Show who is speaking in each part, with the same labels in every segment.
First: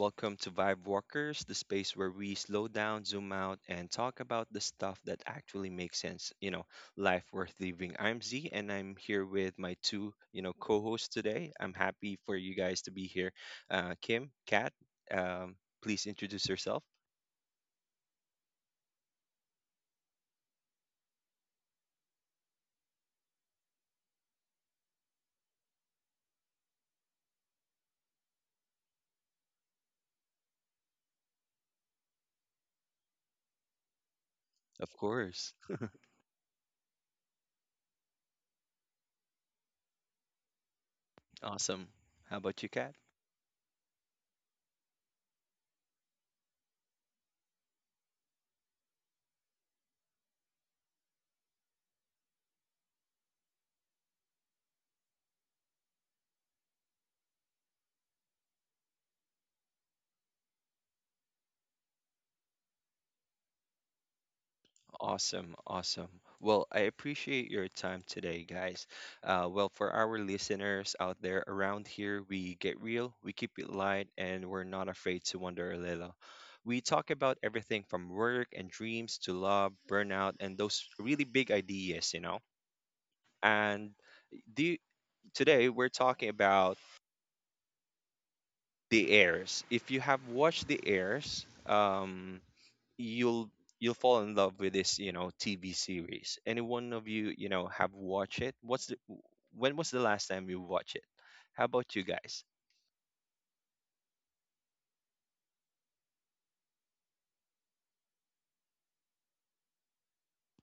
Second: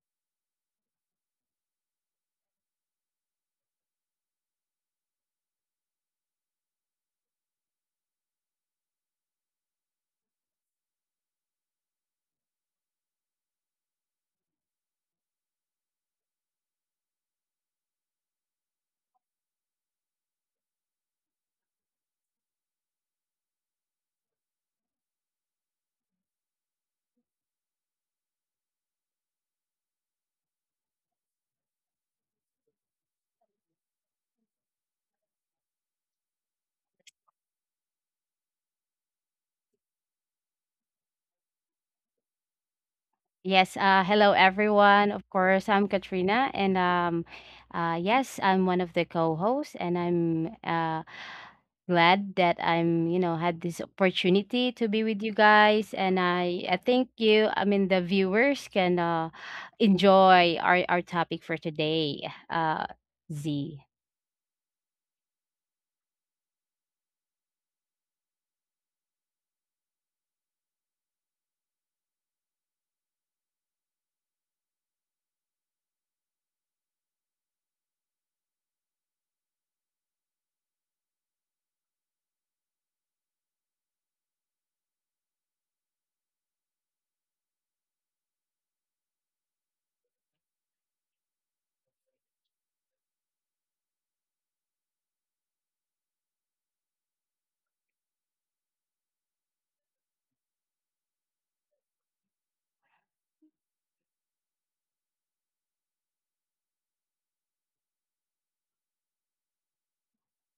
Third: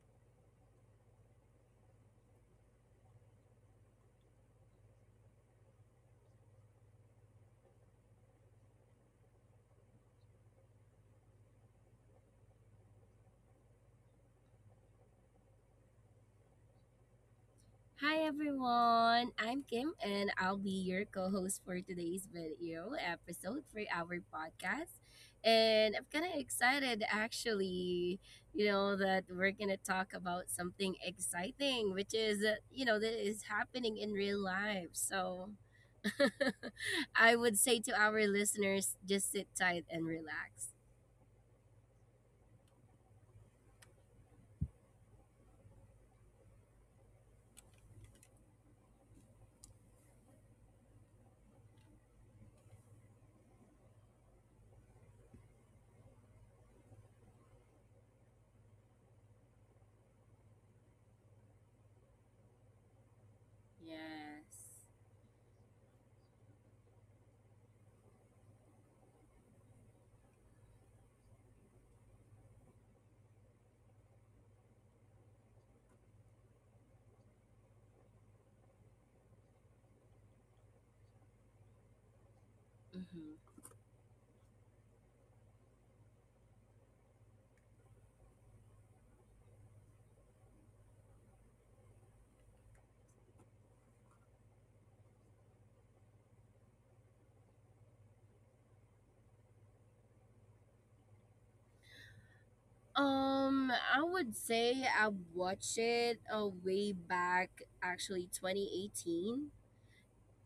Speaker 1: Welcome to Vibe Walkers, the space where we slow down, zoom out, and talk about the stuff that actually makes sense, life worth living. I'm Z and I'm here with my two, co-hosts today. I'm happy for you guys to be here. Kim, Kat, please introduce yourself.
Speaker 2: Hi everyone, I'm Kim and I'll be your co-host for today's video episode for our podcast. And I'm kind of excited actually, that we're going to talk about something exciting which is, that is happening in real life.
Speaker 1: Of
Speaker 2: So,
Speaker 1: course.
Speaker 2: I would say to our listeners just sit tight and relax.
Speaker 1: Awesome. How about you, Kat?
Speaker 3: Yes, hello everyone. Of course, I'm Katrina, and yes, I'm one of the co-hosts, and I'm glad that had this opportunity to be with you guys, and I think I mean, the viewers can enjoy our topic for today, Z.
Speaker 2: Yes.
Speaker 1: Awesome, awesome. Well, I appreciate your time today, guys. Well, for our listeners out there around here, we get real, we keep it light, and we're not afraid to wonder a little. We talk about everything from work and dreams to love, burnout, and those really big ideas.
Speaker 2: Mhm.
Speaker 1: And the, today we're talking about the heirs. If you have watched the heirs, you'll you'll fall in love with this TV series. Any one of you you know have watched it? When was the last time you watched it? How about you guys?
Speaker 2: I would say I watched it way back, actually 2018,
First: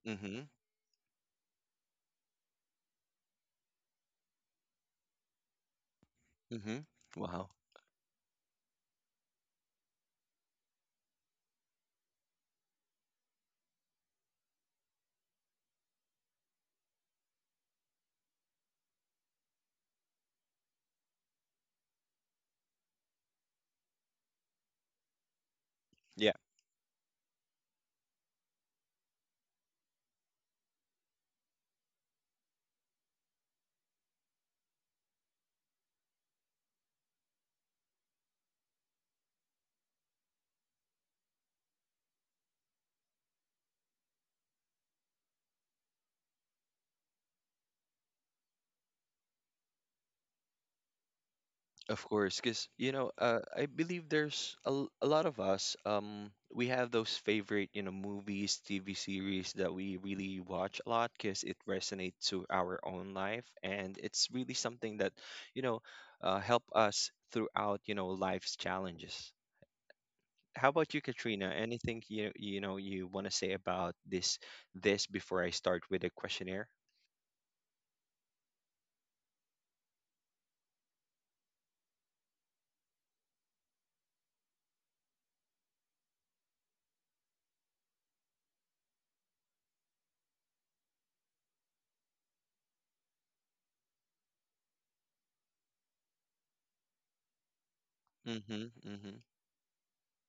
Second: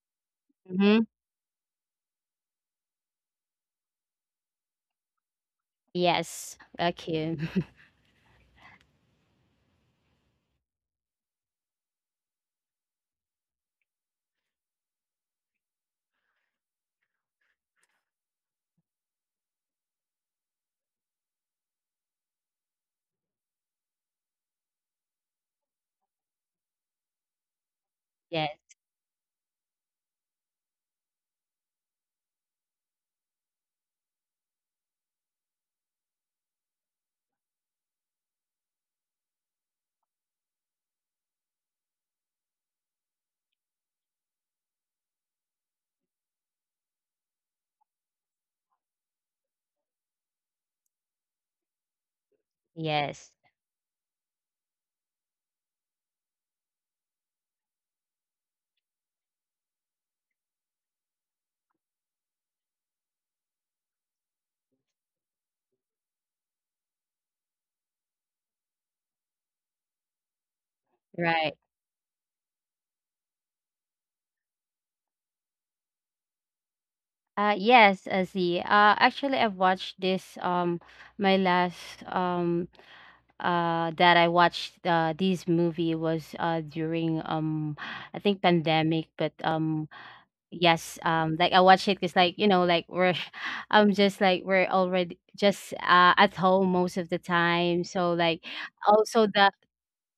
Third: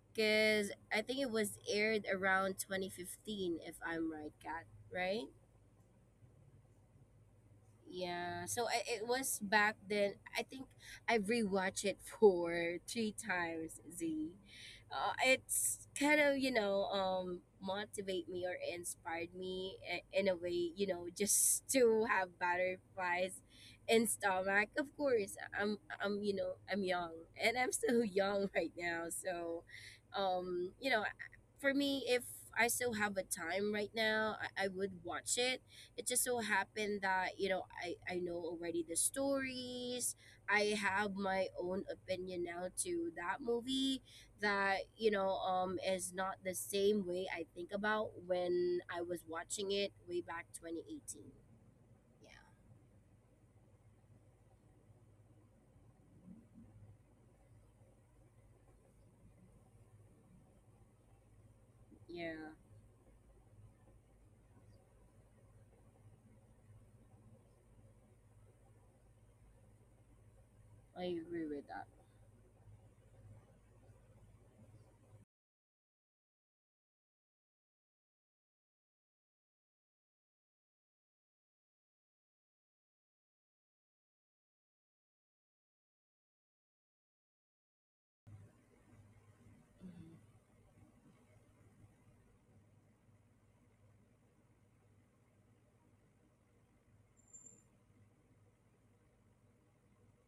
Speaker 1: Mm-hmm.
Speaker 2: because I
Speaker 3: Mm-hmm.
Speaker 2: think it was aired around 2015, if I'm right, Kat, right?
Speaker 3: Yes,
Speaker 1: Mm-hmm.
Speaker 3: okay.
Speaker 1: Wow.
Speaker 2: Yeah, it was back then. I think I've rewatched it for three times. Z, it's kind of motivate me or inspired me in a way just to have butterflies in stomach. Of course, I'm you
Speaker 1: Yeah,
Speaker 2: know I'm young and I'm still young
Speaker 3: Yes,
Speaker 2: right now. So, um, you know, for me, if I still have a time right now, I would watch it just so happened that you know I know already the stories. I have my own opinion now to that movie that is not the same way I think about when I was watching it way back 2018.
Speaker 1: of
Speaker 2: Yeah.
Speaker 1: course. Because
Speaker 3: yes,
Speaker 1: I believe there's a lot of us. We have those favorite movies, TV series that we really watch a lot because it
Speaker 2: Yeah.
Speaker 1: resonates to our own life, and it's really something that you know help us throughout life's challenges. How about you,
Speaker 2: I
Speaker 1: Katrina?
Speaker 2: agree
Speaker 3: right.
Speaker 2: with that.
Speaker 1: Anything you want to say about this before I start with the questionnaire?
Speaker 3: Yes, Z. Actually, I've watched this. My last that I watched this movie was during, I think, pandemic, but
Speaker 2: Mhm.
Speaker 3: yes, like I watched it because like like we're I'm just like we're already just at home most of the time, so like
Speaker 1: Mm-hmm, mm-hmm,
Speaker 3: also, the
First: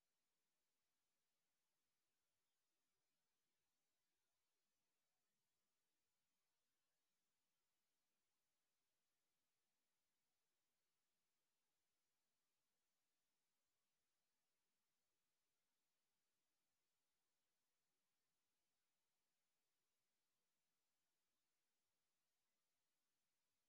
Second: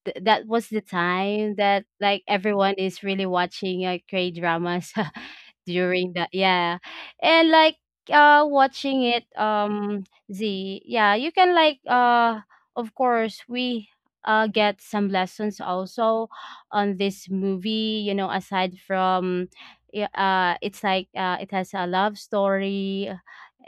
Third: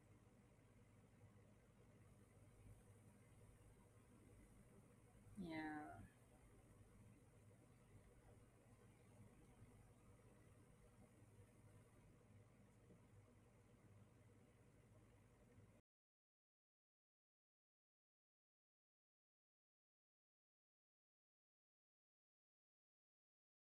Speaker 3: th- that was the time that like everyone is really watching, K dramas
Speaker 2: Yeah.
Speaker 3: during that, yeah, and like watching it, Z, yeah, you can like, of course, we get some lessons also on this movie, aside from, yeah, it's like it has a love story,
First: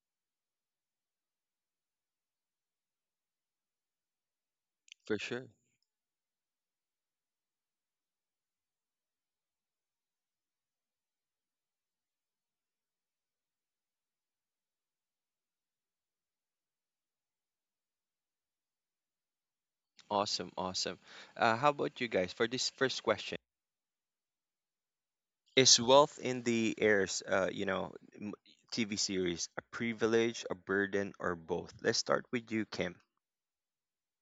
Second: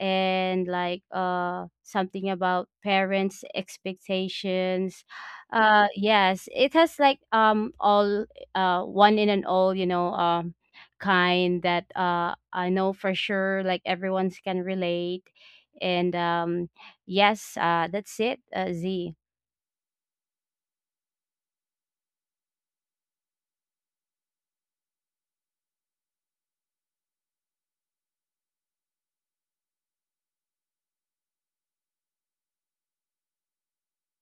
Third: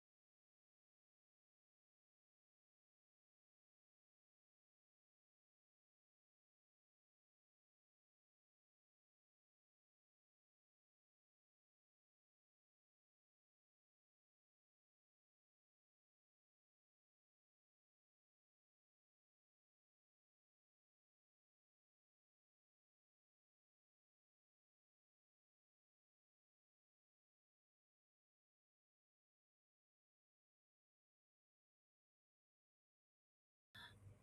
Speaker 3: and like something about parents expectations,
Speaker 1: for sure.
Speaker 3: yes, it has like, all, one in and all, kind that, I know for sure, like everyone's can relate. And, yes, that's it. Z.
Speaker 1: Awesome, awesome. How about you guys for this first question? Is wealth in the heirs, m- TV series a privilege, a burden, or both? Let's start with you, Kim.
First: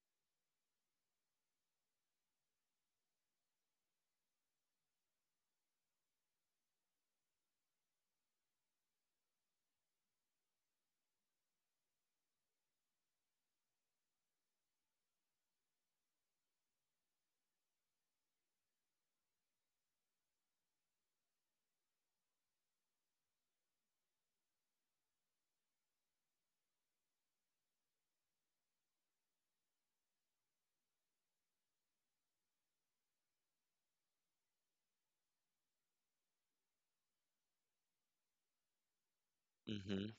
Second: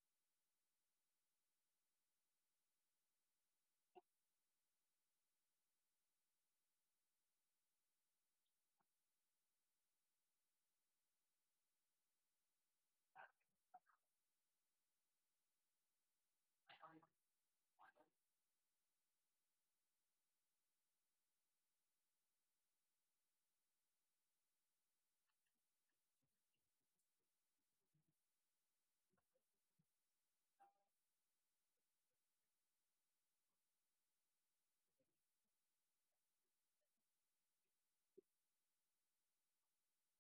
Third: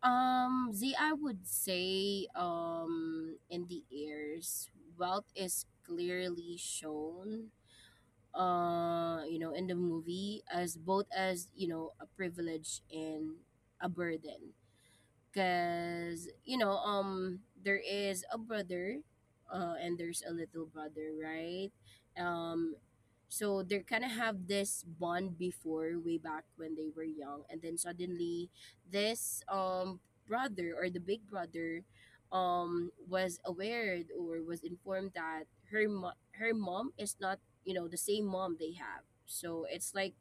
Speaker 2: Z, I would say in the ears wealth is clearly shown in the movie as both as a privilege and a burden because there is a brother and there's a little brother, right? um so they kind of have this bond before way back when they were young, and then suddenly this brother or the big brother was aware or was informed that her mom is not the same mom they have, so it's
Speaker 1: Mm-hmm.
Speaker 2: like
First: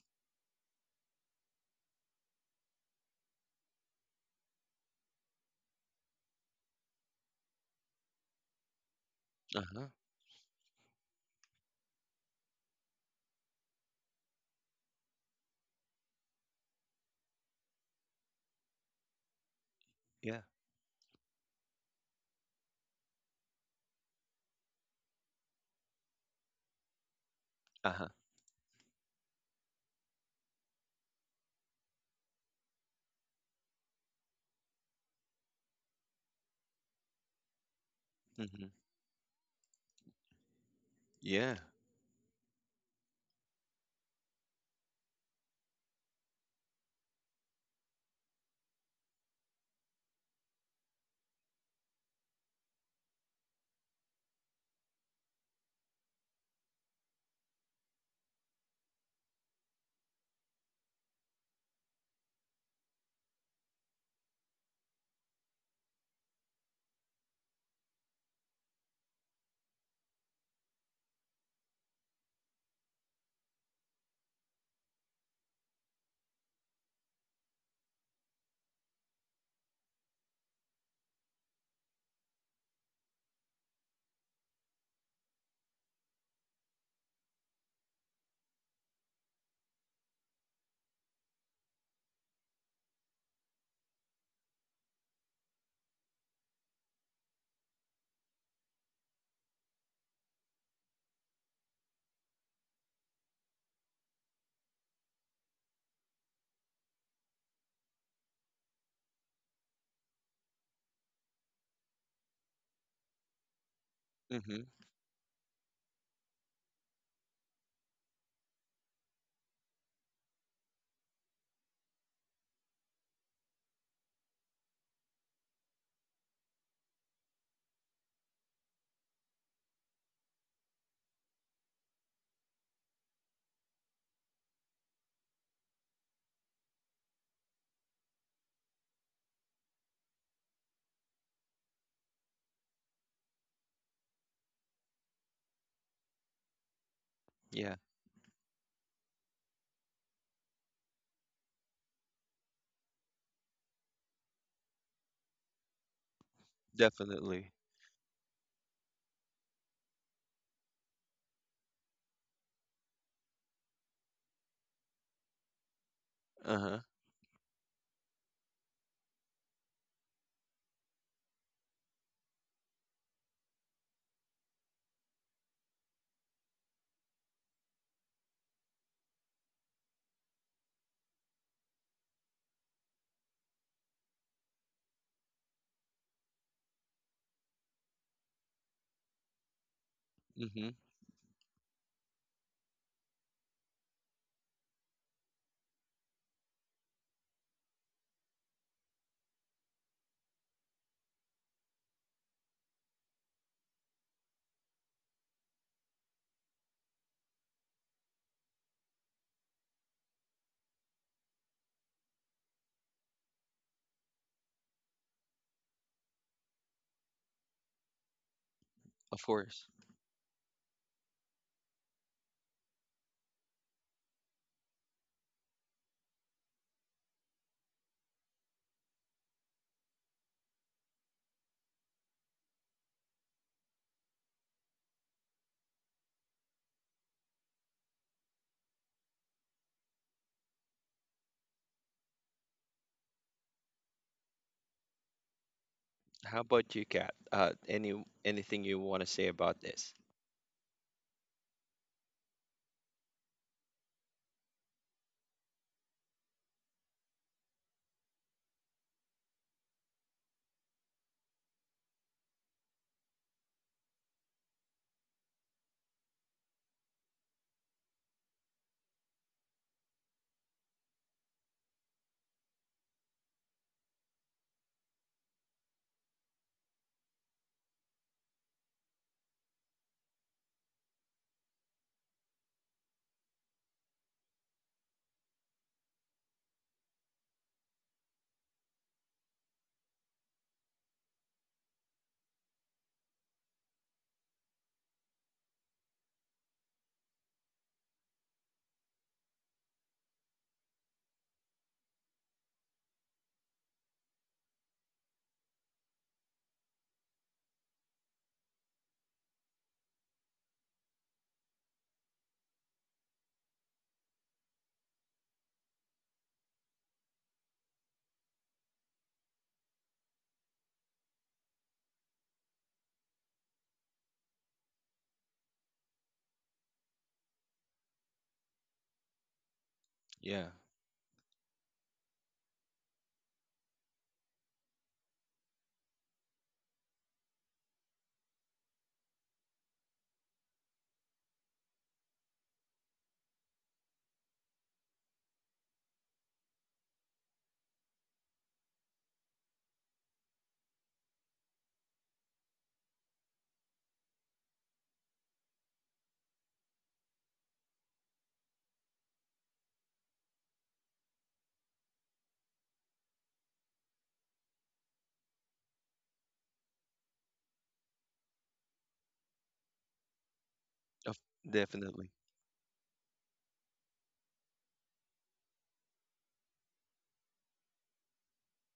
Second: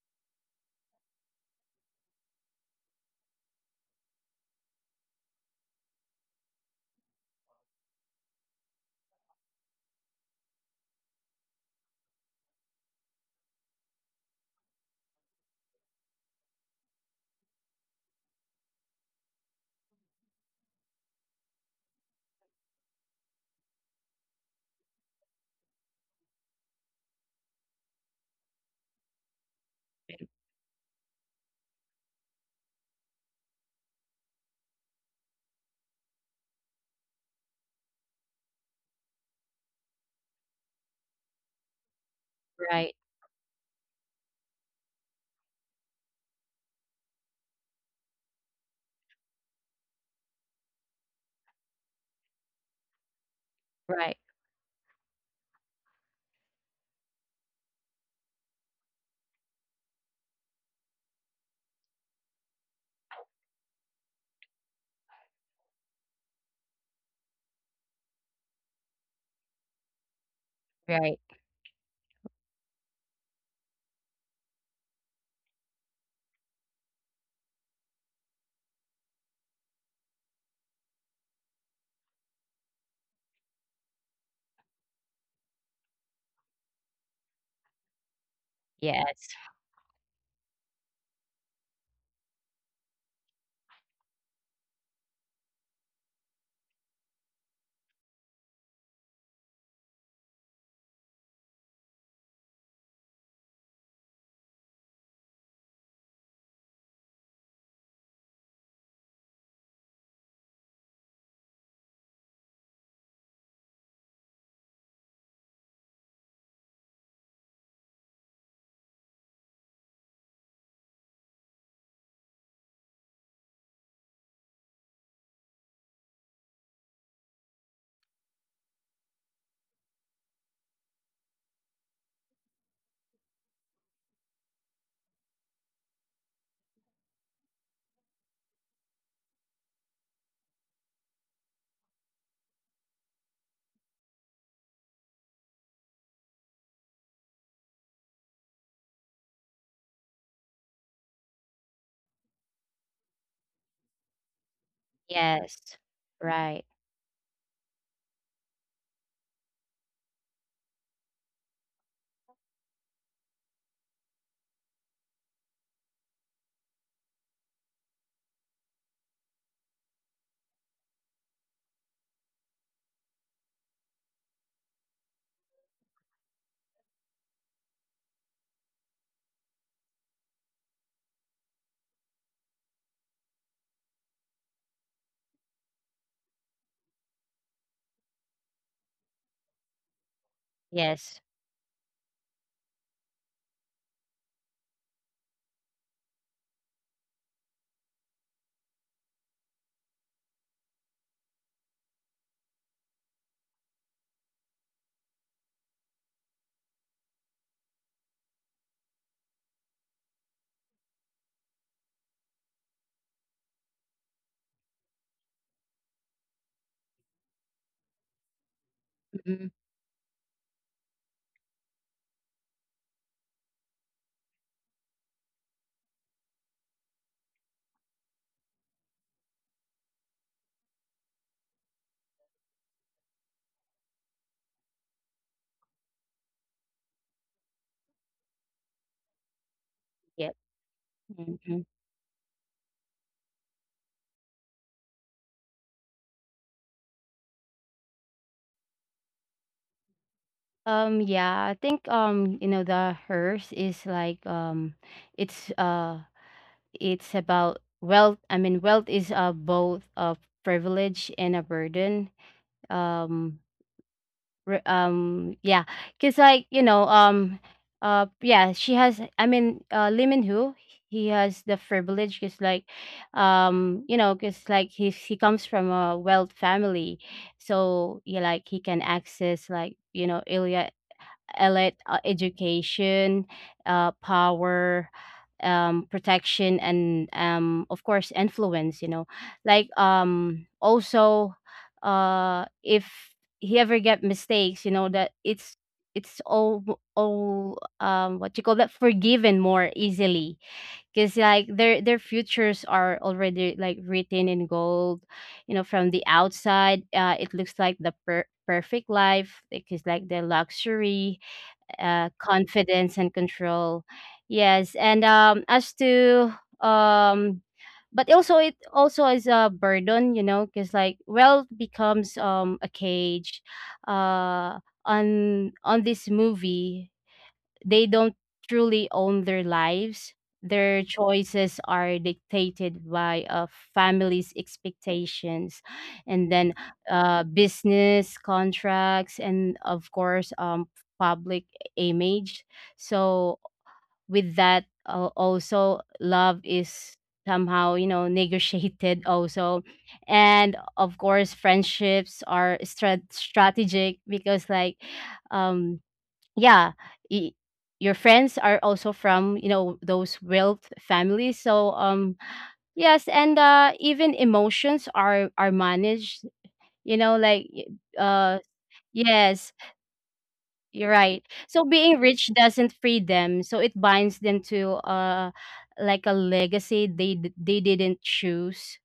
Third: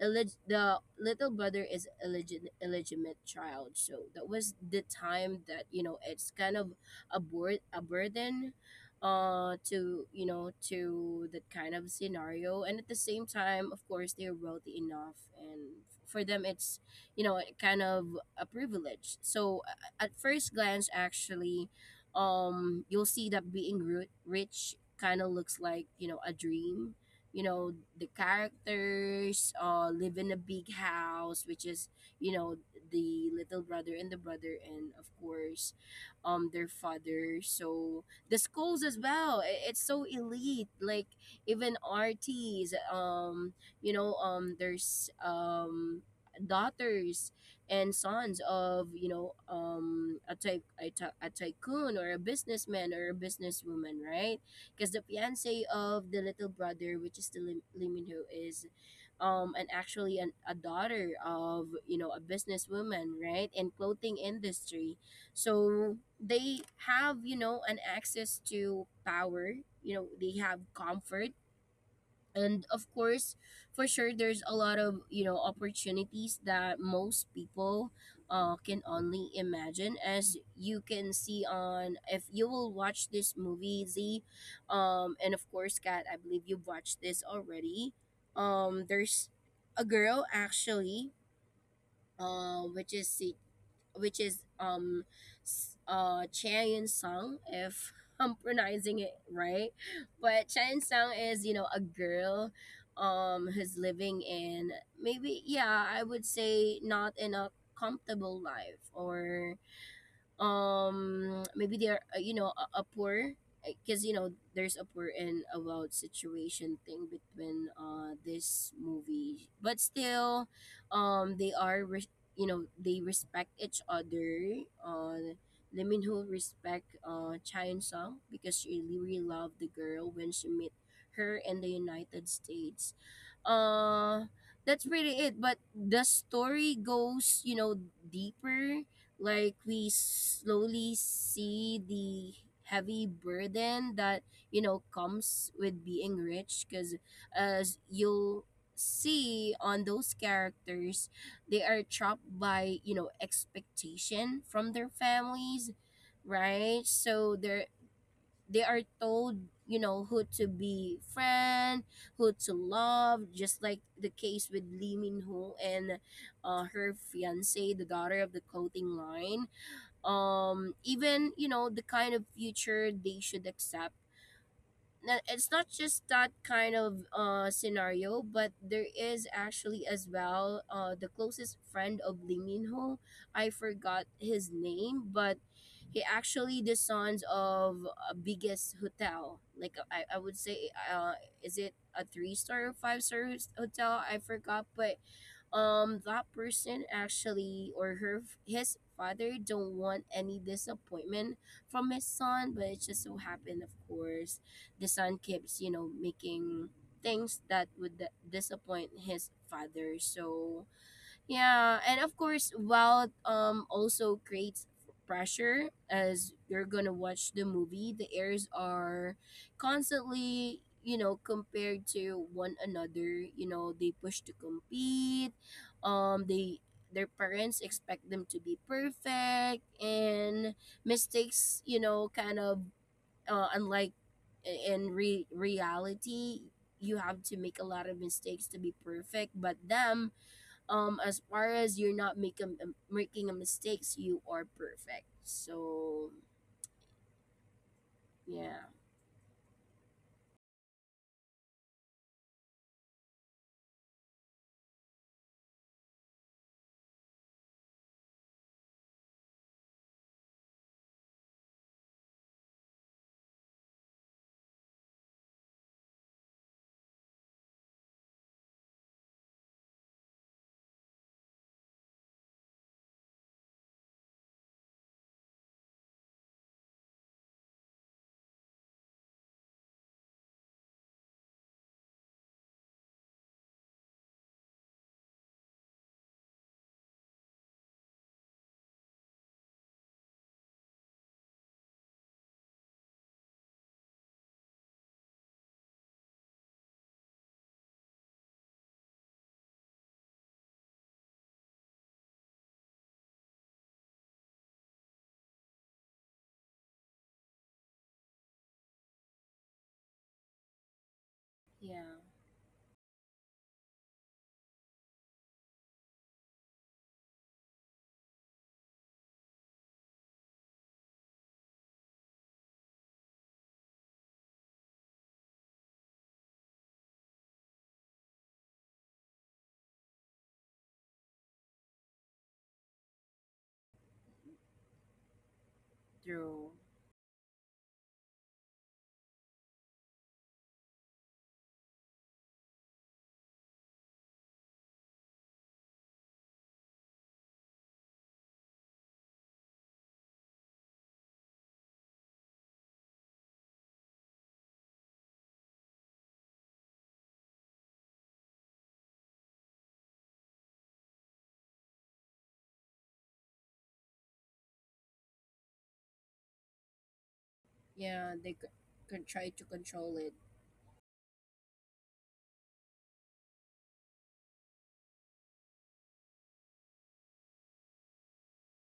Speaker 2: the little brother is illegitimate child. So that was the time that you know it's kind of a burden
Speaker 1: Uh-huh.
Speaker 2: to you know to that kind of scenario, and at the same time of course they're wealthy enough and for them it's kind of a privilege. So at
Speaker 1: Yeah.
Speaker 2: first glance actually you'll see that being rich kind of looks like a dream. you know
Speaker 1: Uh-huh.
Speaker 2: the characters live in a big house, which is you know the little brother and the brother, and of course their father. So the
Speaker 1: Mm-hmm.
Speaker 2: schools as well, it's so elite, like
Speaker 1: Yeah.
Speaker 2: even RTs
Speaker 3: Right.
Speaker 2: there's daughters and sons of a tycoon or a businessman or a businesswoman,
Speaker 3: Right.
Speaker 2: right? Because the fiance of the little brother, which is the Lee is and actually a daughter of you know a businesswoman, right, in clothing industry. So they have you know an access to power. You know they have
Speaker 3: Right.
Speaker 2: comfort, and of course for sure there's a lot of you know opportunities that most people can only imagine as you can see on if you will watch this movie, Z. And of course Kat, I believe you've watched this already.
Speaker 3: Yes.
Speaker 2: There's a girl actually, which is si which is s- Chaeyoung Sung, if I'm pronouncing it right. But Chaeyoung Sung is, you know, a girl who's living in maybe, yeah, I would say not in a comfortable life, or maybe they're you know a poor, because you know
Speaker 1: Mm-hmm.
Speaker 2: there's a poor and about situation thing between this movie, but still they you know they respect each other. uh Lee Min-ho respect Cha Sung because she really loved the girl when she met her in the United States. uh that's really it, but the story goes you know deeper. Like we slowly see the heavy burden that you know comes with being rich because
Speaker 1: Yeah.
Speaker 2: as you'll see on those characters, they are trapped by you know expectation from their
Speaker 3: Yes.
Speaker 2: families,
Speaker 3: Right.
Speaker 2: right?
Speaker 1: Definitely.
Speaker 2: So they're they are told you know who to be friend, who to love, just like the case with Lee Min Ho and
Speaker 1: Uh-huh.
Speaker 2: her fiance, the daughter of the clothing line. Even you know the kind of future they should accept. It's not just that kind of scenario, but there is actually as well the closest friend of Lee Minho. I forgot his name, but he actually the sons of a biggest hotel. Like, I would
Speaker 1: Mm-hmm.
Speaker 2: say
Speaker 3: Yes.
Speaker 2: is it a three star or five-star hotel? I forgot. But that person actually, or her his father, don't want any disappointment from his son, but it just so happened of course the son keeps you know making things that would disappoint his father. So yeah, and of course, wealth also creates pressure. As you're gonna watch the movie, the heirs
Speaker 1: Of
Speaker 2: are
Speaker 3: Mm-hmm.
Speaker 1: course.
Speaker 2: constantly, you know, compared to one another. You know, they push to compete. They Their parents expect them to be perfect, and mistakes, you know, kind of unlike in reality. You have to make a lot of mistakes to be perfect, but them
Speaker 3: Yep.
Speaker 2: as far
Speaker 3: Mm-hmm.
Speaker 2: as you're not making making a mistakes, you are perfect. So
Speaker 1: How about you, Kat? Any anything
Speaker 2: yeah.
Speaker 1: you want to say about this?
Speaker 3: Yeah, I think, the hers is like, it's uh it's about wealth. I mean, wealth is, both a privilege and a burden. um yeah, because like, yeah, she has, I mean, Limin Hu, he has the privilege because like, because like he comes from a wealth family, so yeah, like he can access, like, Ilya elite education, power, protection, and, of course, influence. Like, also, if he ever get mistakes, you know that it's all what you call that, forgiven more easily, because like their futures are already like written in gold. From the outside, it looks like the perfect life, because like the luxury,
Speaker 2: Yeah,
Speaker 3: confidence, and control. Yes, and as to um, but also, it also is a burden, because like wealth becomes, a cage, uh, on this movie. They don't truly own their lives.
Speaker 1: Yeah,
Speaker 3: Their choices are dictated by a family's expectations, and then,
Speaker 2: true.
Speaker 3: business contracts, and, of course, public image. So with that, also, love is somehow, negotiated also. And of course, friendships are strategic, because like, um yeah, y- your friends are also from, those wealth families, so, yes, and even emotions are managed, like
Speaker 2: Yeah,
Speaker 3: uh
Speaker 2: they can try
Speaker 3: yes,
Speaker 2: to control it.
Speaker 3: you're right,
Speaker 1: of,
Speaker 3: so being
Speaker 1: definitely.
Speaker 3: rich doesn't free them, so it binds them to, like, a legacy they didn't choose.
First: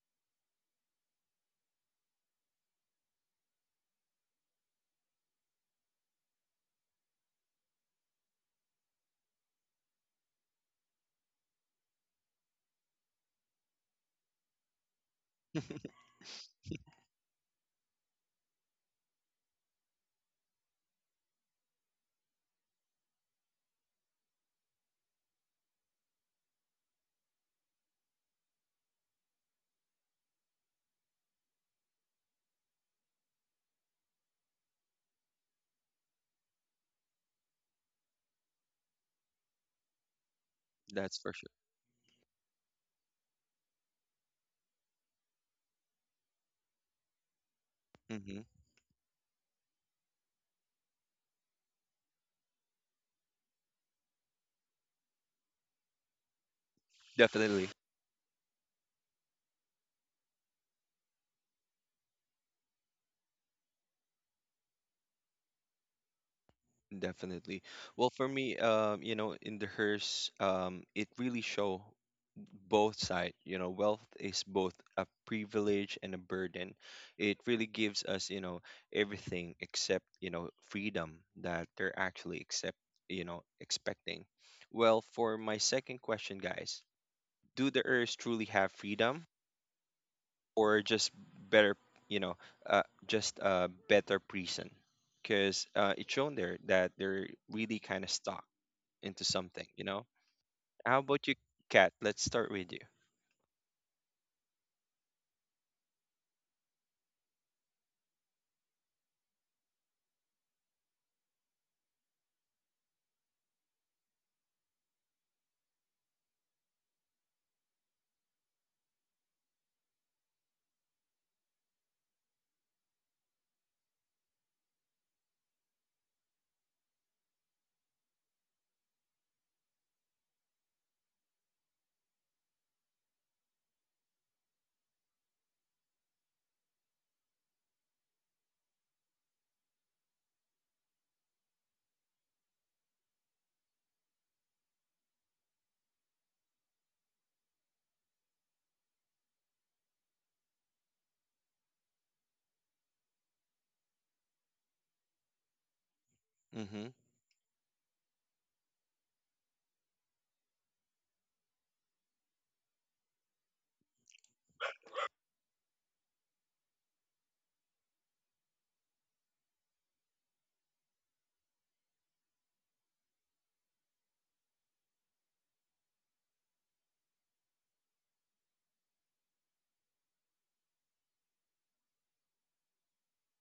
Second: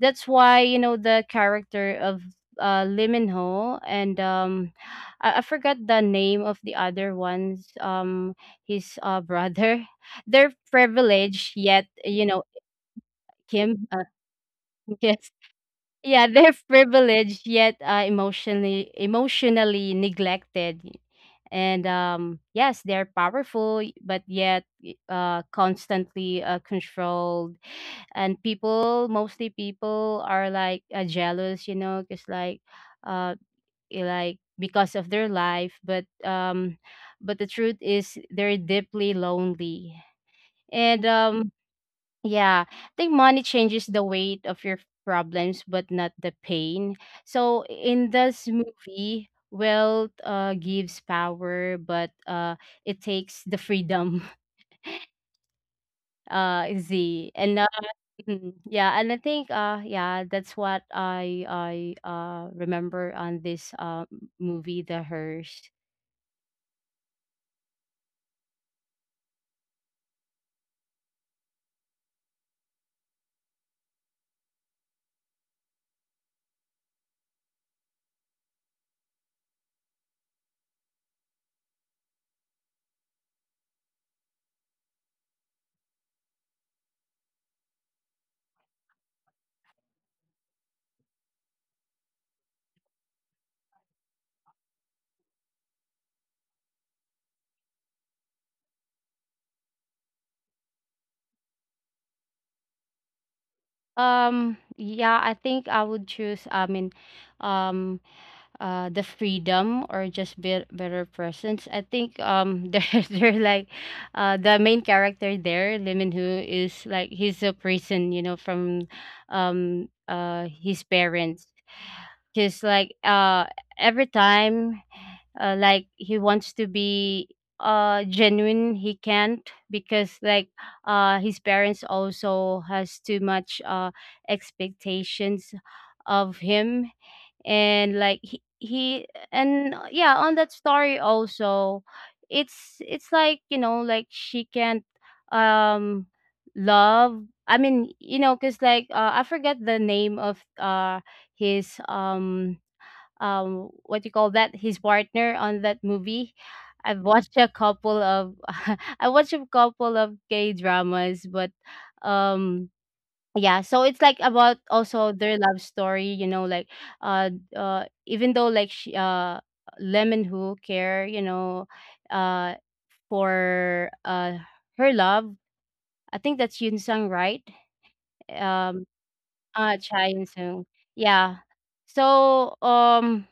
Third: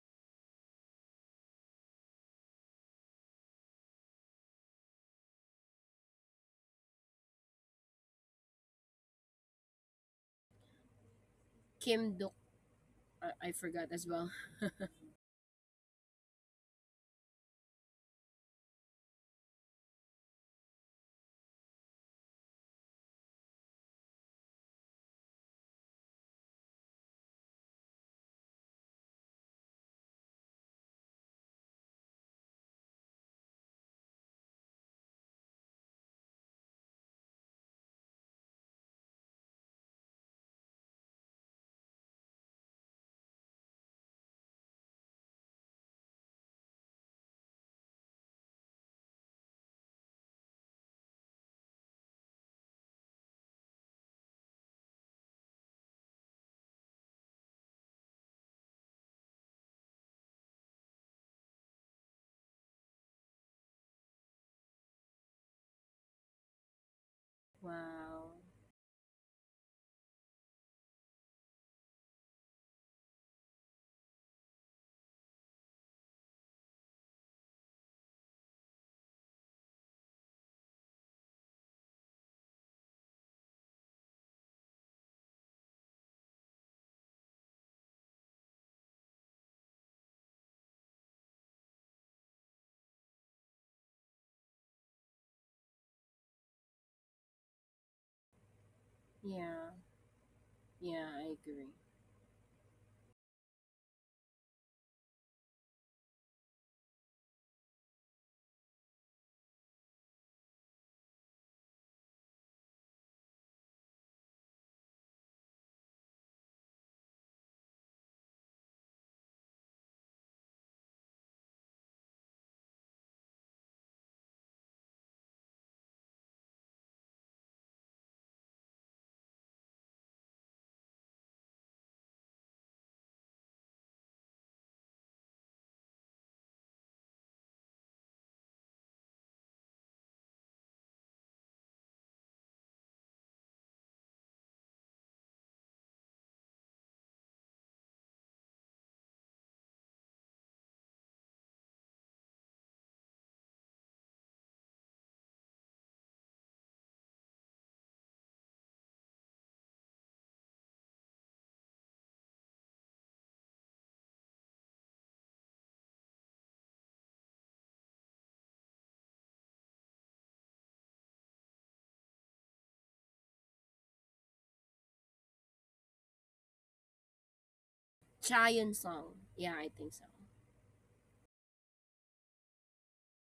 Speaker 3: That's why, the character of Liminho, and I forgot the name of the other ones, his brother, they're privileged, yet
Speaker 2: Kim
Speaker 3: you
Speaker 2: Dok,
Speaker 3: know
Speaker 2: I
Speaker 3: Kim,
Speaker 2: forgot as well.
Speaker 3: yes, yeah, they're privileged, yet, emotionally neglected, and, yes, they're powerful but yet, constantly, controlled, and people, mostly people, are like, jealous, because like, uh like, because of their life, but the truth is, they're deeply lonely. And,
Speaker 1: That's for sure.
Speaker 3: yeah, I think money changes the weight of your problems, but not the pain. So in this
Speaker 1: hmm
Speaker 3: movie, wealth, gives power, but, it takes the freedom. Z, and,
Speaker 1: Definitely.
Speaker 3: mhm. Yeah, and I think, yeah, that's what I remember on this, movie, The Hearse.
Speaker 1: Definitely. Well, for
Speaker 2: Wow.
Speaker 1: me, in the hearse, it really show both side. You know, wealth is both a privilege and a burden. It really gives us, you know, everything except, you know, freedom that they're actually accept, you know, expecting. Well, for my second question, guys, do the earth truly have freedom or just better you know just a better prison because it's shown there that they're really kind of stuck into something
Speaker 2: Yeah.
Speaker 1: you know how
Speaker 2: Yeah,
Speaker 1: about
Speaker 2: I
Speaker 1: you
Speaker 2: agree.
Speaker 1: Kat let's start with you.
Speaker 3: Yeah, I think I would choose, I mean, um the freedom, or just better presence. I think, they're like, the main character there, Lee Min Ho, is like, he's a prison, from, his parents. He's like, every time, like, he wants to be, genuine, he can't, because like his parents also has too much, expectations of him. And like, he and, yeah, on that story also, it's like, like she can't, um love. I mean, because like, I forget the name of, his, what you call that, his partner on that movie.
Speaker 1: Mm-hmm.
Speaker 3: I've watched a couple of I watched a couple of gay dramas, but, um yeah, so it's like about also their love story, like, uh even though like, Lemon who care, uh for her love. I think that's Yun Sang, right?
Speaker 2: Chayon
Speaker 3: Um
Speaker 2: Song, yeah, I
Speaker 3: Ah,
Speaker 2: think so.
Speaker 3: Chaeyoung. Yeah. So,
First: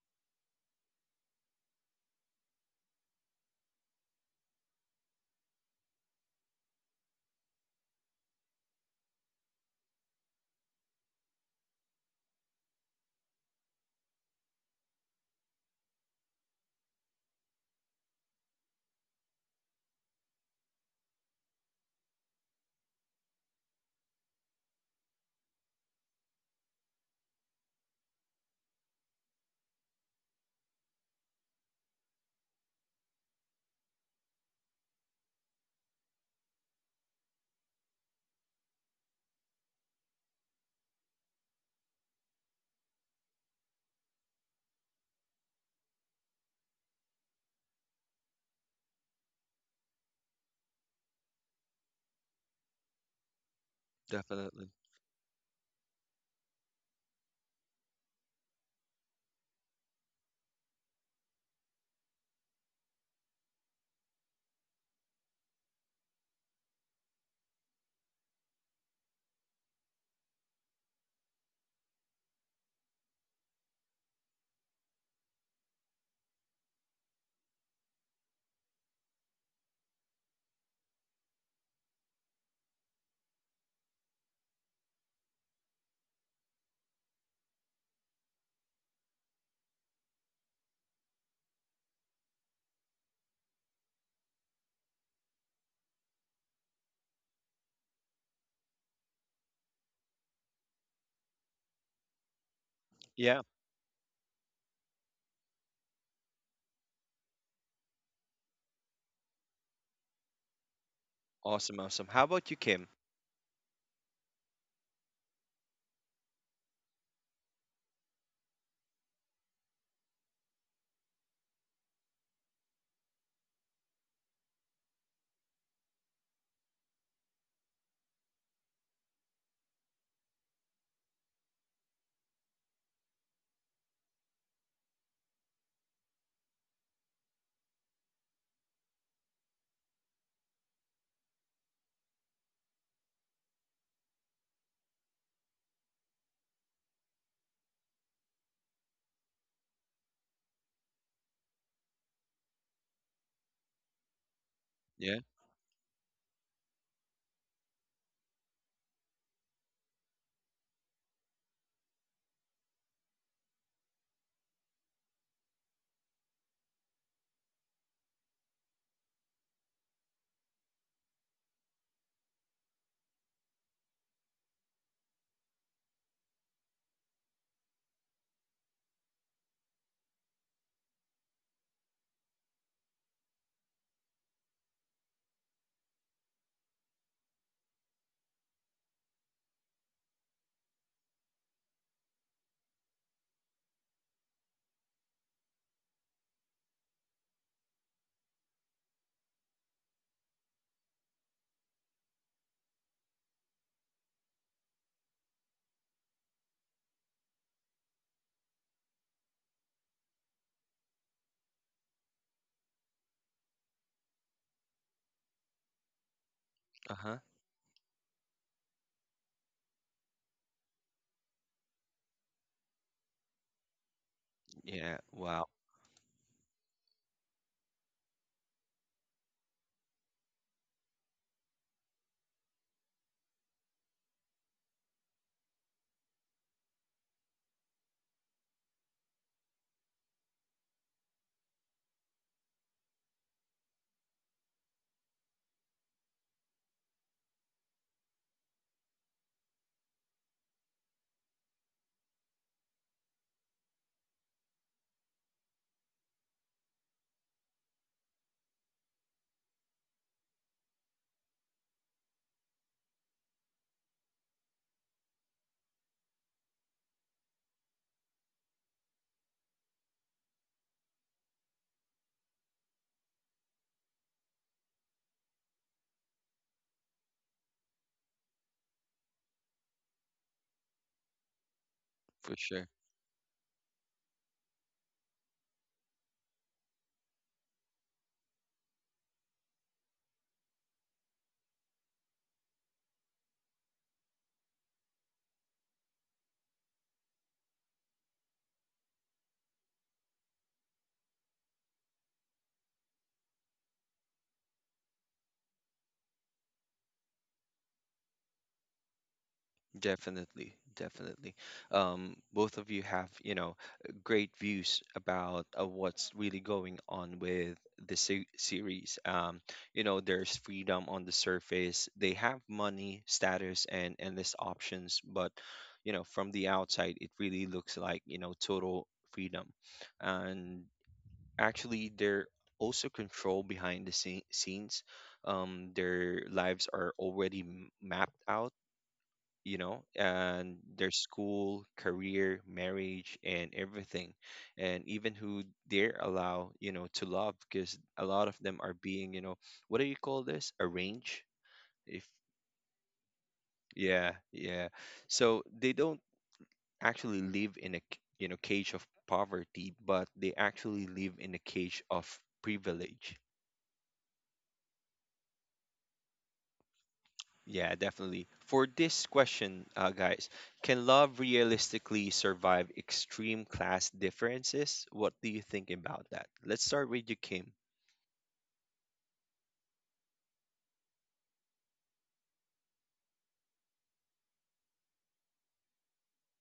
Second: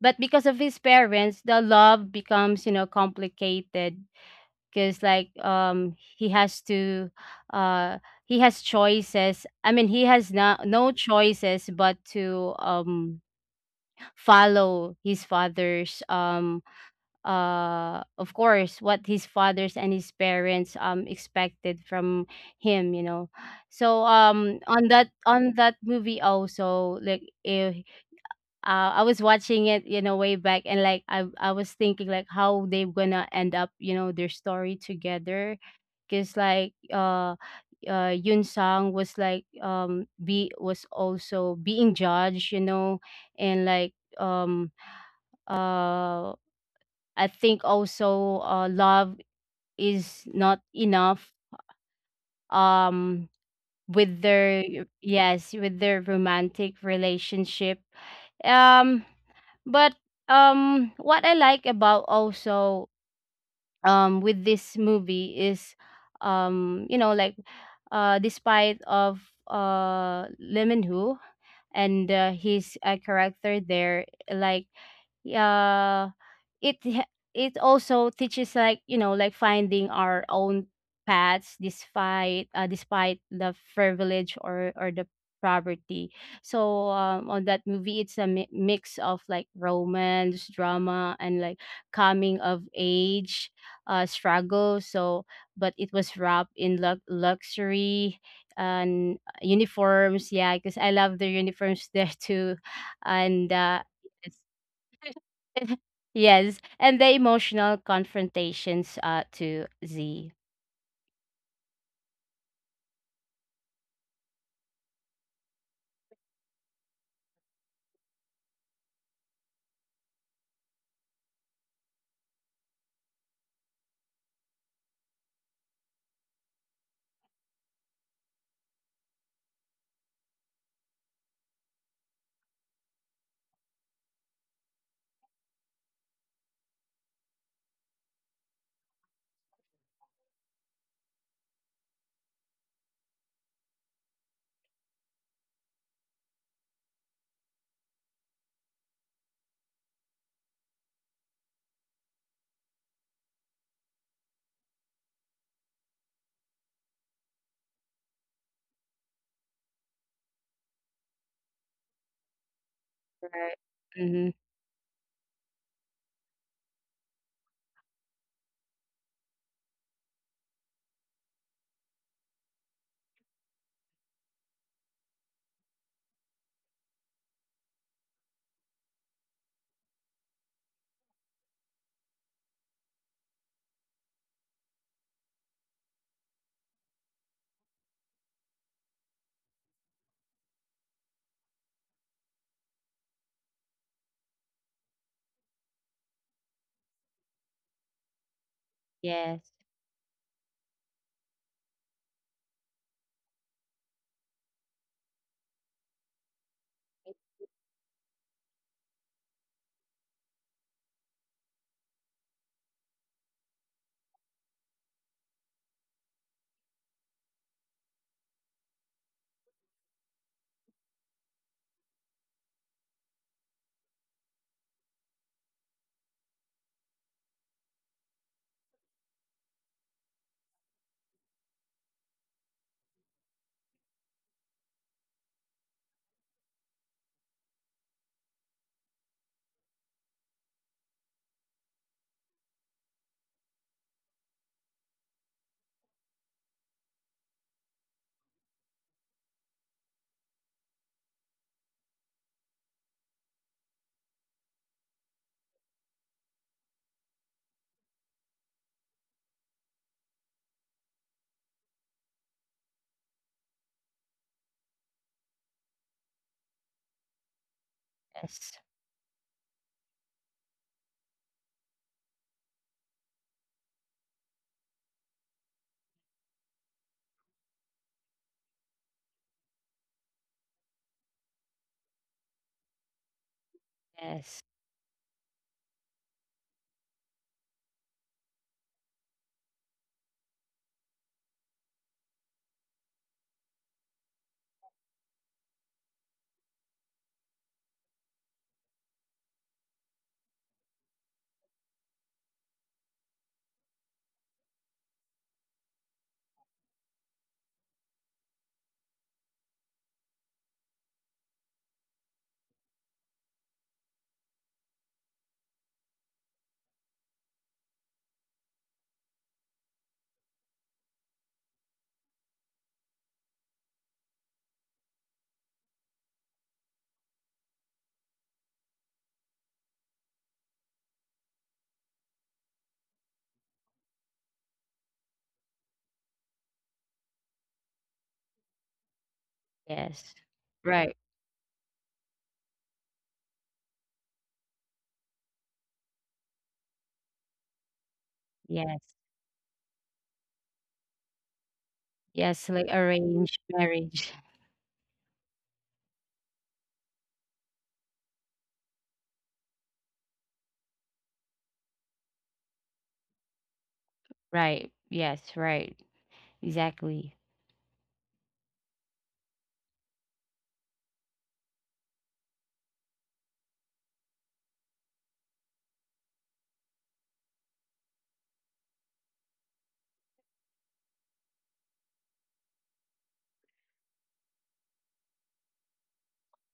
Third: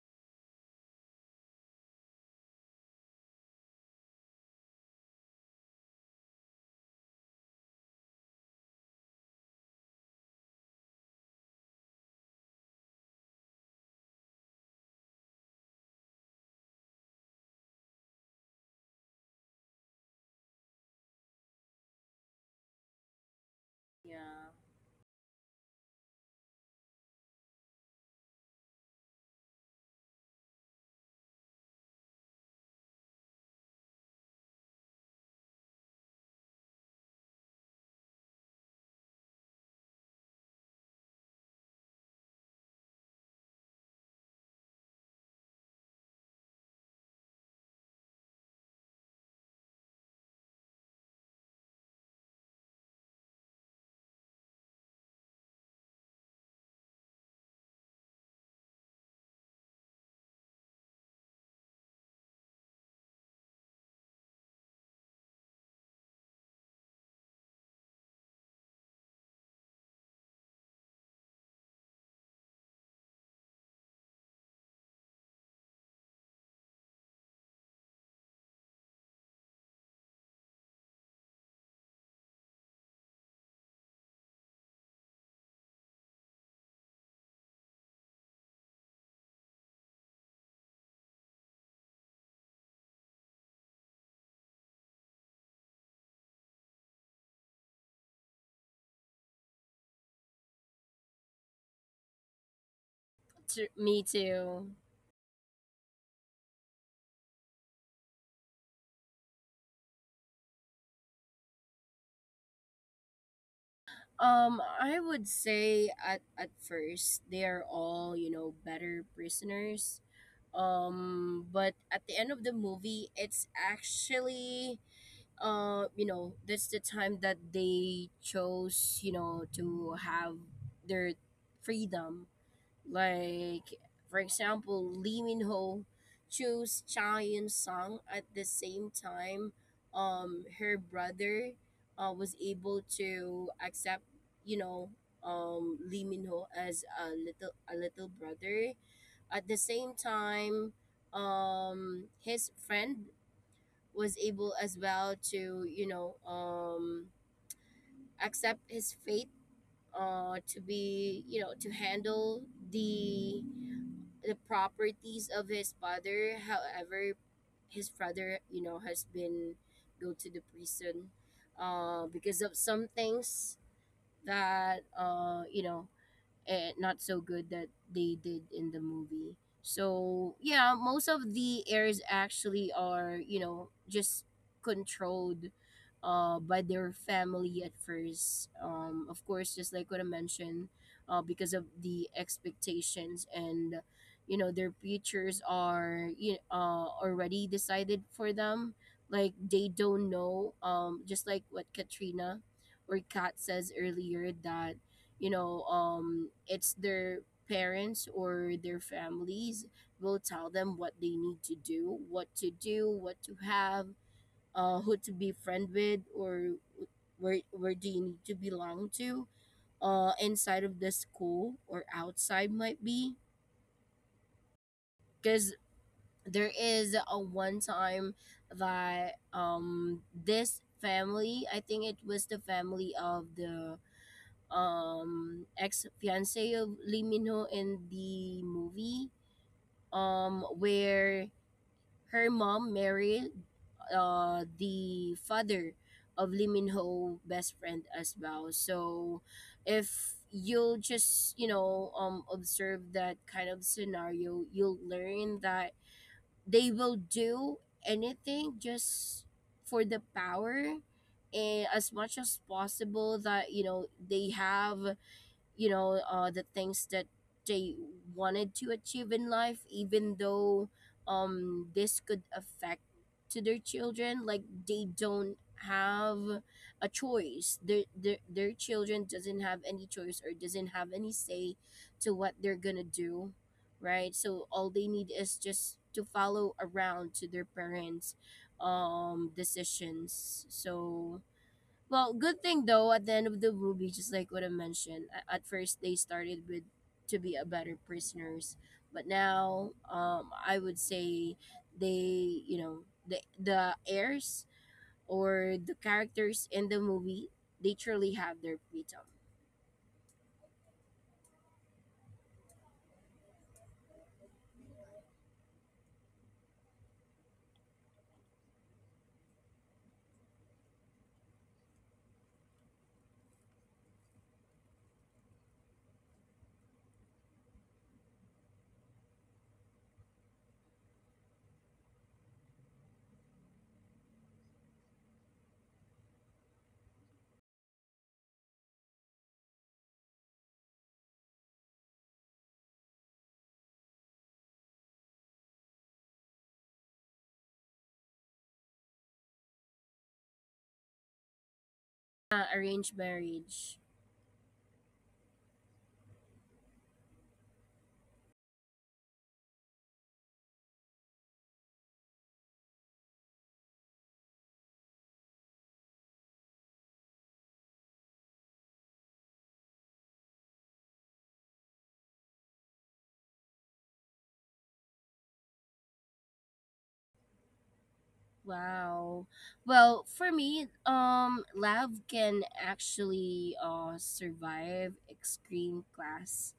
Speaker 3: but because of his parents, the love becomes, complicated, because, like, uh, he has choices. I mean, he has no choices but to, follow his father's, of course, what his fathers and his parents, expected from him, so,
Speaker 2: Yeah.
Speaker 3: on that movie also, like, if, I was watching it, way back, and like I was thinking like how they gonna end up, their story together, because like, Yun Sang was like, be was also being judged, and like, uh I think also, love is not enough, um with their
Speaker 1: Definitely.
Speaker 3: yes, with their romantic relationship. um but, what I like about also, with this movie is like, despite of, Lee Min Ho, and, his, character there, like, uh it also teaches, like, like, finding our own paths, despite the privilege, or the poverty. So, on that movie, it's a mix of like romance drama, and like coming of age, struggle, so, but it was wrapped in luxury and uniforms, yeah, because I love the uniforms there too,
Speaker 1: Yeah.
Speaker 3: and,
Speaker 2: Me too.
Speaker 3: yes, and the emotional confrontations, to Z.
Speaker 1: Awesome, awesome. How about you, Kim?
Speaker 2: I would say at first they're all you know better prisoners, but at the end of the movie it's actually you know that's the time that they chose you know to have their freedom. Like for example, Lee Min Ho chose Cha Yun Sung. At the same time her brother was able to accept you know Lee Min Ho as a little brother. At the same time, his friend was able as well
Speaker 1: Yeah.
Speaker 2: to, you know, accept his fate. To be you know to handle the
Speaker 3: Right. Mm-hmm.
Speaker 2: the properties of his father. However, his father you know has been go to the prison because of some things that you know not so good that they did in the movie. So yeah, most of the heirs actually are you know just controlled by their family at first. Of course, just like what I mentioned, because of the expectations, and you know their futures are you already decided for them. Like
Speaker 3: Yes,
Speaker 2: they don't know. Just like what Katrina or Kat says earlier, that you know it's their parents or their families will tell them what they need to do, what to do, what to have, who to be friend with, or
Speaker 1: Uh-huh.
Speaker 2: where do you need to belong to, inside of the school or outside might be.
Speaker 1: Yeah. Wow.
Speaker 2: Because there is a one time that this family, I think it was the family of the ex fiance of Lee Min in the movie, where her mom married the father of Lee Min best friend as well. So if you'll just, you know, observe that kind of scenario, you'll learn that they will do anything just for the power, and as much as possible that you know they have you know the things that they wanted
Speaker 3: yes,
Speaker 2: to achieve in life, even though this could affect to their children. Like they don't have a choice. Their children doesn't have any choice or doesn't have any say to what
Speaker 1: For
Speaker 2: they're
Speaker 1: sure.
Speaker 2: gonna do, right?
Speaker 3: yes,
Speaker 2: So all they need is just to follow around to their parents decisions. So well, good thing though, at the end of the movie, just like what I mentioned, at first they started with to be a better prisoners, but now I would say they, you know, the heirs or the characters in the movie, they truly have their freedom.
Speaker 1: Definitely, definitely. Both of you have, you know, great views about what's really going on with series. You know, there's freedom on the surface. They have money, status, and endless options, but you know, from the outside, it really looks like, you know, total freedom. And actually, they're also control behind scenes. Their lives are already mapped out you know,
Speaker 3: yes.
Speaker 1: and their
Speaker 3: Right.
Speaker 1: school, career, marriage, and everything, and even who they're allowed, you know, to love, because a lot of them are
Speaker 3: Yes,
Speaker 1: being, you know, what do you call this? Arranged. If
Speaker 3: yes, like
Speaker 2: Arranged
Speaker 3: arranged
Speaker 2: marriage.
Speaker 3: marriage.
Speaker 1: yeah, yeah. So they don't actually live in you know cage of poverty, but they actually live in a cage of privilege.
Speaker 3: Right. Yes, right. Exactly.
Speaker 1: Yeah, definitely. For this question, guys, can love realistically survive extreme class differences? What do you think about that? Let's start with you, Kim.
Speaker 2: Wow. Well, for me, love can actually survive extreme class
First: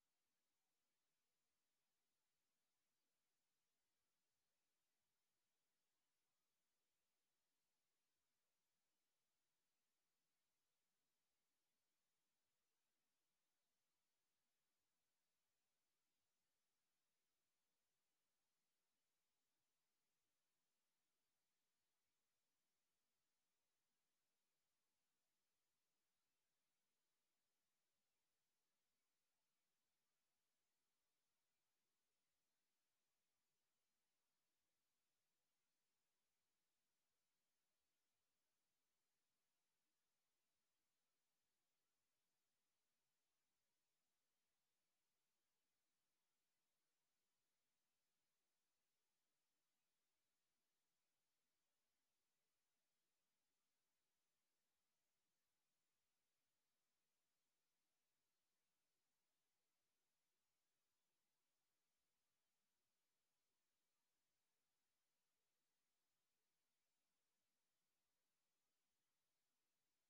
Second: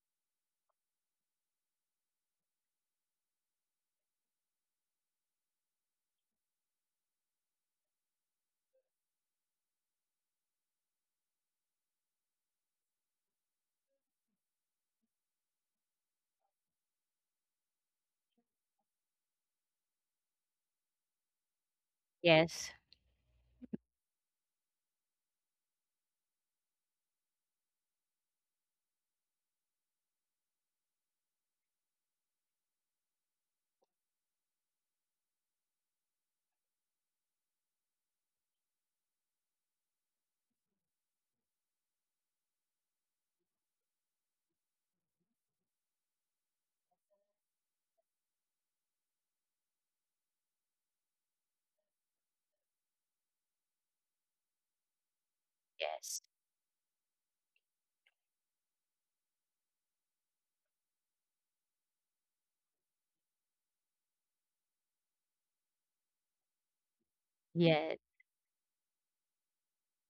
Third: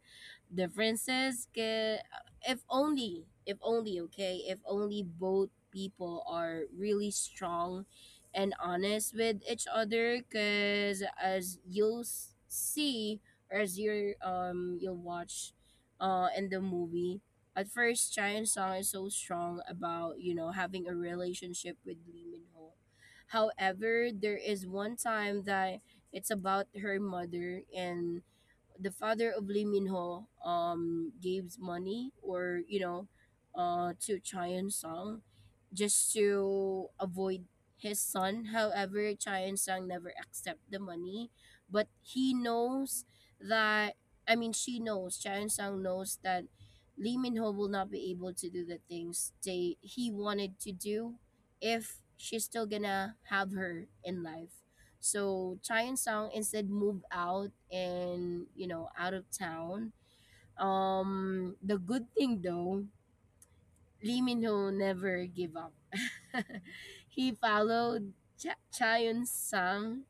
Speaker 2: differences if only okay if only both people are really strong and honest with each other, because as you'll see or as you you'll watch in the movie. At first Chai and Song is so strong about you know having a relationship with Lee Min
Speaker 3: Yes,
Speaker 2: Ho. However, there is one time that it's about her mother and the father of Lee Min Ho gave money or you know to Chaeyoung Sang, just to avoid his son. However, Chaeyoung Sang never accept the money, but he knows that she knows Chaeyoung Sang knows that Lee Min Ho will not be able to do the things they he wanted to do if she's still gonna have her in life. So Chai and
Speaker 3: yes,
Speaker 2: Song instead moved out, and you know out of town. The good thing though, Lee Min Ho never give up. He
Speaker 3: yes,
Speaker 2: followed Chaeyoun Sang.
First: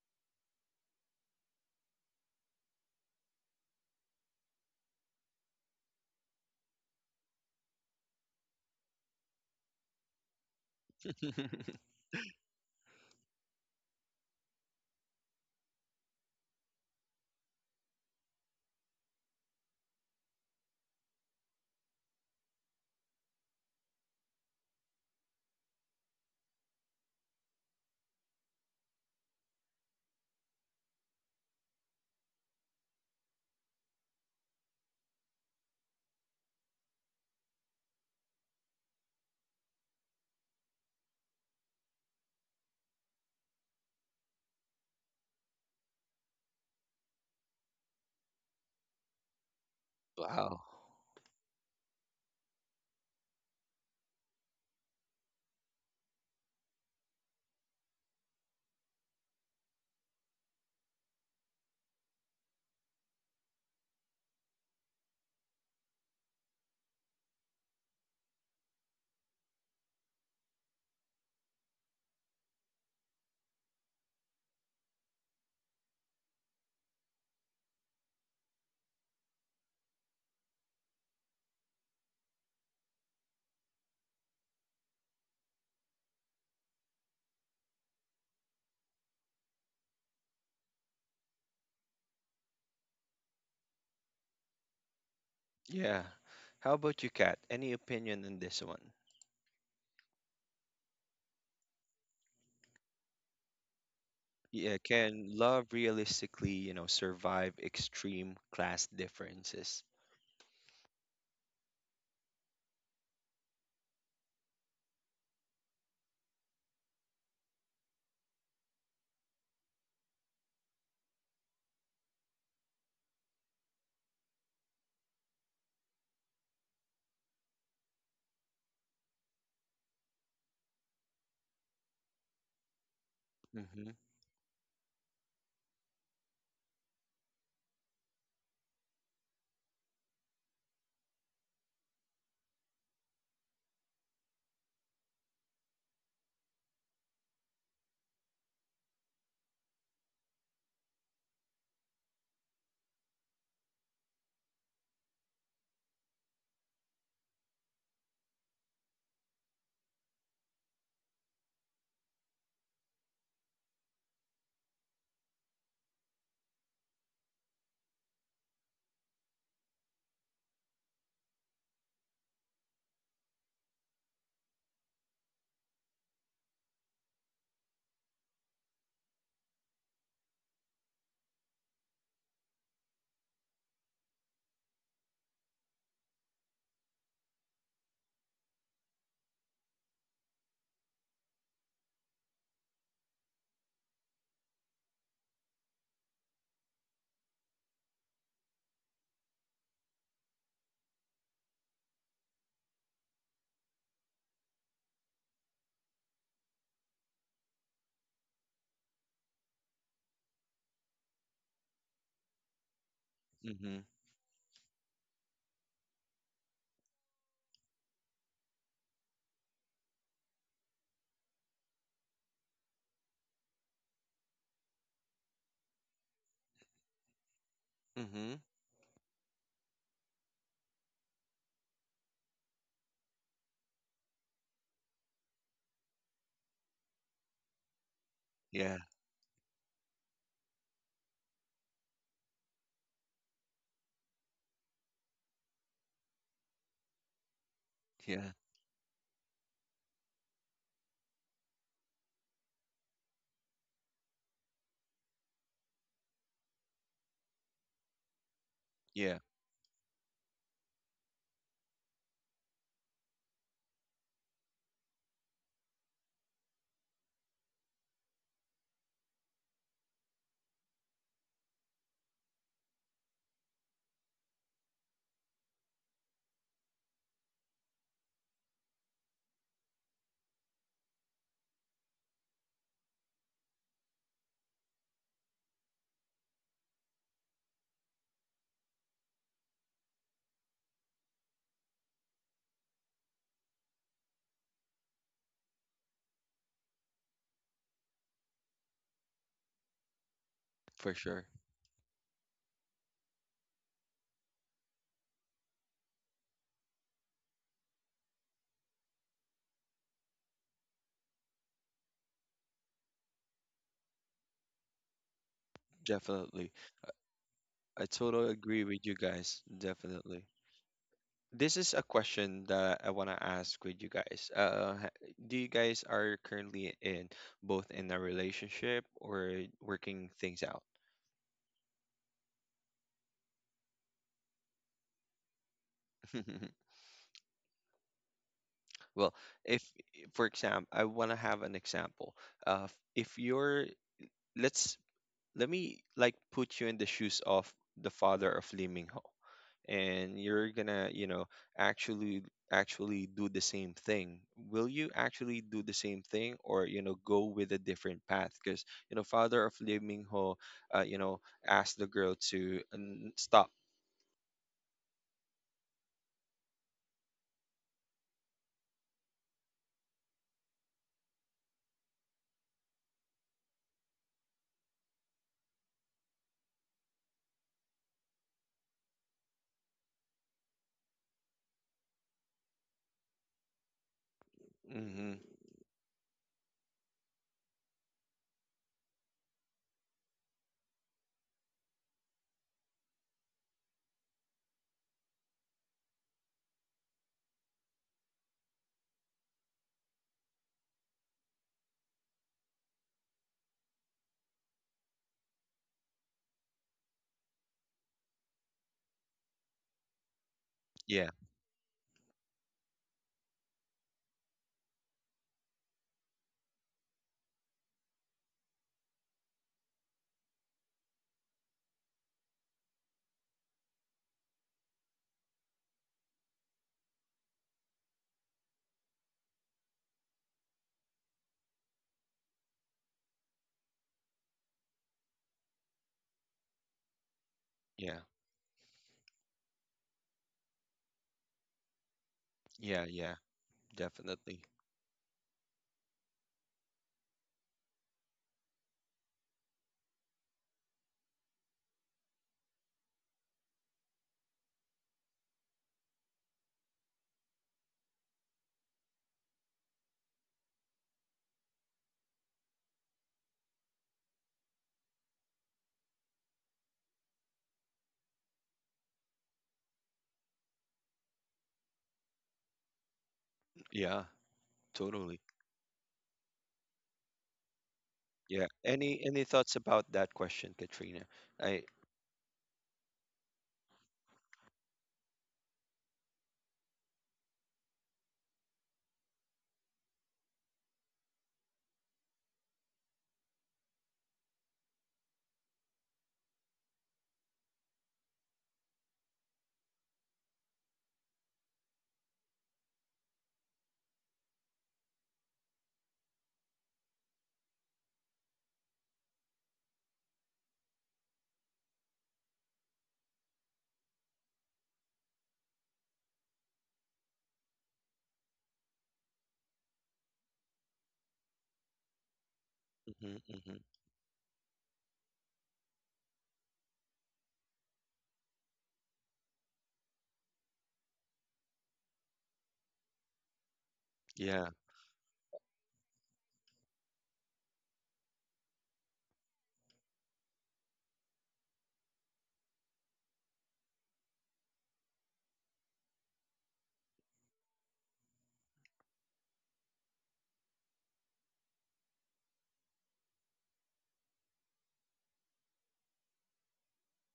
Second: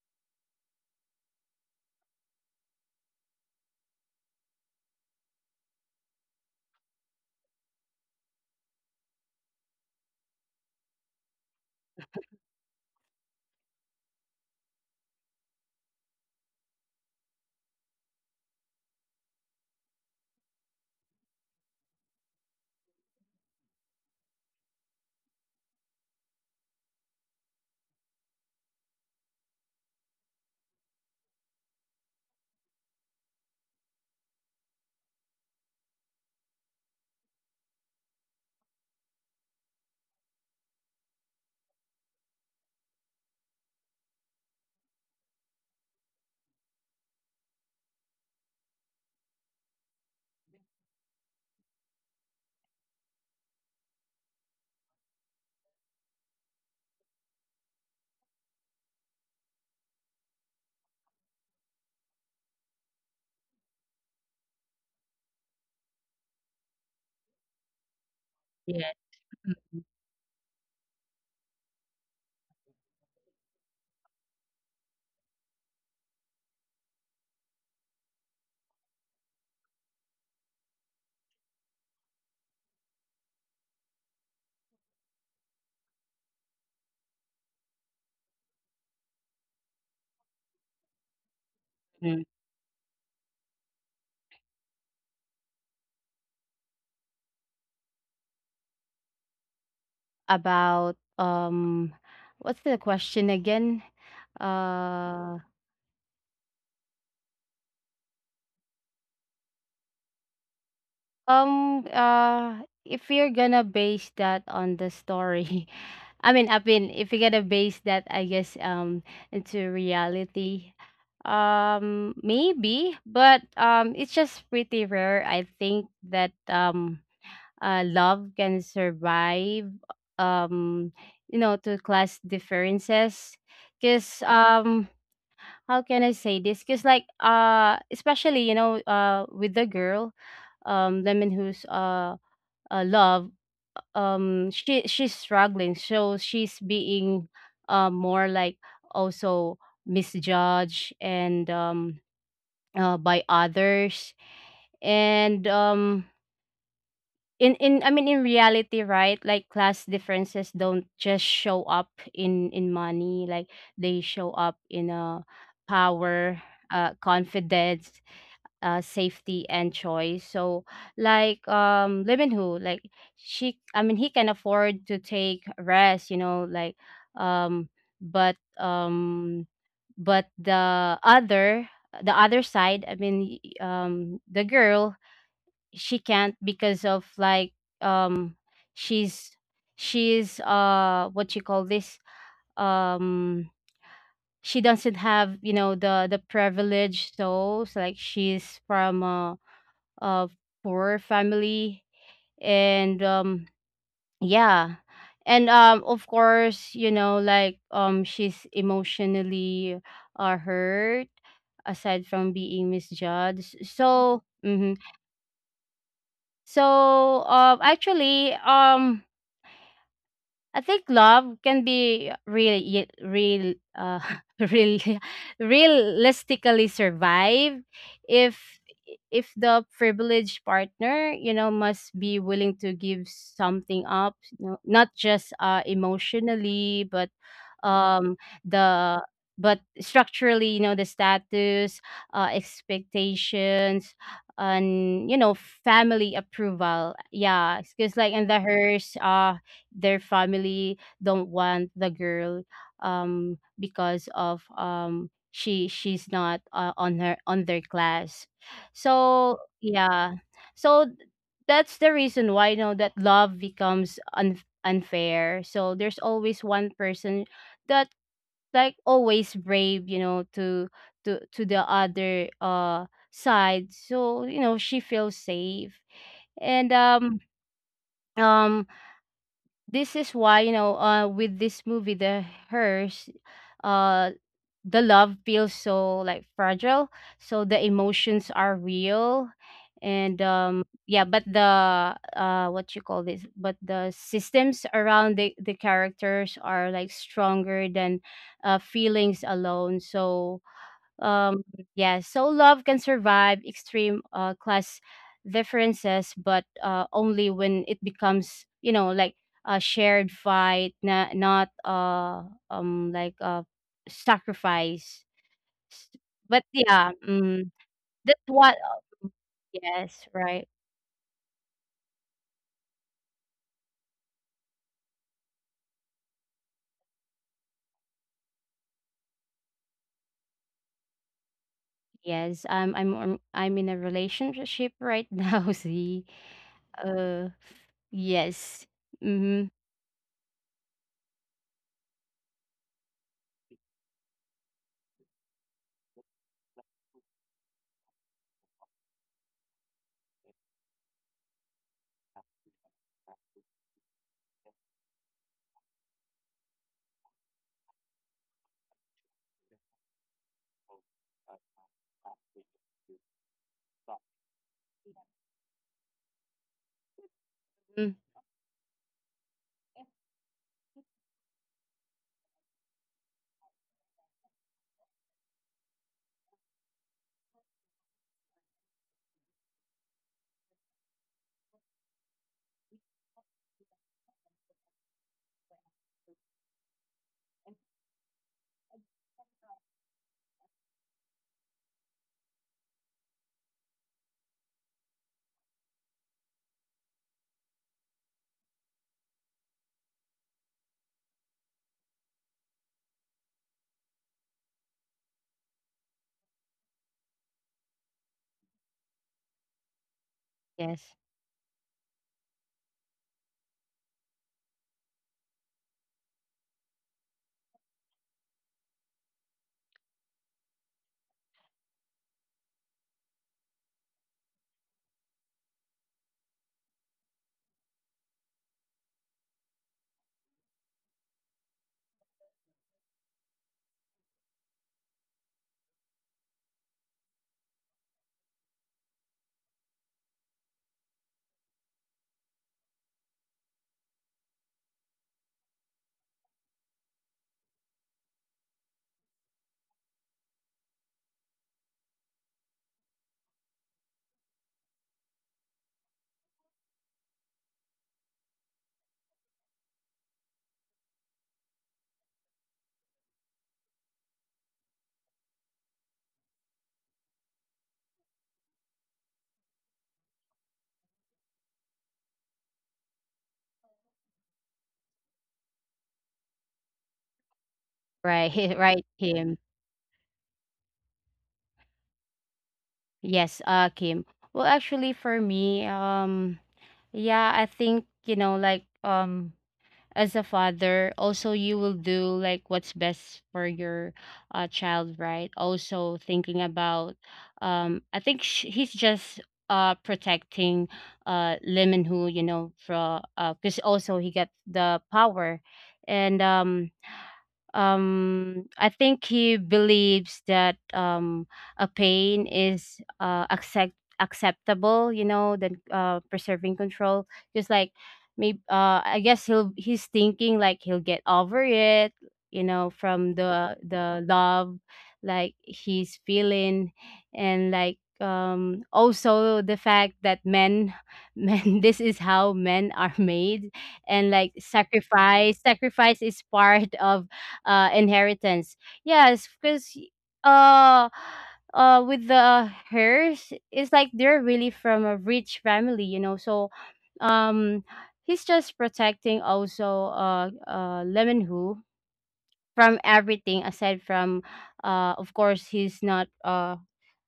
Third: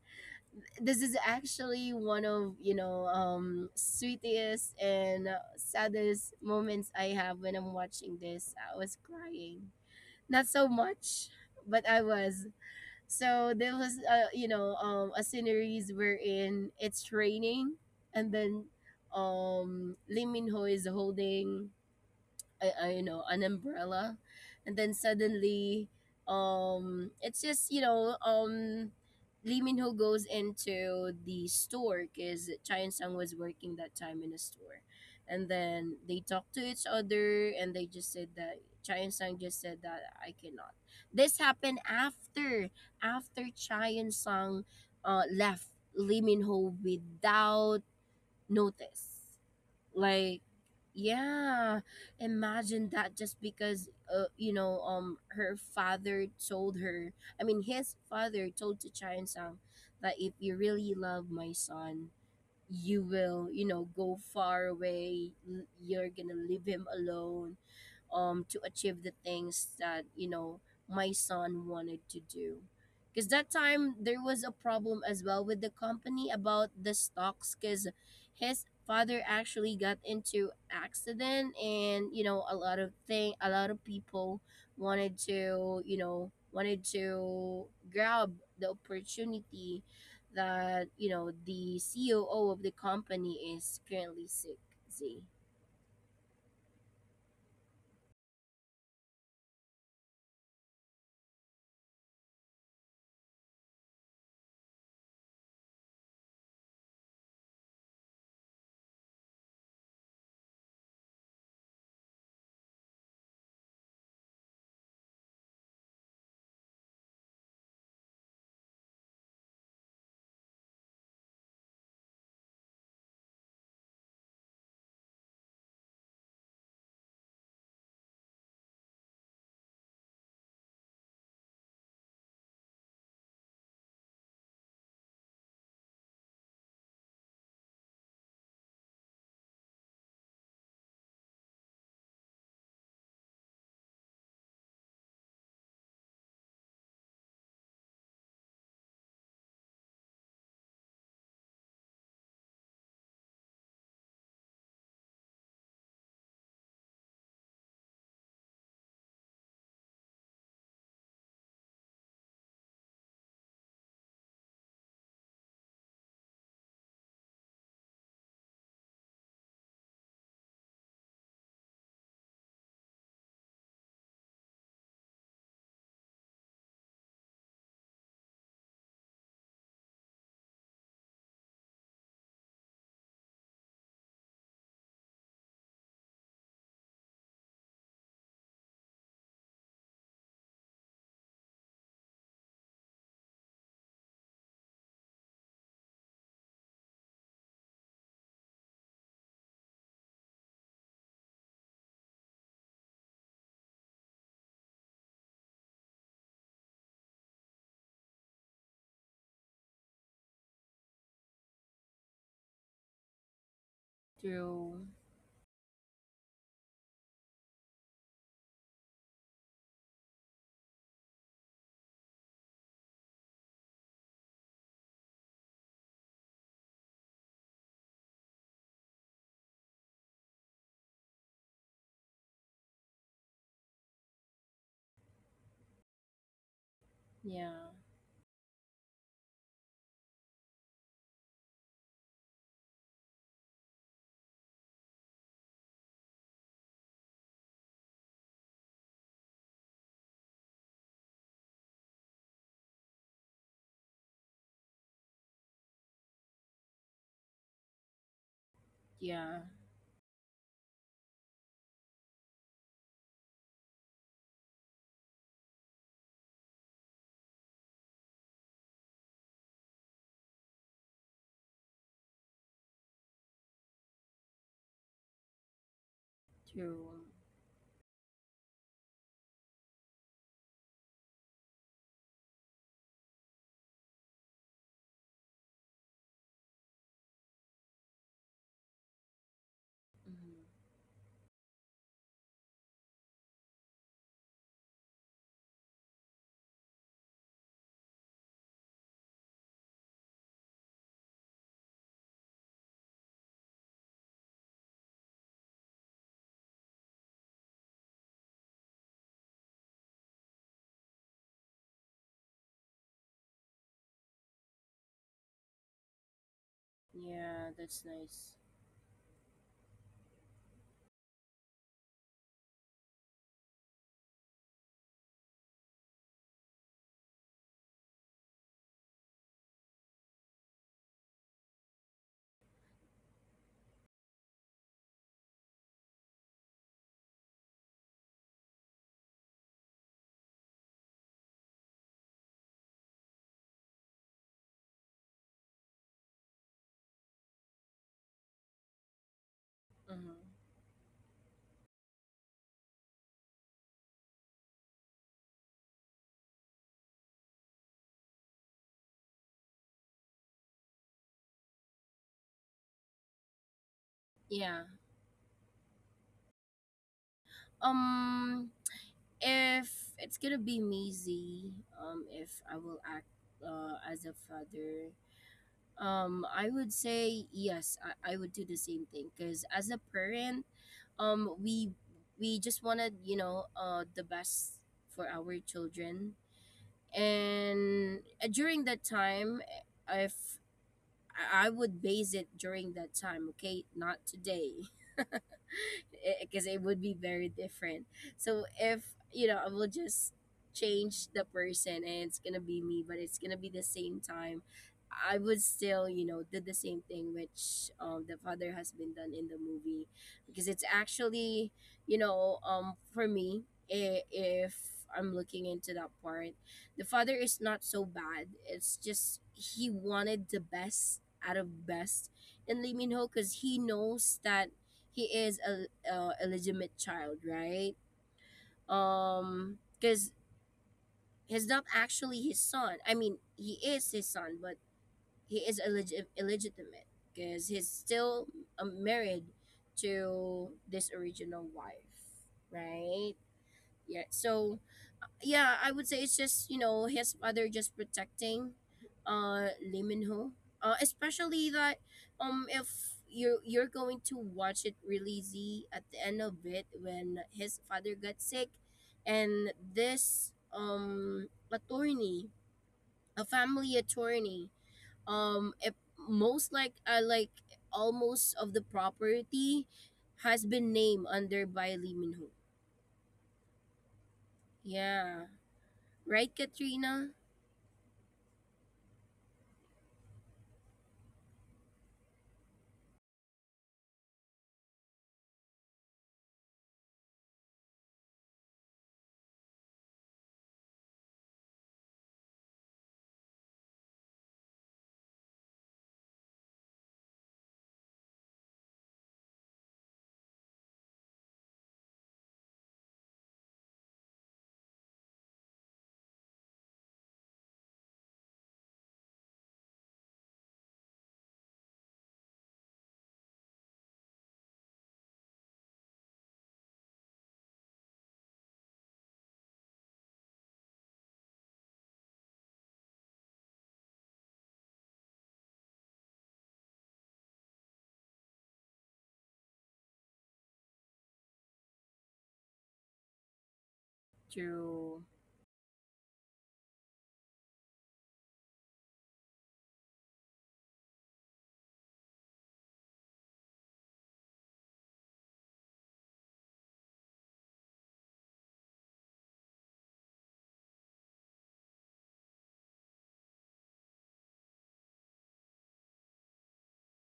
Speaker 2: This is actually one of sweetest and saddest moments I have when I'm watching this. I was crying, not so much, but I was. So there was a sceneries wherein it's raining, and then Lee Min Ho is holding I you know an umbrella, and then suddenly it's just you know Lee Min-ho goes into the store because Cha Sang was working that time in a store, and then they talk to each other, and they just said that Cha Sang just said that I cannot. This happened after Cha Sang left Lee Min-ho without notice, like.
Speaker 1: Wow.
Speaker 2: Yeah, imagine that, just because her father told her, I mean, his father told to Chan Sang that if you really love my son, you will go far away, you're gonna leave him alone, to
Speaker 3: yes.
Speaker 2: achieve the things that you know my son wanted to do, because that time there was a problem as well with the company about the stocks, because his father actually got into accident, and a lot of thing, a lot of people wanted to, grab the opportunity that the
Speaker 3: Mhm.
Speaker 2: COO of the company is currently sick. Z.
Speaker 1: Yeah. How about you, Kat? Any opinion on this one?
Speaker 3: About, what's the question again?
Speaker 1: Yeah, can
Speaker 3: Uh,
Speaker 1: love realistically, you know, survive extreme class differences?
Speaker 3: If you're gonna base that on the story, I mean, if you're gonna base that, I guess, into reality, maybe, but, it's just pretty rare. I think that, love can survive, um, to class differences,
Speaker 1: Mm-hmm.
Speaker 3: because. How can I say this? Because like, especially, with the girl, Lemon who's, love, she's struggling, so she's being, more like also misjudged, and, by others, and, in I mean, in reality, right? Like class differences don't just show up in money, like they show up in, power, confidence, safety, and choice. So, like, Lemon who, like, I mean, he can afford to take rest, like, um, but um, but the other side, I mean, the girl, she can't, because of like, um, she's she's what you call this, um she doesn't have, the privilege, so it's like she's from a, uh poor family, and, yeah, and, of course, like, she's emotionally, hurt, aside from being misjudged,
Speaker 1: Mm-hmm.
Speaker 3: so, mhm.
Speaker 2: True.
Speaker 3: So, actually, I think love can be, really, realistically survive,
Speaker 1: Mm-hmm.
Speaker 3: if if the privileged partner, must be willing to give something up, not just, emotionally, but,
Speaker 2: Yeah.
Speaker 3: um,
Speaker 1: Yeah,
Speaker 3: the but structurally, you know, the status, expectations, and, family approval. Yeah, because like in
Speaker 1: yeah,
Speaker 3: the hearse, their family don't want the girl, because of, she's not, on their class,
Speaker 1: yeah,
Speaker 3: so
Speaker 2: Yeah.
Speaker 3: yeah. So that's the reason why, you know that love becomes unfair, so there's always one person that, like, always brave, to the other, side, so she feels safe, and,
Speaker 2: True.
Speaker 3: um this is why, with this movie, The Hers, uh the love feels so like fragile, so the emotions are real, and,
Speaker 2: Hmm.
Speaker 3: yeah, but, the what you call this, but the systems around the characters are like stronger than, feelings alone. So,
Speaker 1: for sure.
Speaker 3: um, yeah, so love can survive extreme, class differences, but, only when it becomes, like a shared fight, not like a sacrifice. S- But
Speaker 1: Definitely.
Speaker 3: yeah,
Speaker 2: Yeah, that's
Speaker 1: I
Speaker 3: that's
Speaker 1: totally
Speaker 2: nice.
Speaker 3: what.
Speaker 1: agree with you guys.
Speaker 3: Yes,
Speaker 1: Definitely.
Speaker 3: right.
Speaker 1: This is a question that I want to ask with you guys. Do you guys are currently in both in a relationship or working things out?
Speaker 3: Yes, I'm in a relationship right now. See, uh, yes,
Speaker 1: Well,
Speaker 3: mm-hmm.
Speaker 1: if for example, I want to have an example of if you're let's let me like put you in the shoes of the father of Lee Min Ho, and
Speaker 2: Hmm.
Speaker 1: you're gonna, you know, actually actually do the same thing. Will you actually do the same thing, or you know, go with a different path? Because you know, father of Lee Min Ho, you know, asked the girl to stop.
Speaker 2: Yeah.
Speaker 3: Mm,
Speaker 2: Um, if it's gonna be me, Z. If I will act as a father, I would say yes. I would do the same thing, because as a parent, we just wanted, the best for
Speaker 1: Mm-hmm.
Speaker 2: our children, and during that time, if I would base it during that time, okay, not today. Because it would be very different. So if, I will just change the person, and it's gonna be me, but it's gonna be the same time. I would still, did the same thing, which the father has been done in the movie, because it's
Speaker 3: yes,
Speaker 1: Yeah,
Speaker 2: actually, for me, if I'm looking into that part, the father is not so bad. It's just he wanted the best out of best in Lee Min Ho, because he knows that he is a legitimate child, right? Because he's not actually his son. I mean, he is his son, but he is illegitimate, because he's
Speaker 1: yeah,
Speaker 2: still married to this original wife,
Speaker 1: yeah,
Speaker 2: right?
Speaker 1: yeah,
Speaker 2: Yeah.
Speaker 1: definitely.
Speaker 2: So yeah, I would say it's just his mother just protecting, Lee Min Ho. Especially that, if you're going to watch it, really, Z, at the end of it when his father got sick, and this attorney, a family attorney, if most like, like almost of the property has been named under by Lee Min Ho.
Speaker 1: Yeah, totally.
Speaker 2: Yeah, right, Katrina.
Speaker 1: Yeah.
Speaker 3: right, right,
Speaker 1: Any
Speaker 3: him.
Speaker 1: thoughts about that question, Katrina? I.
Speaker 3: Yes, Kim. Well, actually, for me, yeah, I think, you know, like, as a father, also you will do like what's best for your child, right? Also thinking about, I think sh he's just protecting Lee Min-ho, you know, from because also he got the power, and I think he believes that a pain is acceptable, you know, than preserving control. Just like, maybe I guess he's thinking like he'll get over it, you know,
Speaker 1: Mm-hmm,
Speaker 3: from
Speaker 1: mm-hmm.
Speaker 3: the love like he's feeling. And like also the fact that men men, this is how men are made, and like
Speaker 1: Yeah.
Speaker 2: True.
Speaker 3: sacrifice is part of inheritance. Yes, because uh with the hers, it's like they're really from a rich family, you know. So um he's just protecting also lemon who, from everything aside from, of course he's not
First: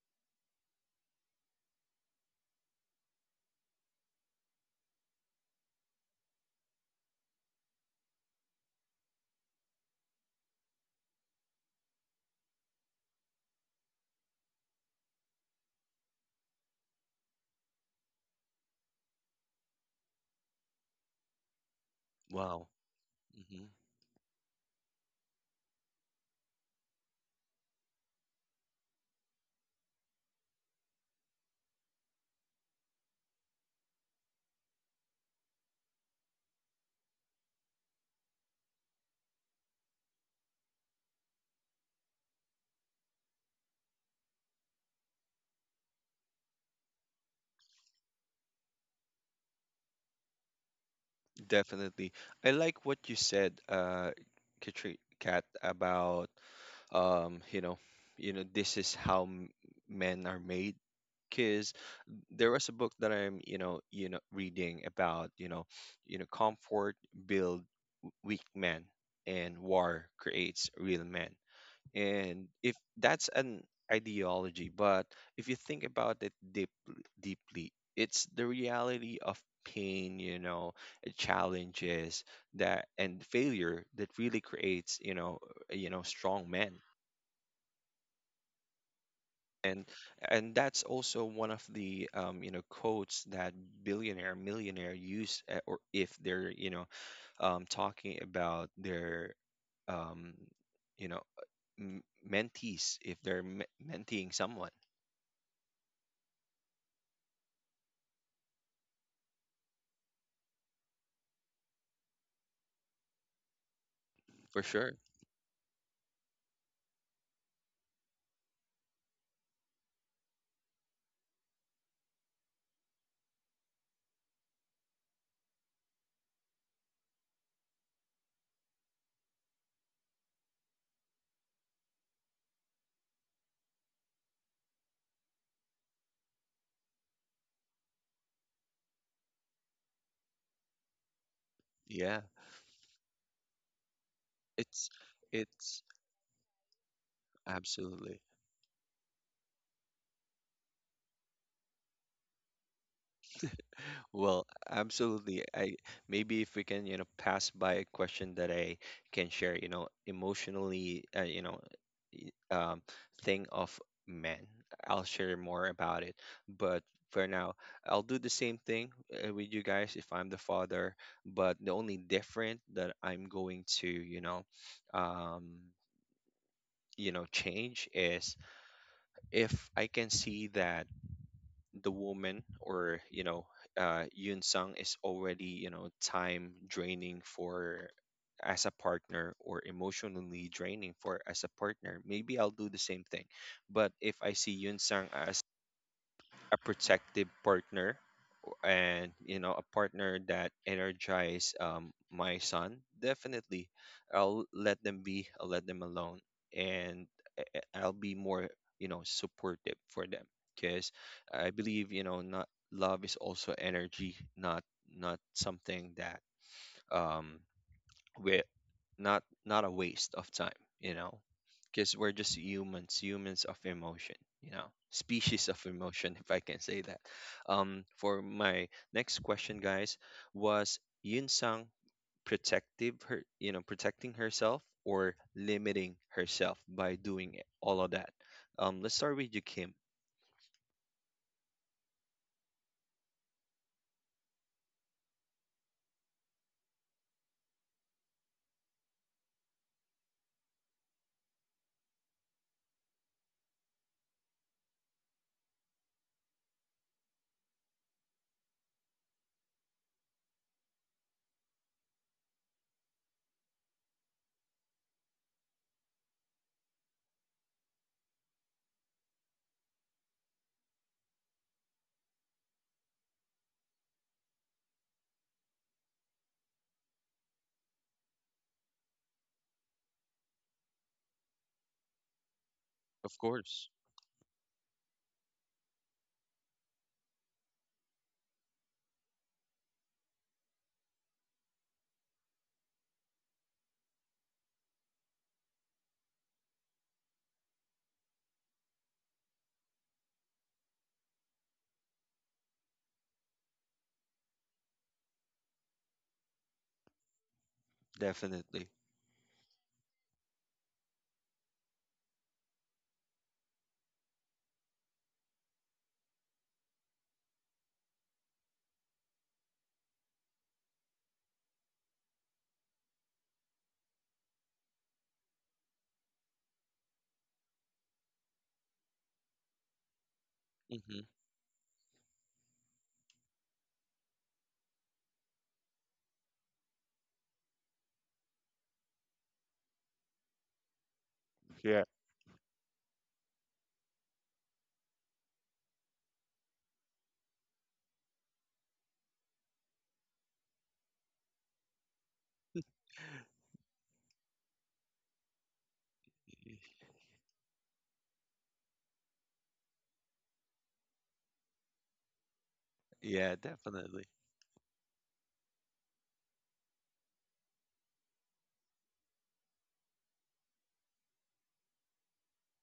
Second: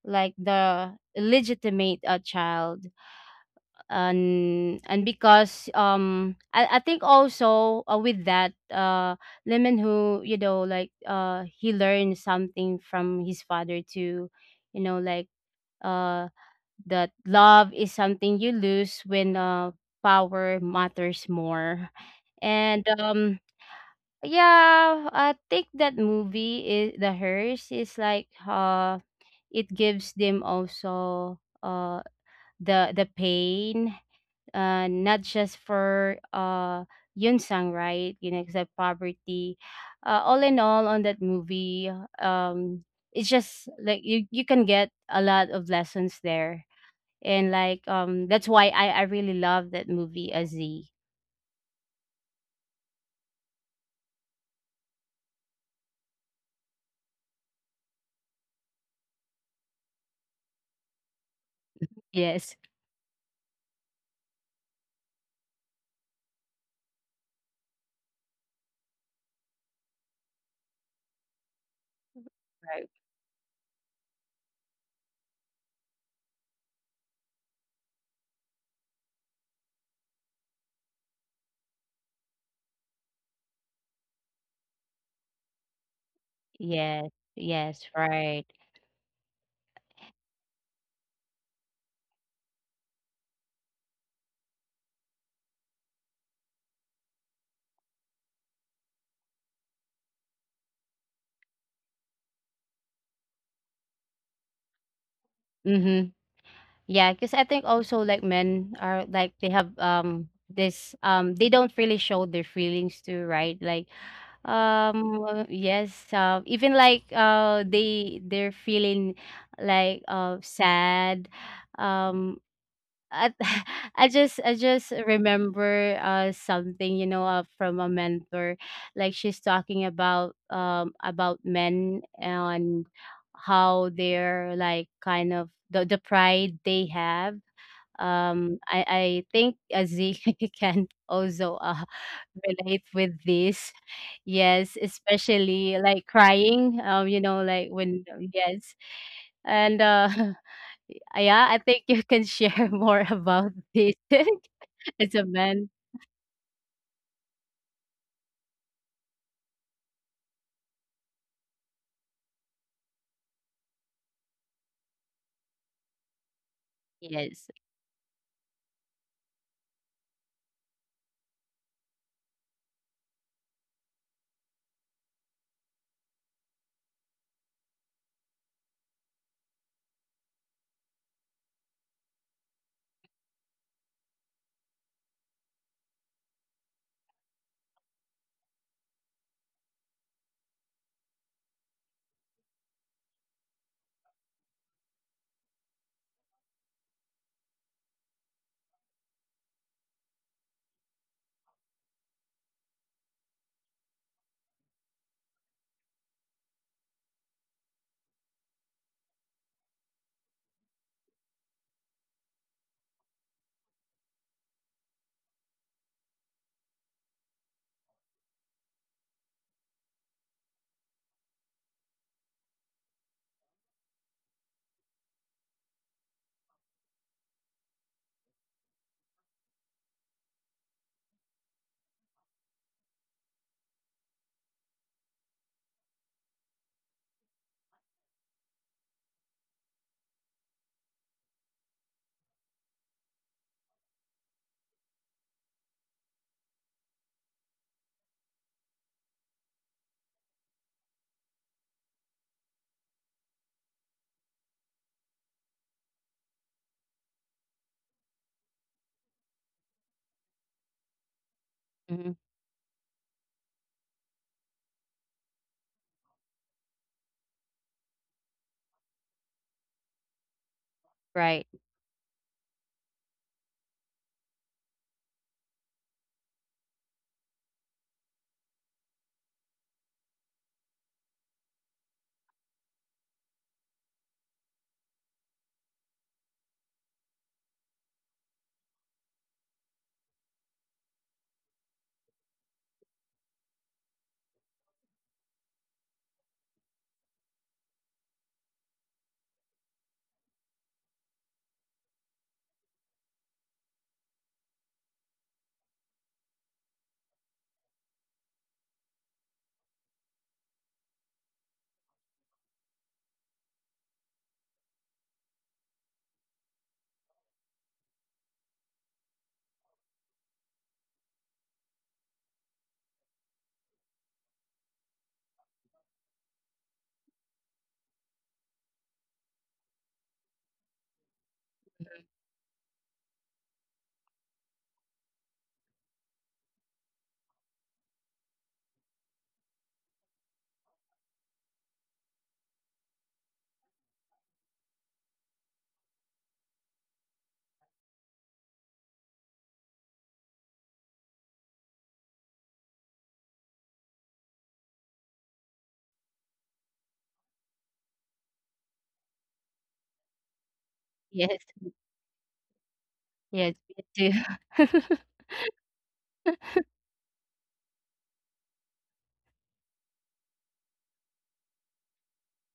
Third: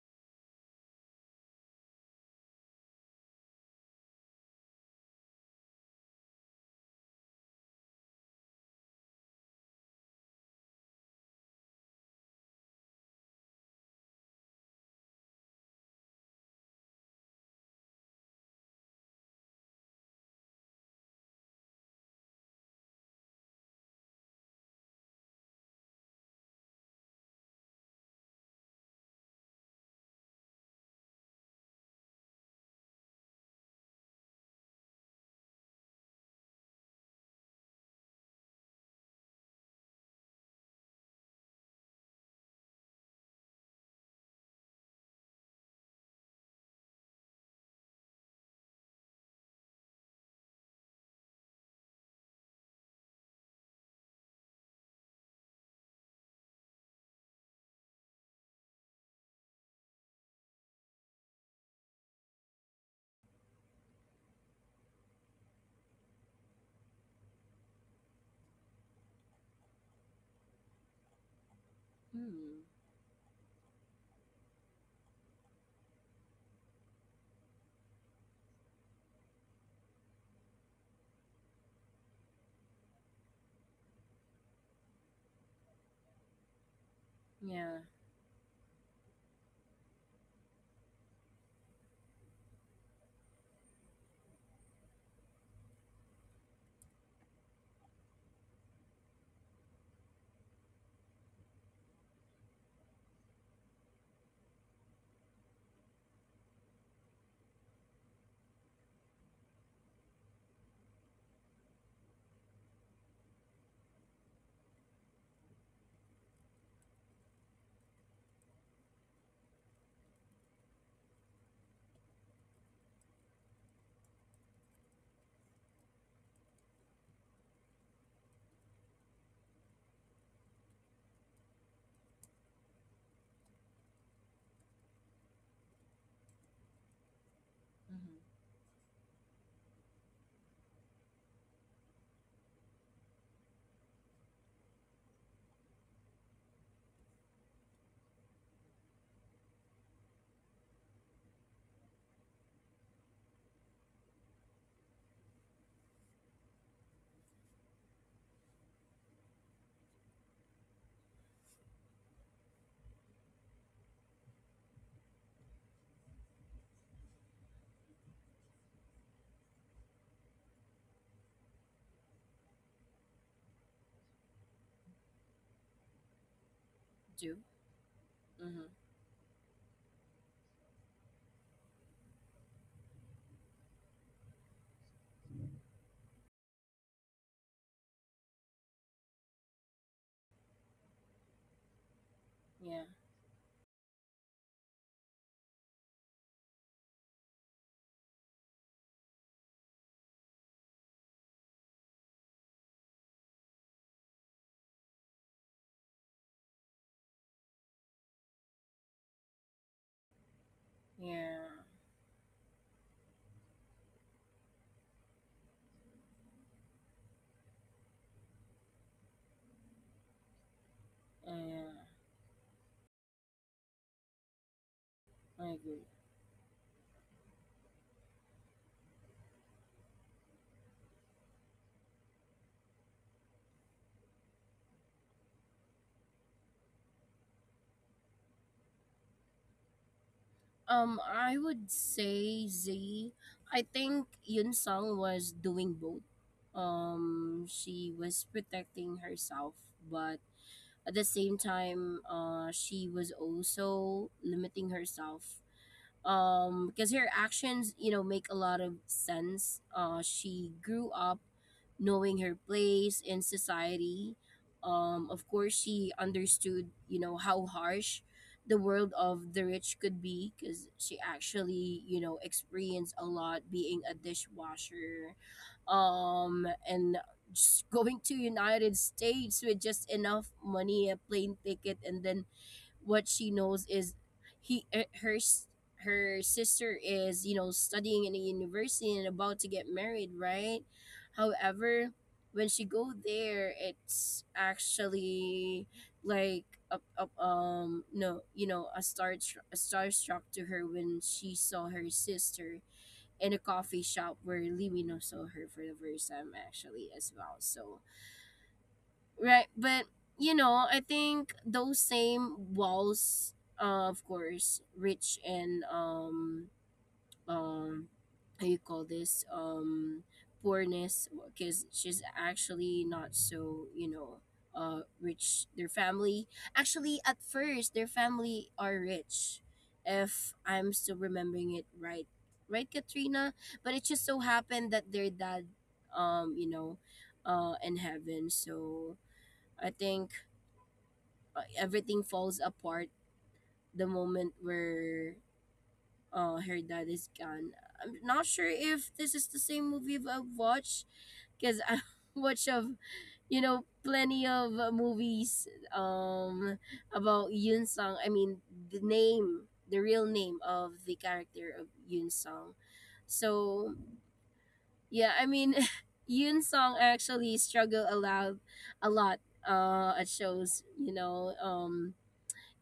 Speaker 3: like the legitimate child. And because I think also, with that Lemon who, you know, like he learned something from his father too, you know, like uh that love is something you lose when power matters more.
Speaker 1: Wow.
Speaker 3: And
Speaker 1: Mm-hmm.
Speaker 3: yeah, I think that movie, is the hers, is like it gives them also uh the pain, not just for sang, right? You know, except poverty. All in all, on that movie, um, it's just like you can get a lot of lessons there, and like that's why I really love that movie, Aziz.
Speaker 1: Definitely. I like what you said, Katri- Kat, about um, you know, this is how men are made. Because there
Speaker 3: Yes.
Speaker 1: was a book that I'm, reading about, comfort build weak men, and war creates real men, and
Speaker 2: Mm,
Speaker 1: if
Speaker 3: Right.
Speaker 1: that's an ideology, but if you think about it deep, deeply it's the reality of pain, you know, challenges that and failure that really creates, you know, you know strong men.
Speaker 3: Yes.
Speaker 2: yeah.
Speaker 3: Yes. Right.
Speaker 1: and and that's also one of the you know quotes that billionaire millionaire use, or if they're you know talking about their um, you know m- mentees if they're menteeing someone.
Speaker 3: Mm-hmm. Yeah, because I think also like men are like they have this they don't really show their feelings too, right? Like
Speaker 1: For sure.
Speaker 3: yes, even like they they're feeling like sad. Um I, I just remember something, you know, from a mentor. Like she's talking about men and how they're like kind of the pride they have.
Speaker 2: Mm-hmm.
Speaker 3: I think Aziz can also
Speaker 1: Yeah.
Speaker 3: relate with this. Yes,
Speaker 1: It's it's
Speaker 3: especially like crying, you know, like when,
Speaker 1: absolutely.
Speaker 3: yes. And yeah, I think you can share more about this
Speaker 1: Well,
Speaker 3: as a
Speaker 1: absolutely.
Speaker 3: man.
Speaker 1: I maybe if we can, you know, pass by a question that I can share, you know, emotionally, y- um, thing of men. I'll share more about it. But for
Speaker 3: Yes.
Speaker 1: now, I'll do the same thing with you guys if I'm the father, but the only different that I'm going to, um,
Speaker 2: Do.
Speaker 1: change is
Speaker 2: Mm-hmm.
Speaker 1: if I can see that the woman or you know Yun Sung is already you know time draining for as a partner or emotionally draining for as a partner, maybe I'll do the
Speaker 2: Yeah.
Speaker 1: same thing, but if I see Yun Sung as a protective partner and you know a partner that energize my son, definitely I'll let them be, I'll let them alone, and I'll be more, you know, supportive for them because
Speaker 2: Yeah.
Speaker 1: I believe, you know, not love is also energy, not not something that um we not not a waste of time, you know,
Speaker 2: Yeah.
Speaker 1: because we're just humans, humans of emotion, you know,
Speaker 2: I
Speaker 1: species of
Speaker 2: agree.
Speaker 1: emotion, if I can say that. For my next question, guys, was Yun Sang protective her you know protecting herself or limiting herself by doing all of that let's start with you Kim.
Speaker 2: I would say, Z. I think Yun Sung was doing both. She was protecting herself, but at the same time, she was also limiting herself. Because her actions, make a lot of sense. She grew up knowing
Speaker 3: Mhm.
Speaker 2: her place in society. Of course, she understood, how harsh the world of the rich could be, because she
Speaker 3: Right.
Speaker 2: actually, experienced a lot being a dishwasher, and just going to United States with just enough money, a plane ticket, and then what
Speaker 1: Of
Speaker 2: she knows
Speaker 1: course.
Speaker 2: is he her her sister is studying in a university and about to get married, right? However, when she go there, it's actually like a, no you know a star a starstruck to her when she saw her sister in a coffee shop where Limino saw her for the first time actually as well. So
Speaker 1: Definitely.
Speaker 2: right, but I think those same walls, of course, rich and, um how you call this, poorness, because she's actually not so, rich, their family. Actually at first, their family are rich, if I'm still
Speaker 1: hmm
Speaker 2: remembering it right, right, Katrina? But it just so happened that their dad, um you know in heaven, so I think
Speaker 1: Yeah.
Speaker 2: everything falls apart the moment where, her dad is gone. I'm not sure if this is the same movie I've watched, because I watch of plenty of movies um about Yun Sung. I mean the name, the real name of the
Speaker 3: Yes.
Speaker 2: character of Yun Sung.
Speaker 1: Yeah,
Speaker 3: Yes,
Speaker 2: So
Speaker 1: definitely.
Speaker 3: me too.
Speaker 2: yeah, I mean, Yun Sung actually struggle a lot, a lot, at shows.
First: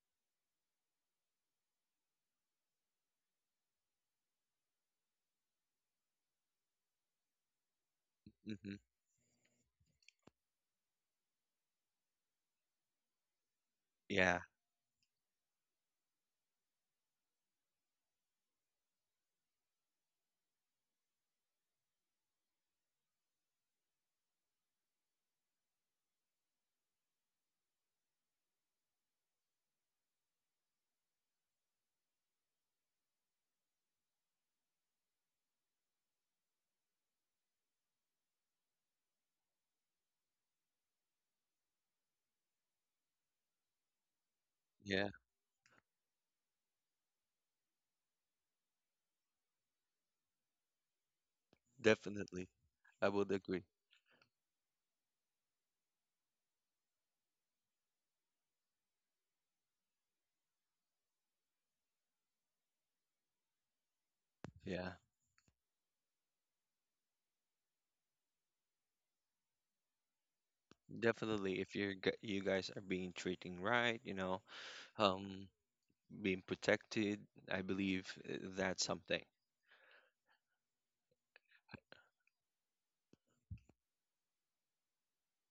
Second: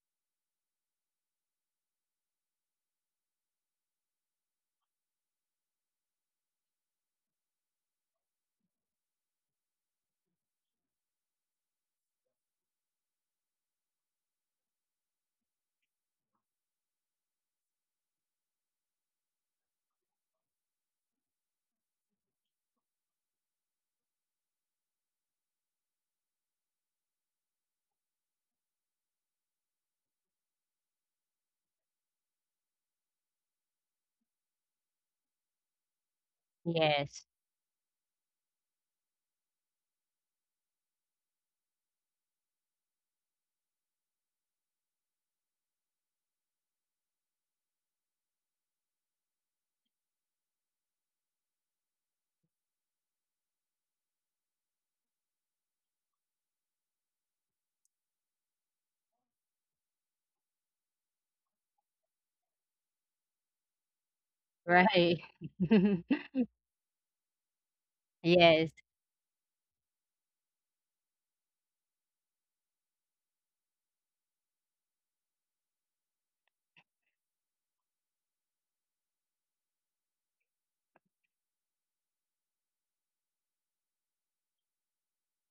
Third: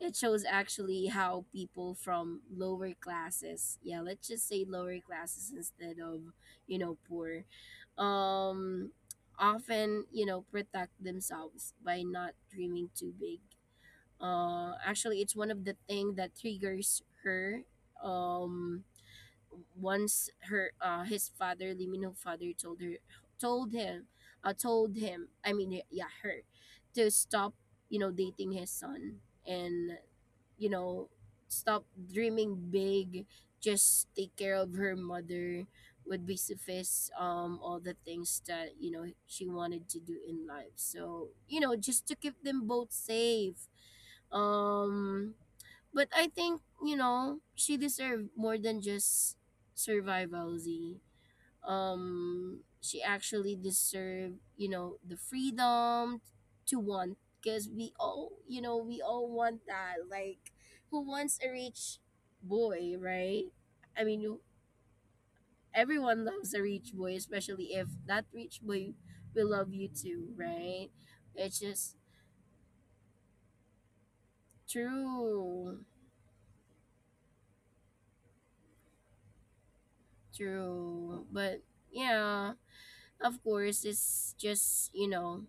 Speaker 2: It shows actually how people from lower classes, yeah, let's just say lower classes instead of, you know, poor,
Speaker 1: hmm
Speaker 2: um, often, protect themselves by not dreaming too big.
Speaker 1: yeah.
Speaker 2: Actually, it's one of the thing that triggers her. Um, Once her his father, Limino father, told her, told him told him I mean, yeah, her to stop, dating his son, and you know stop dreaming big. Just take care of her mother would be suffice,
Speaker 3: Yes.
Speaker 2: all the things that she wanted to do in life, so just to keep them both safe.
Speaker 1: Yeah,
Speaker 2: um but I think, she deserved more than just survival, Z.
Speaker 1: definitely,
Speaker 2: She
Speaker 1: I would
Speaker 2: actually
Speaker 1: agree.
Speaker 2: deserved, the freedom to want, because we all, want that. Like, who wants a rich boy, right? I mean,
Speaker 1: Yeah,
Speaker 3: Right.
Speaker 2: everyone loves a rich boy, especially if that rich
Speaker 3: Yes.
Speaker 2: boy will love you too, right?
Speaker 1: definitely
Speaker 2: It's
Speaker 1: if you're
Speaker 2: just
Speaker 1: you guys are being treating right, you know, um,
Speaker 2: true,
Speaker 1: being protected, I believe, that's something.
Speaker 2: true. But yeah, of course it's just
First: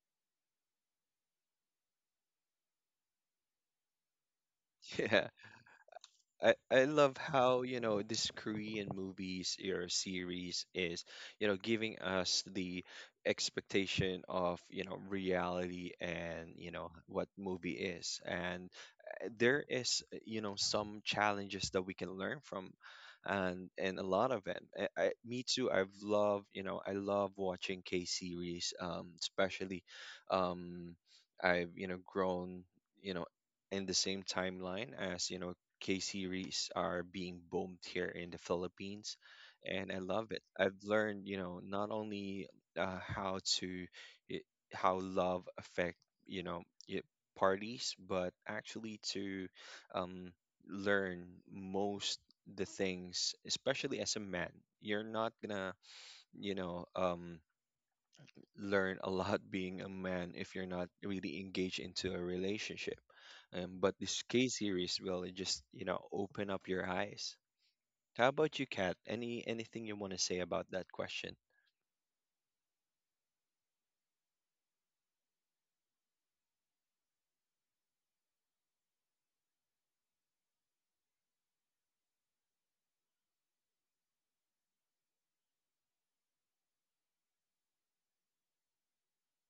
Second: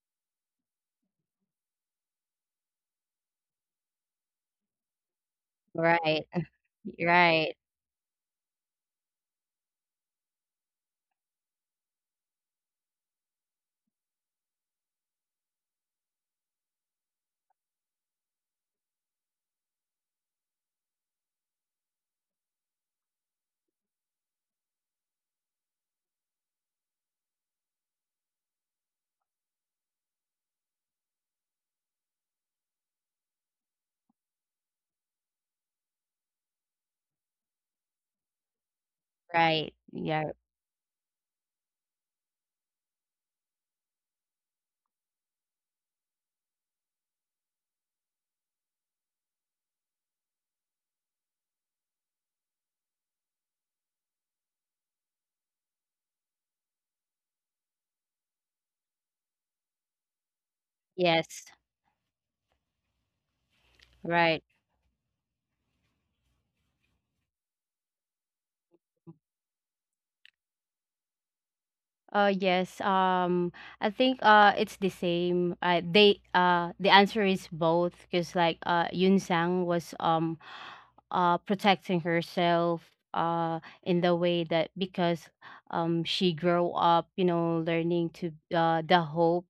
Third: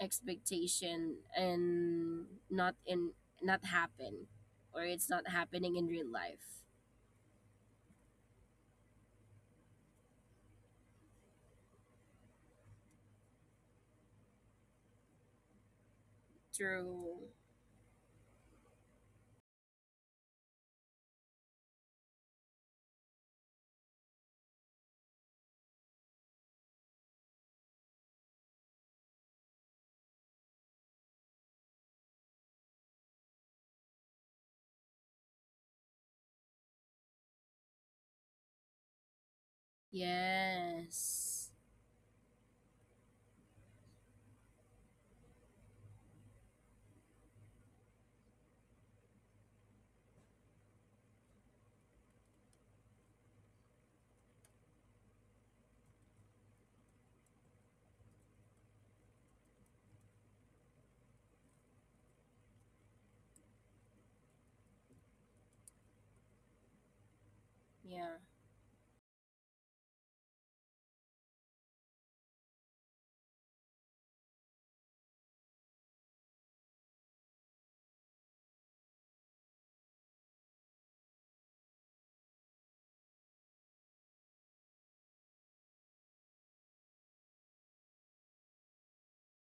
Speaker 2: expectation and not in, not happen, or it's not
Speaker 1: Yeah,
Speaker 2: happening in real
Speaker 3: Right.
Speaker 2: life.
Speaker 1: I love
Speaker 3: Right.
Speaker 1: how you know this Korean movies or series is you know giving us the expectation of you know reality and you know
Speaker 2: True.
Speaker 1: what movie is, and there is you know some challenges that we can learn from, and a lot of it I, me too I've loved you know I love watching K series especially um I've you know grown you know in the same timeline as you know K series are being boomed here in the Philippines,
Speaker 3: Right.
Speaker 1: and I love
Speaker 3: Yeah.
Speaker 1: it. I've learned, you
Speaker 2: Yes.
Speaker 1: know, not only how to how love affect, you know, y- parties, but actually to um, learn most the things, especially as a man. You're not gonna, you know, learn a lot being a man if you're not really
Speaker 3: Yes.
Speaker 1: engaged into a relationship. But this
Speaker 3: Right.
Speaker 1: case series will just you know open up your eyes.
Speaker 2: Yeah,
Speaker 1: How about you, Kat? Any anything you want to say about that question?
Speaker 3: Yes. I think it's the same. They the answer is both, because like Yun Sang was protecting herself in the way that, because she grew up, you know, learning to the hope,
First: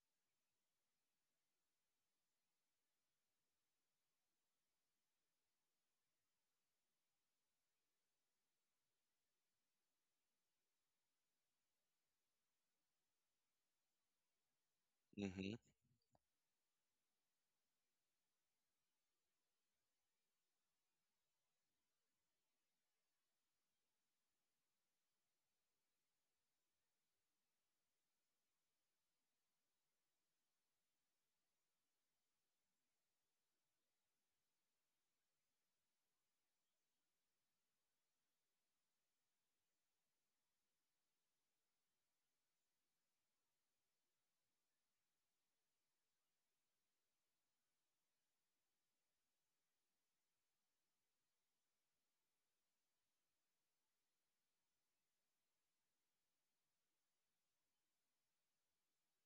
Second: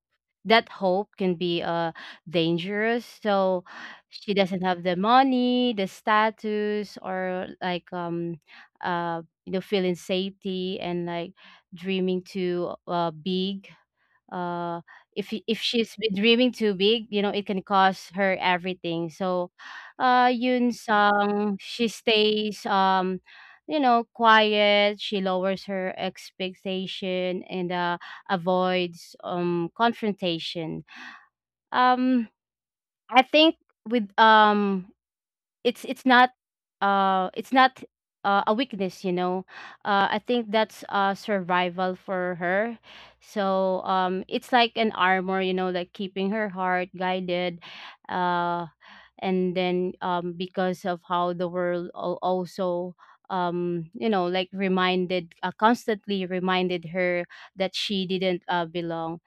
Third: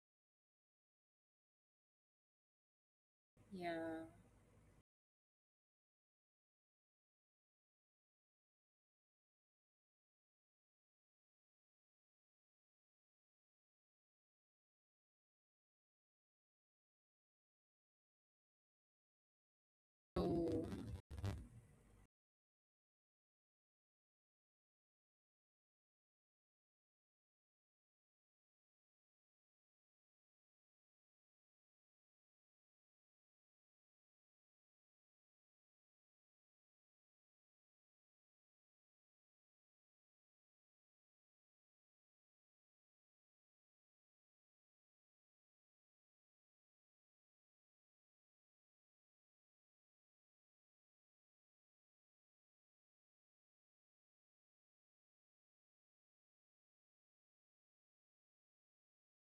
Speaker 3: that hope can be dangerous. So
Speaker 2: yeah.
Speaker 3: she doesn't have the money, the status, or like you know, feeling safety, and like dreaming too big. uh if
Speaker 1: Mm-hmm.
Speaker 3: if she's been dreaming too big, you know, it can cost her everything. So
Speaker 2: Oh,
Speaker 3: Yun Sang, she stays, you know, quiet. She lowers her expectation, and avoids confrontation. um I think, with it's not uh it's not a weakness, you know. I think that's survival for her. So it's like an armor, you know, like keeping her heart guided. uh and then because of how the world also you know, like reminded, constantly reminded her that she didn't belong.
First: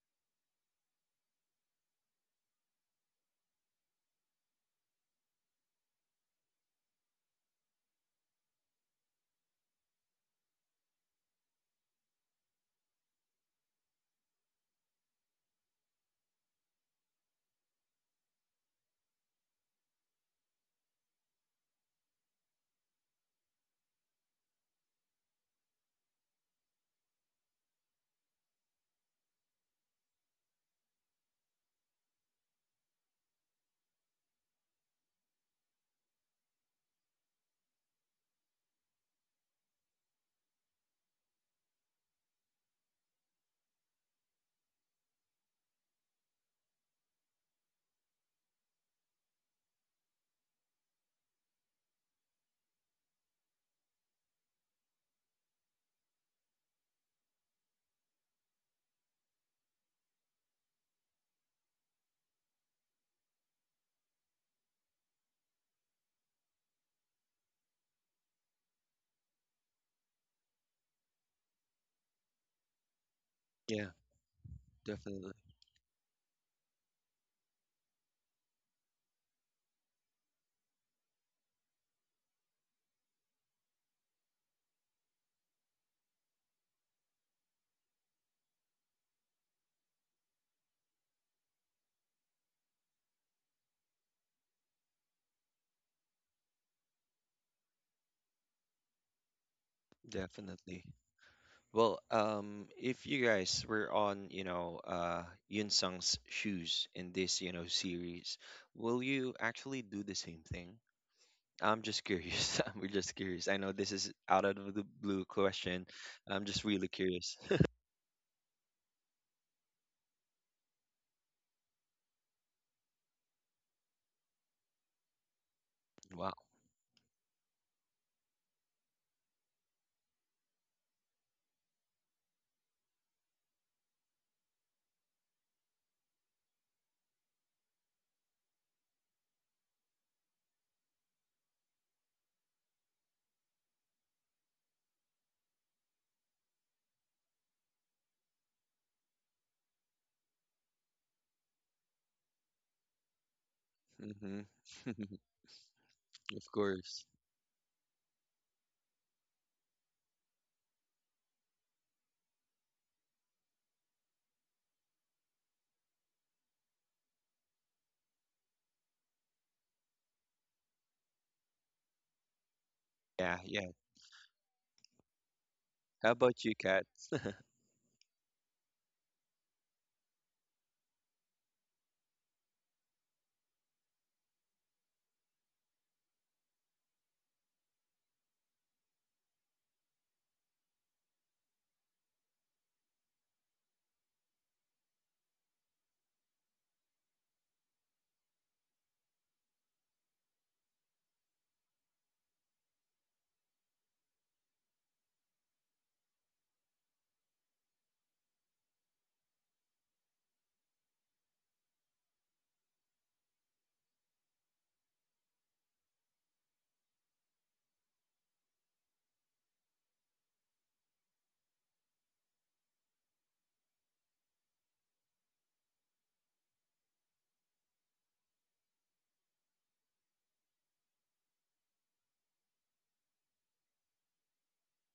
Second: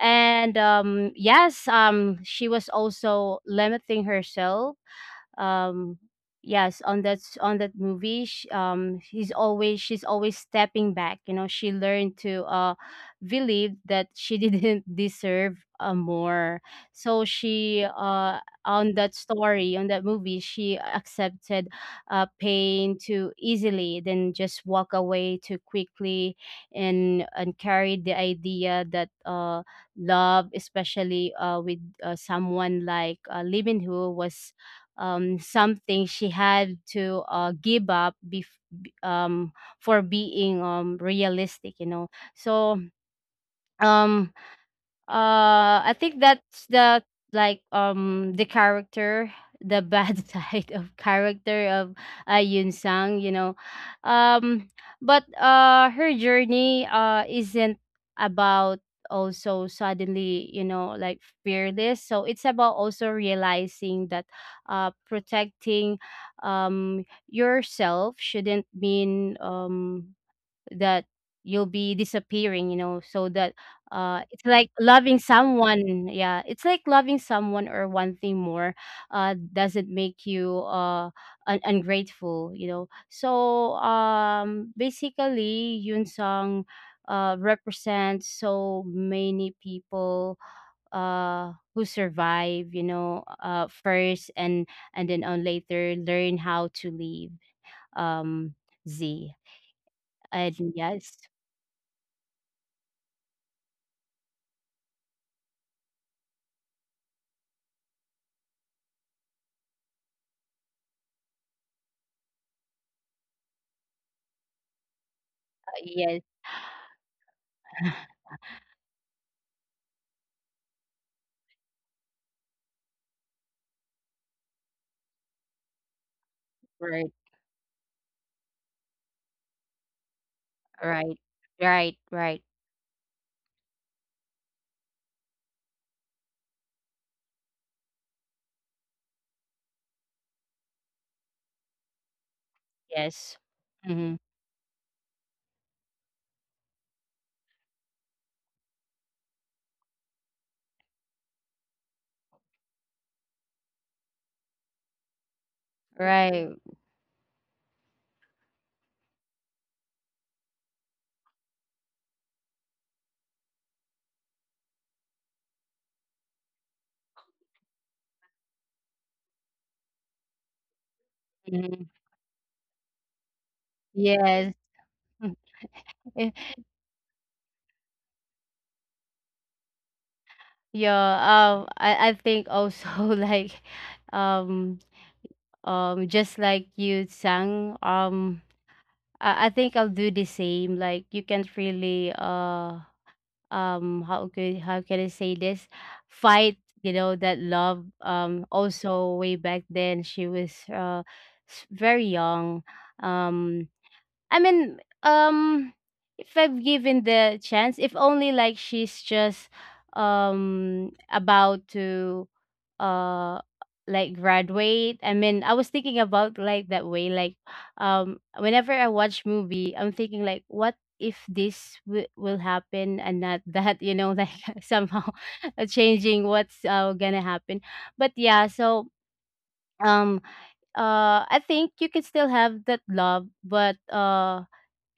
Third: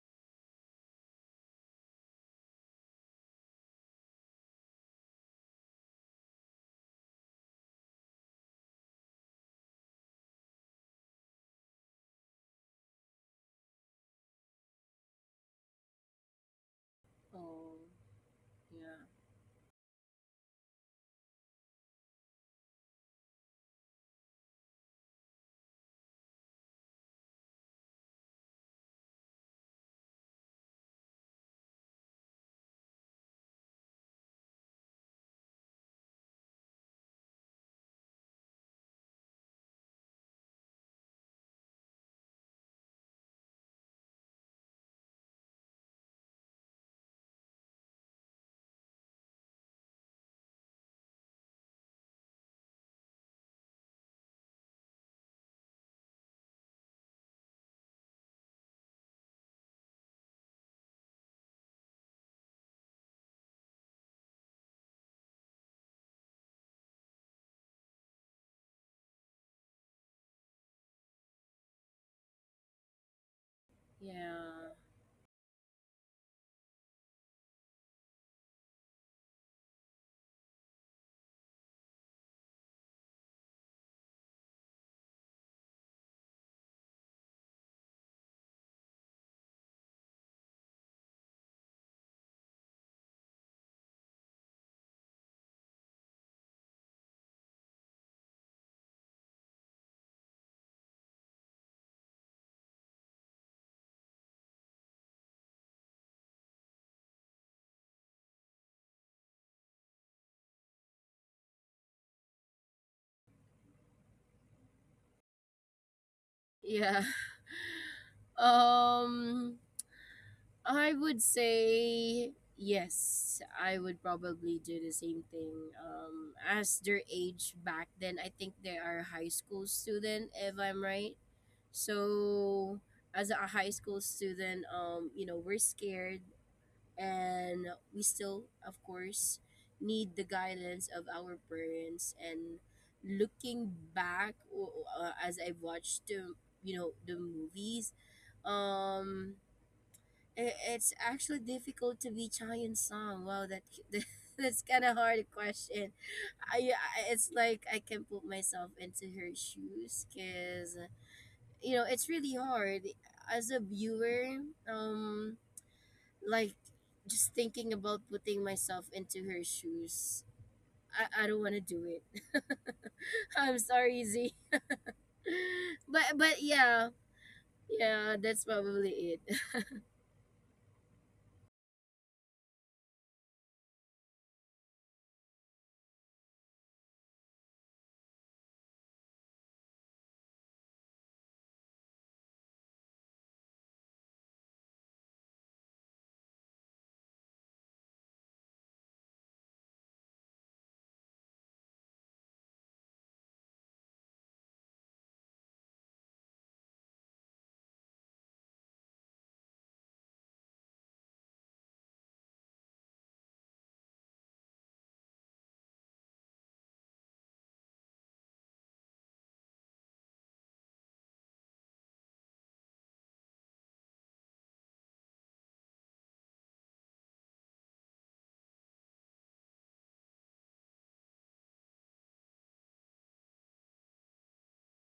Speaker 3: And yes, she was also limiting herself. um yes, on that on that movie, sh he's always she's always stepping back, you know. She learned to believe that she didn't deserve more. So
Speaker 2: oh,
Speaker 3: she on
Speaker 2: yeah,
Speaker 3: that story, on that movie, she accepted pain too easily, then just walk away too quickly. And carried the idea that love, especially with someone like Lee Min Ho, was something she had to give up b- um, for being realistic, you know. So um, I think that's the, like the character, the bad side of character of Yun Sang, you know. Um, but her journey isn't about also suddenly, you know, like fearless. So it's about also realizing that protecting yourself shouldn't mean that you'll be disappearing, you know, so that
Speaker 1: Yeah,
Speaker 3: it's like
Speaker 2: yeah,
Speaker 3: loving
Speaker 1: definitely,
Speaker 3: someone, yeah, it's like loving someone or one thing more doesn't make you ungrateful, you know. So basically, Yun Song represents so many people who survive, you know, first, and then on later learn how to live. um Z, and
Speaker 1: definitely.
Speaker 3: yes.
Speaker 1: Well, if you guys were on, you know, Yun Sung's shoes in this, you know, series, will you actually do the same thing? I'm just curious. I'm just curious. I know this is out of the blue question.
Speaker 3: Yes.
Speaker 1: I'm just really
Speaker 2: yeah.
Speaker 1: curious.
Speaker 2: um I would say yes. I would probably do the same thing.
Speaker 1: Wow.
Speaker 2: As their
Speaker 3: Right.
Speaker 2: age back then, I think they are high school student, if I'm right.
Speaker 3: Right. Right. Right.
Speaker 2: So as a high school student, we're scared, and we still, of course, need the guidance of our parents, and
Speaker 3: Yes.
Speaker 2: looking
Speaker 3: Mm-hmm.
Speaker 2: back, as I've watched the you know the movies, um I- It's actually difficult to be shy in song. Wow, that,
Speaker 1: hmm
Speaker 2: that's kind of
Speaker 1: Of
Speaker 2: hard question.
Speaker 3: Right.
Speaker 1: course.
Speaker 2: It's like I can put myself into her shoes, because it's really hard as a viewer. Like, just thinking about putting myself into her shoes. I don't want to
Speaker 3: Mm-hmm.
Speaker 2: do it.
Speaker 1: Yeah,
Speaker 2: I'm
Speaker 1: yeah.
Speaker 2: sorry, Z.
Speaker 3: Yes.
Speaker 1: How
Speaker 2: But
Speaker 1: about you, Kat?
Speaker 2: yeah, yeah, that's probably it.
Speaker 3: Yeah. I think also like, um. Just like you sang. I think I'll do the same. Like you can't really. How could, how can I say this? Fight, you know, that love. Also, way back then, she was, very young. Um. I mean, if I've given the chance, if only like she's just about to uh like graduate. I mean, I was thinking about like that way, like whenever I watch movie, I'm thinking like what if will happen and not that, you know, like somehow changing what's gonna happen. But yeah, so um I think you can still have that love, but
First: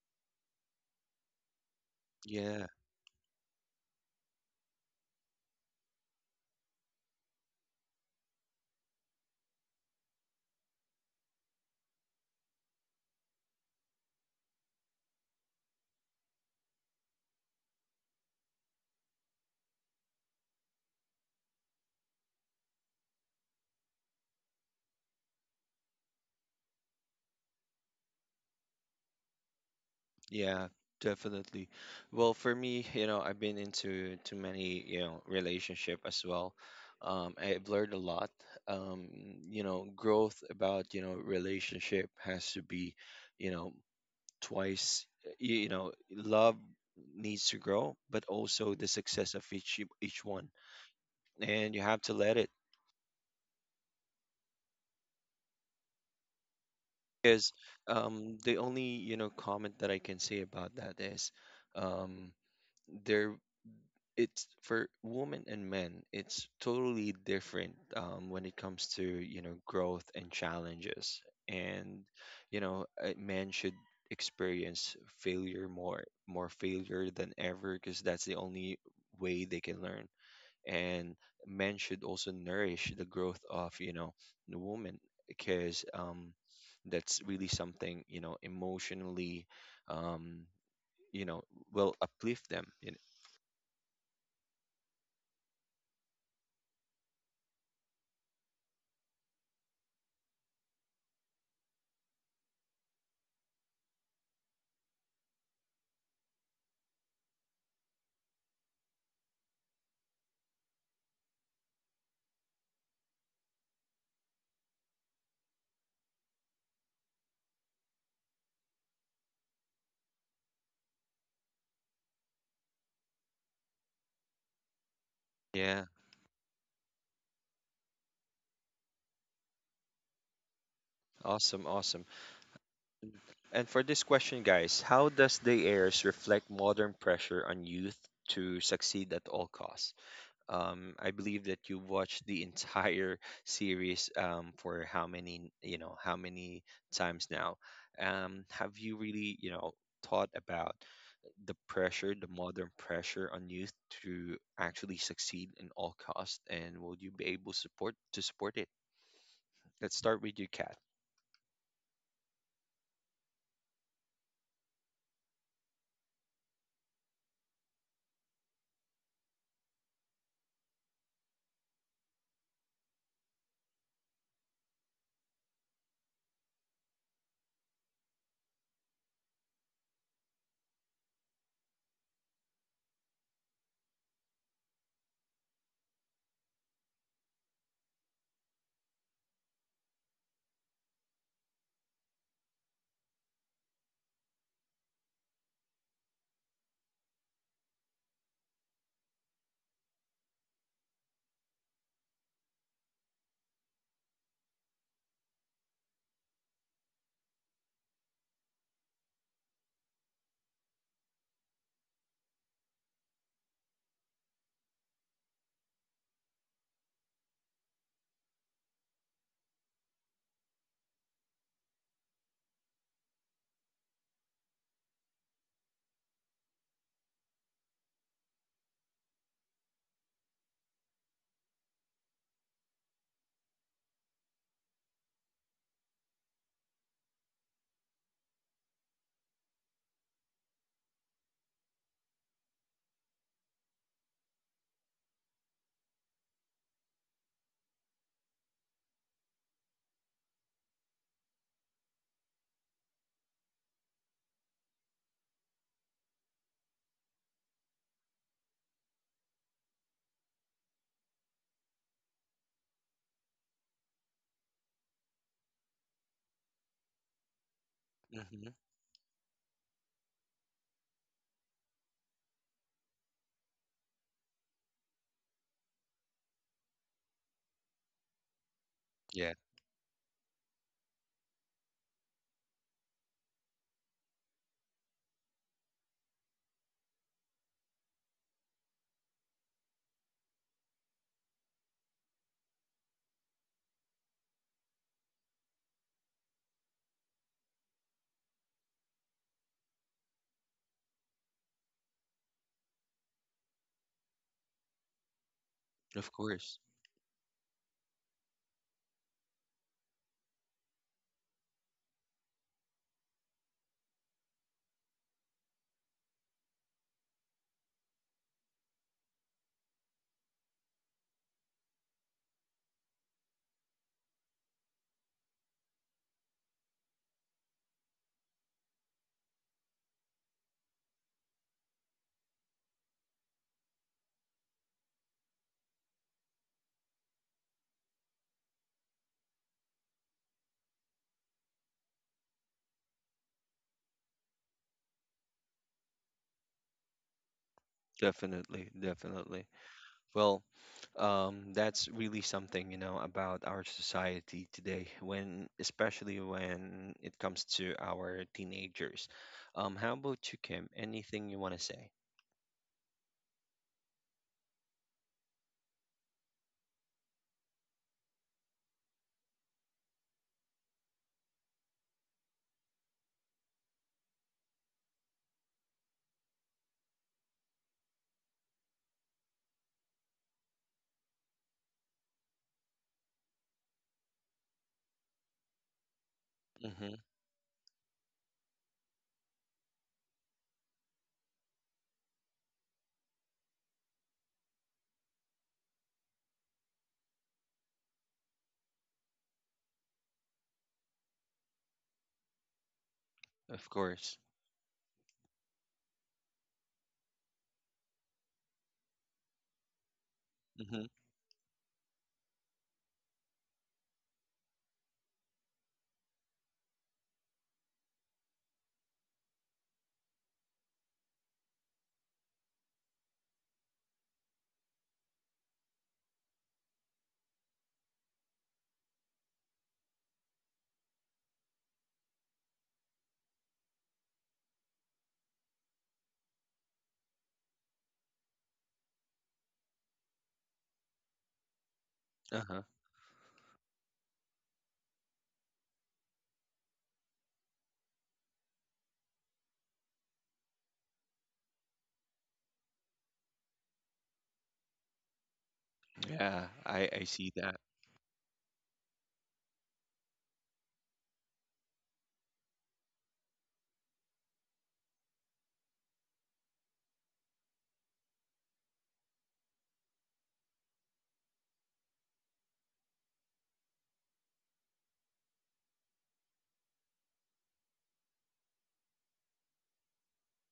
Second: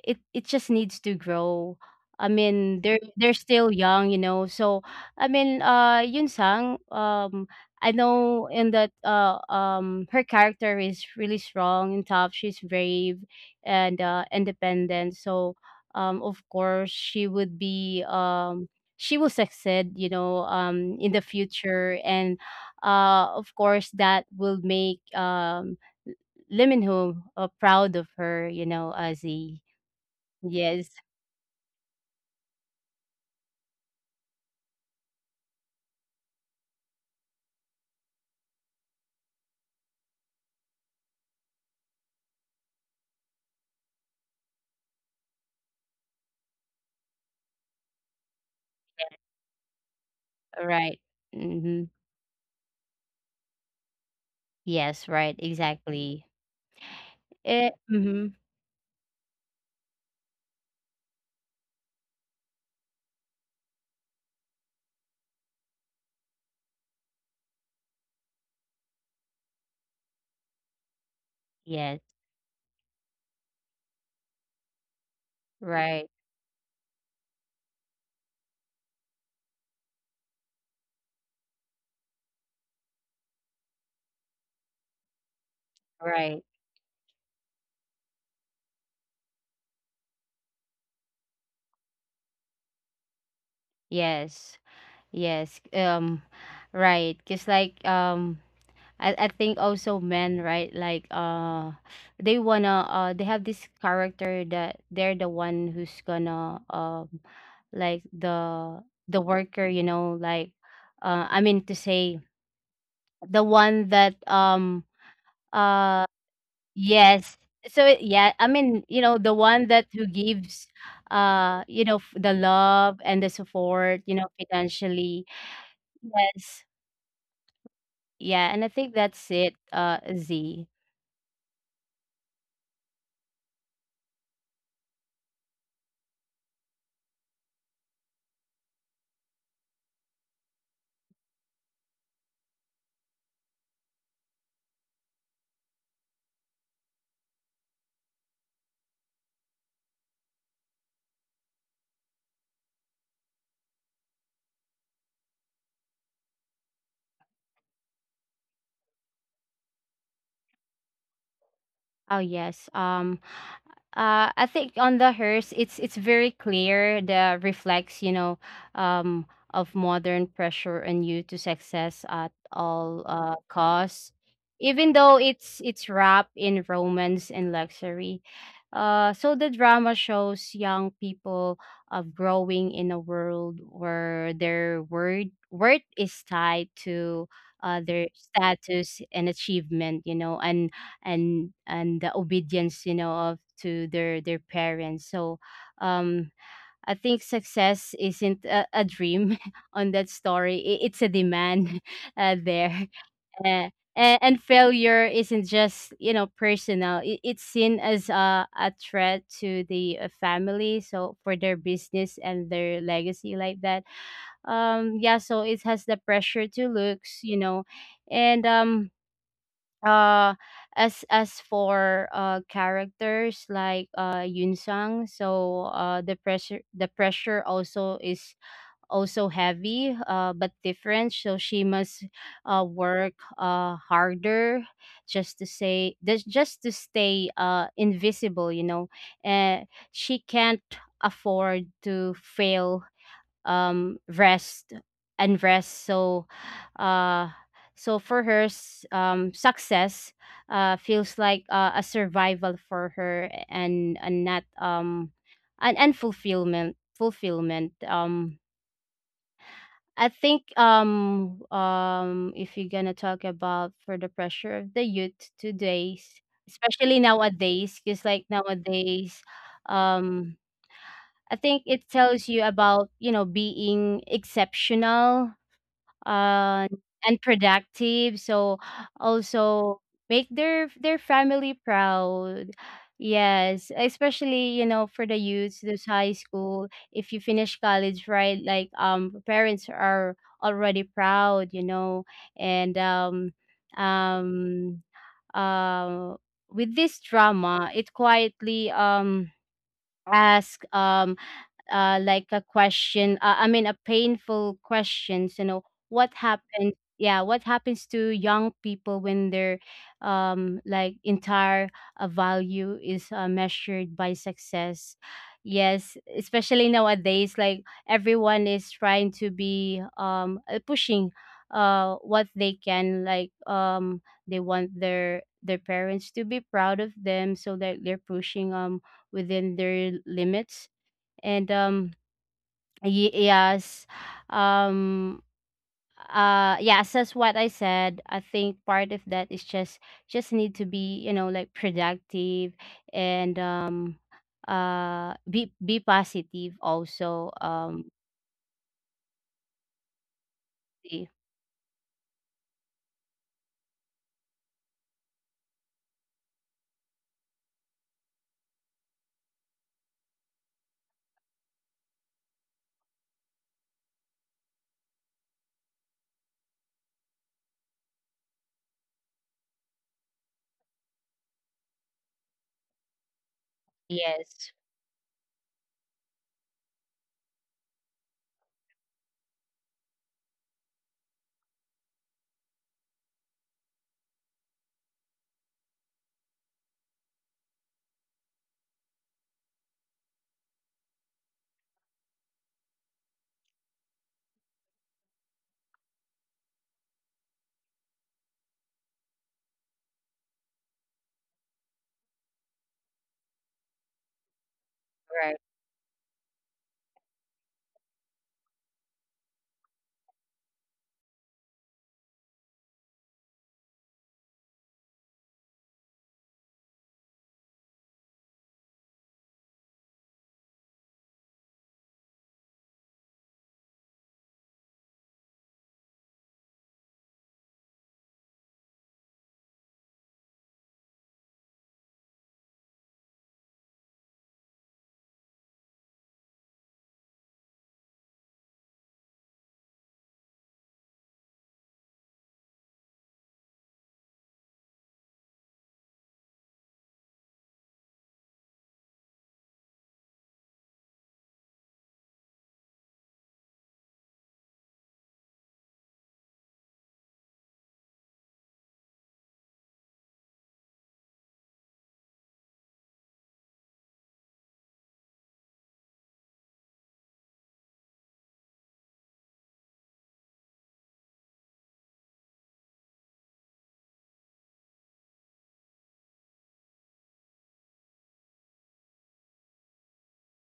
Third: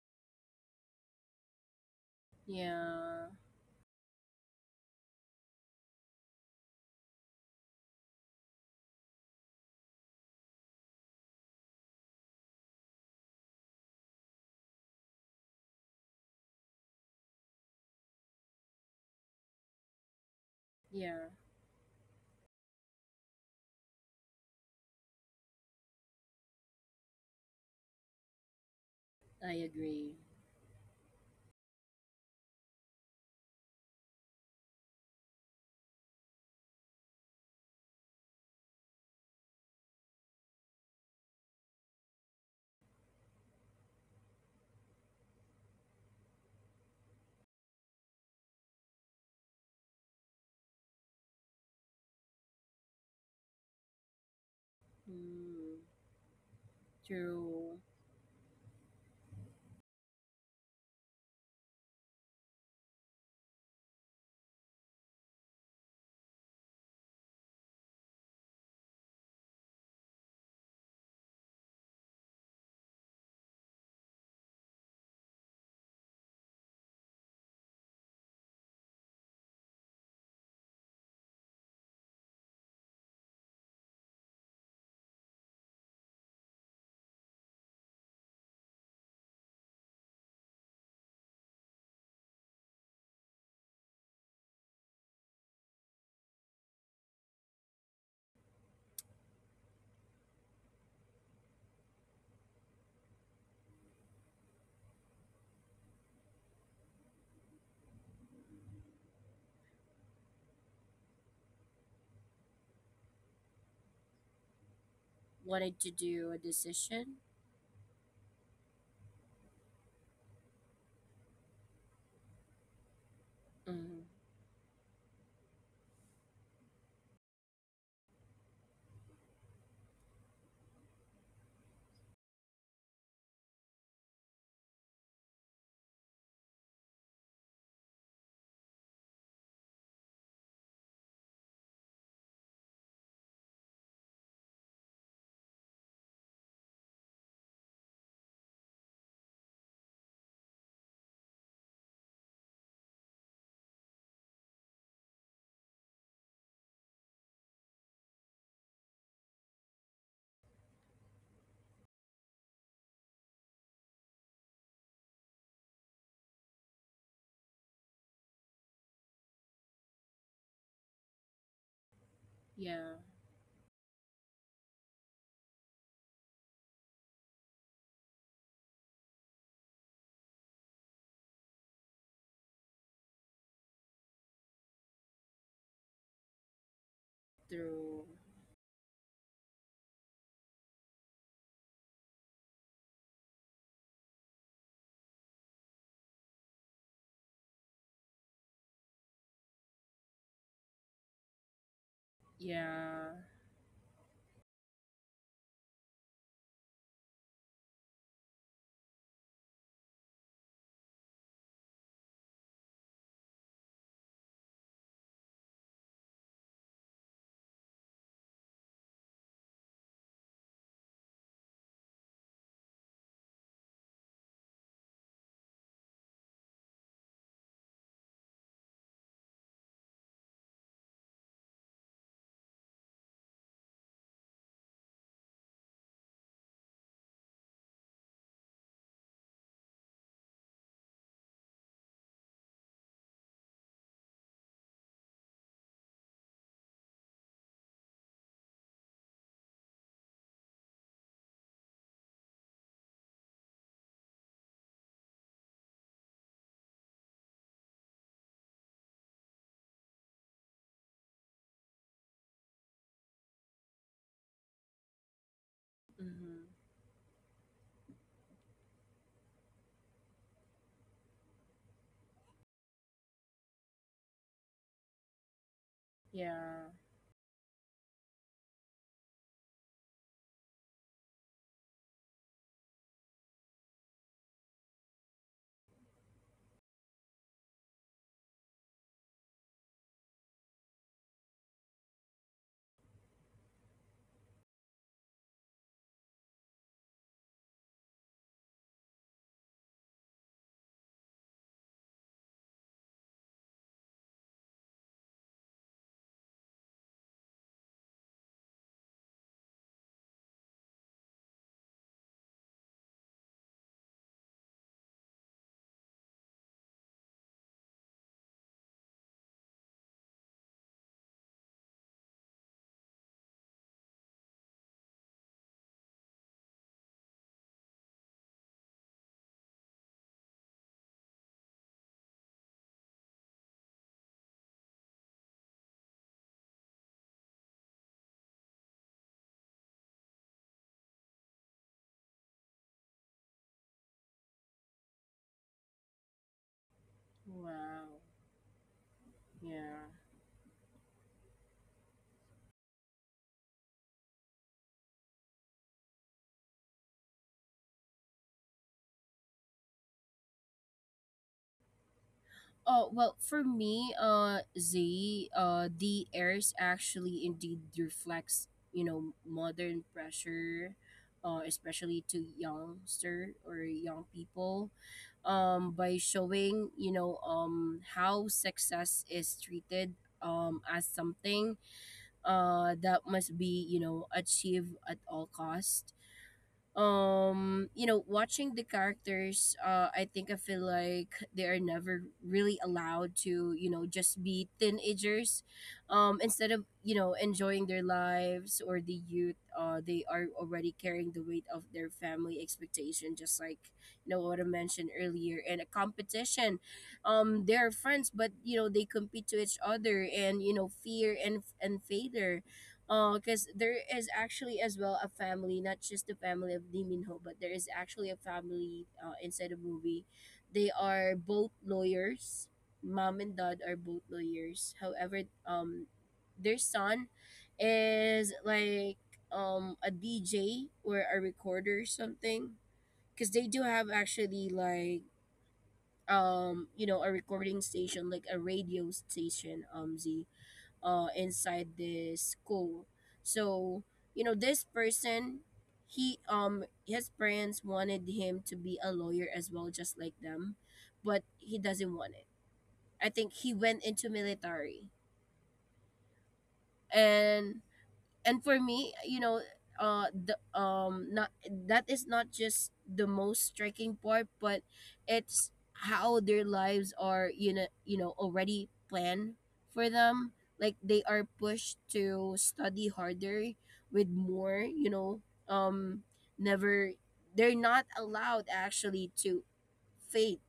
Speaker 3: it just needs to grow. I
Speaker 1: Yeah,
Speaker 3: mean,
Speaker 2: Yeah,
Speaker 3: they're still young, you know. So I mean, Yun Sang, I know in that her character is really strong and tough. She's brave and independent. So of course, she would be she will succeed, you know, in the
Speaker 2: yeah,
Speaker 3: future. And of course, that will make Lee Min Ho proud of her, you know,
Speaker 2: I
Speaker 3: Azzy.
Speaker 2: agree.
Speaker 1: yeah,
Speaker 3: Yes,
Speaker 1: definitely. Well, for me, you know, I've been into too many, you know, relationship as well. I've learned a lot. Um, you know, growth about, you know, relationship has to be, you know, twice you know love needs to grow but also the success of each one,
Speaker 3: right.
Speaker 1: and you
Speaker 3: Mhm.
Speaker 1: have to let it
Speaker 3: Yes, right,
Speaker 2: Hmm.
Speaker 3: exactly.
Speaker 1: because
Speaker 3: Eh,
Speaker 2: Through,
Speaker 3: mhm.
Speaker 1: the only you know comment that I can say about that is um there it's for women and men it's totally different when it comes to you know growth and challenges, and
Speaker 3: Yes,
Speaker 1: you know men should experience failure
Speaker 3: right,
Speaker 1: more failure than ever because that's the only way they can learn, and men should also nourish the growth of you know the woman because
Speaker 3: right.
Speaker 1: that's really something you know emotionally um you know will uplift them, you know?
Speaker 3: Yes, yes. Right. Cause like I think also men, right? Like they wanna they have this character that they're the one who's gonna like the worker, you know, like I mean to say the one that
Speaker 2: wanting to
Speaker 3: uh
Speaker 2: do a decision.
Speaker 3: yes. So yeah, I mean, you know, the one that who gives, you know, the love and the support,
Speaker 2: Mm,
Speaker 3: you know, financially.
Speaker 1: Yeah,
Speaker 3: Yes. Yeah, and I think that's it, uh, Z.
Speaker 1: awesome. And for this question, guys, how does the airs reflect modern pressure on youth to succeed at all costs? I believe that you watched the entire series, for how many, how many times now. Have you really, thought about the pressure, the modern pressure on youth to actually succeed in all cost, and will you be able support to support it? Let's start with you, Kat.
Speaker 3: Oh yes. I think on the hearse, it's very clear the reflects, you know, um, of modern pressure on you to success at
Speaker 2: yeah,
Speaker 3: all costs, even though it's wrapped in romance and luxury. So the drama shows young people of growing in a world where their word worth is tied to
Speaker 2: through,
Speaker 3: their status and achievement, you know, and and the obedience, you know, of to their parents. So um I think success isn't a dream on that story. It's a demand there,
Speaker 2: yeah,
Speaker 3: uh, and failure isn't just, you know, personal. It's seen as a threat to the family, so for their business and their legacy, like that. Yeah, so it has the pressure to looks, you know. And uh as for characters like Yun Sang, so the pressure also is also heavy, but different. So she must work harder just to say, just to stay invisible, you know. And she can't afford to fail, rest and rest. So uh so for her success feels like a survival for her, and not an and fulfillment fulfillment. I think if you're gonna talk about for the pressure of the youth today's,
Speaker 2: mm-hmm,
Speaker 3: especially nowadays, because like
Speaker 1: Hmm.
Speaker 3: nowadays, um I think it tells you about, you know, being exceptional, uh,
Speaker 2: yeah.
Speaker 3: and productive. So
Speaker 1: Yeah,
Speaker 3: also make their family proud. Yes, especially, you know, for the youths, those high school. If you finish college, right? Like parents are already proud, you know. And um, uh, with this drama, it quietly ask, like a question, I mean a painful questions, you know, what
Speaker 1: of course,
Speaker 3: happens, yeah, what happens to young people when their like entire value is measured by success. Yes, especially nowadays, like everyone is trying to be pushing what they can, like they want their parents to be proud of them, so that they're pushing within their limits. And yes, um yes, that's what I said. I think part of that is just need to be, you know, like productive. And be positive also.
Speaker 2: Wow,
Speaker 1: definitely, definitely.
Speaker 2: yeah.
Speaker 1: Well,
Speaker 3: Y-
Speaker 1: that's really something, you know, about our society today, when especially when it comes to our teenagers. How about you, Kim? Anything you want to say?
Speaker 2: Oh well, for me, Z, the airs actually indeed reflects, modern pressure, especially to youngster or young
Speaker 3: yes,
Speaker 2: people, by showing, how success is treated as something that must be achieved at all cost.
Speaker 1: Mm-hmm.
Speaker 2: Watching the characters, I think I feel like they are never really allowed to just be teenagers. Instead of enjoying their lives or the youth, they are already carrying the weight of their family expectation, just
Speaker 1: Of
Speaker 2: like you
Speaker 1: course.
Speaker 2: know what I mentioned
Speaker 3: right.
Speaker 2: earlier, and a competition. They're friends, but they compete to each other, and
Speaker 1: Mm-hmm.
Speaker 2: fear, and failure, because there is actually as well a family, not just the family of Lee Min Ho, but there is actually a family inside the movie. They are both lawyers. Mom and Dad are both lawyers. However, um, their son is like a DJ or a recorder or something. Because they do have actually like, a recording station, like a radio station, Z, inside this
Speaker 1: Uh-huh.
Speaker 2: school. So, this person, he his parents wanted him to be a lawyer as well, just like them, but he doesn't want it. I think he went into military.
Speaker 1: Yeah, I see that.
Speaker 2: And and for me, you know the not that is not just the most striking part, but it's how their lives are, already planned for them, like they are pushed to study harder with more, um never. They're not allowed actually to faith,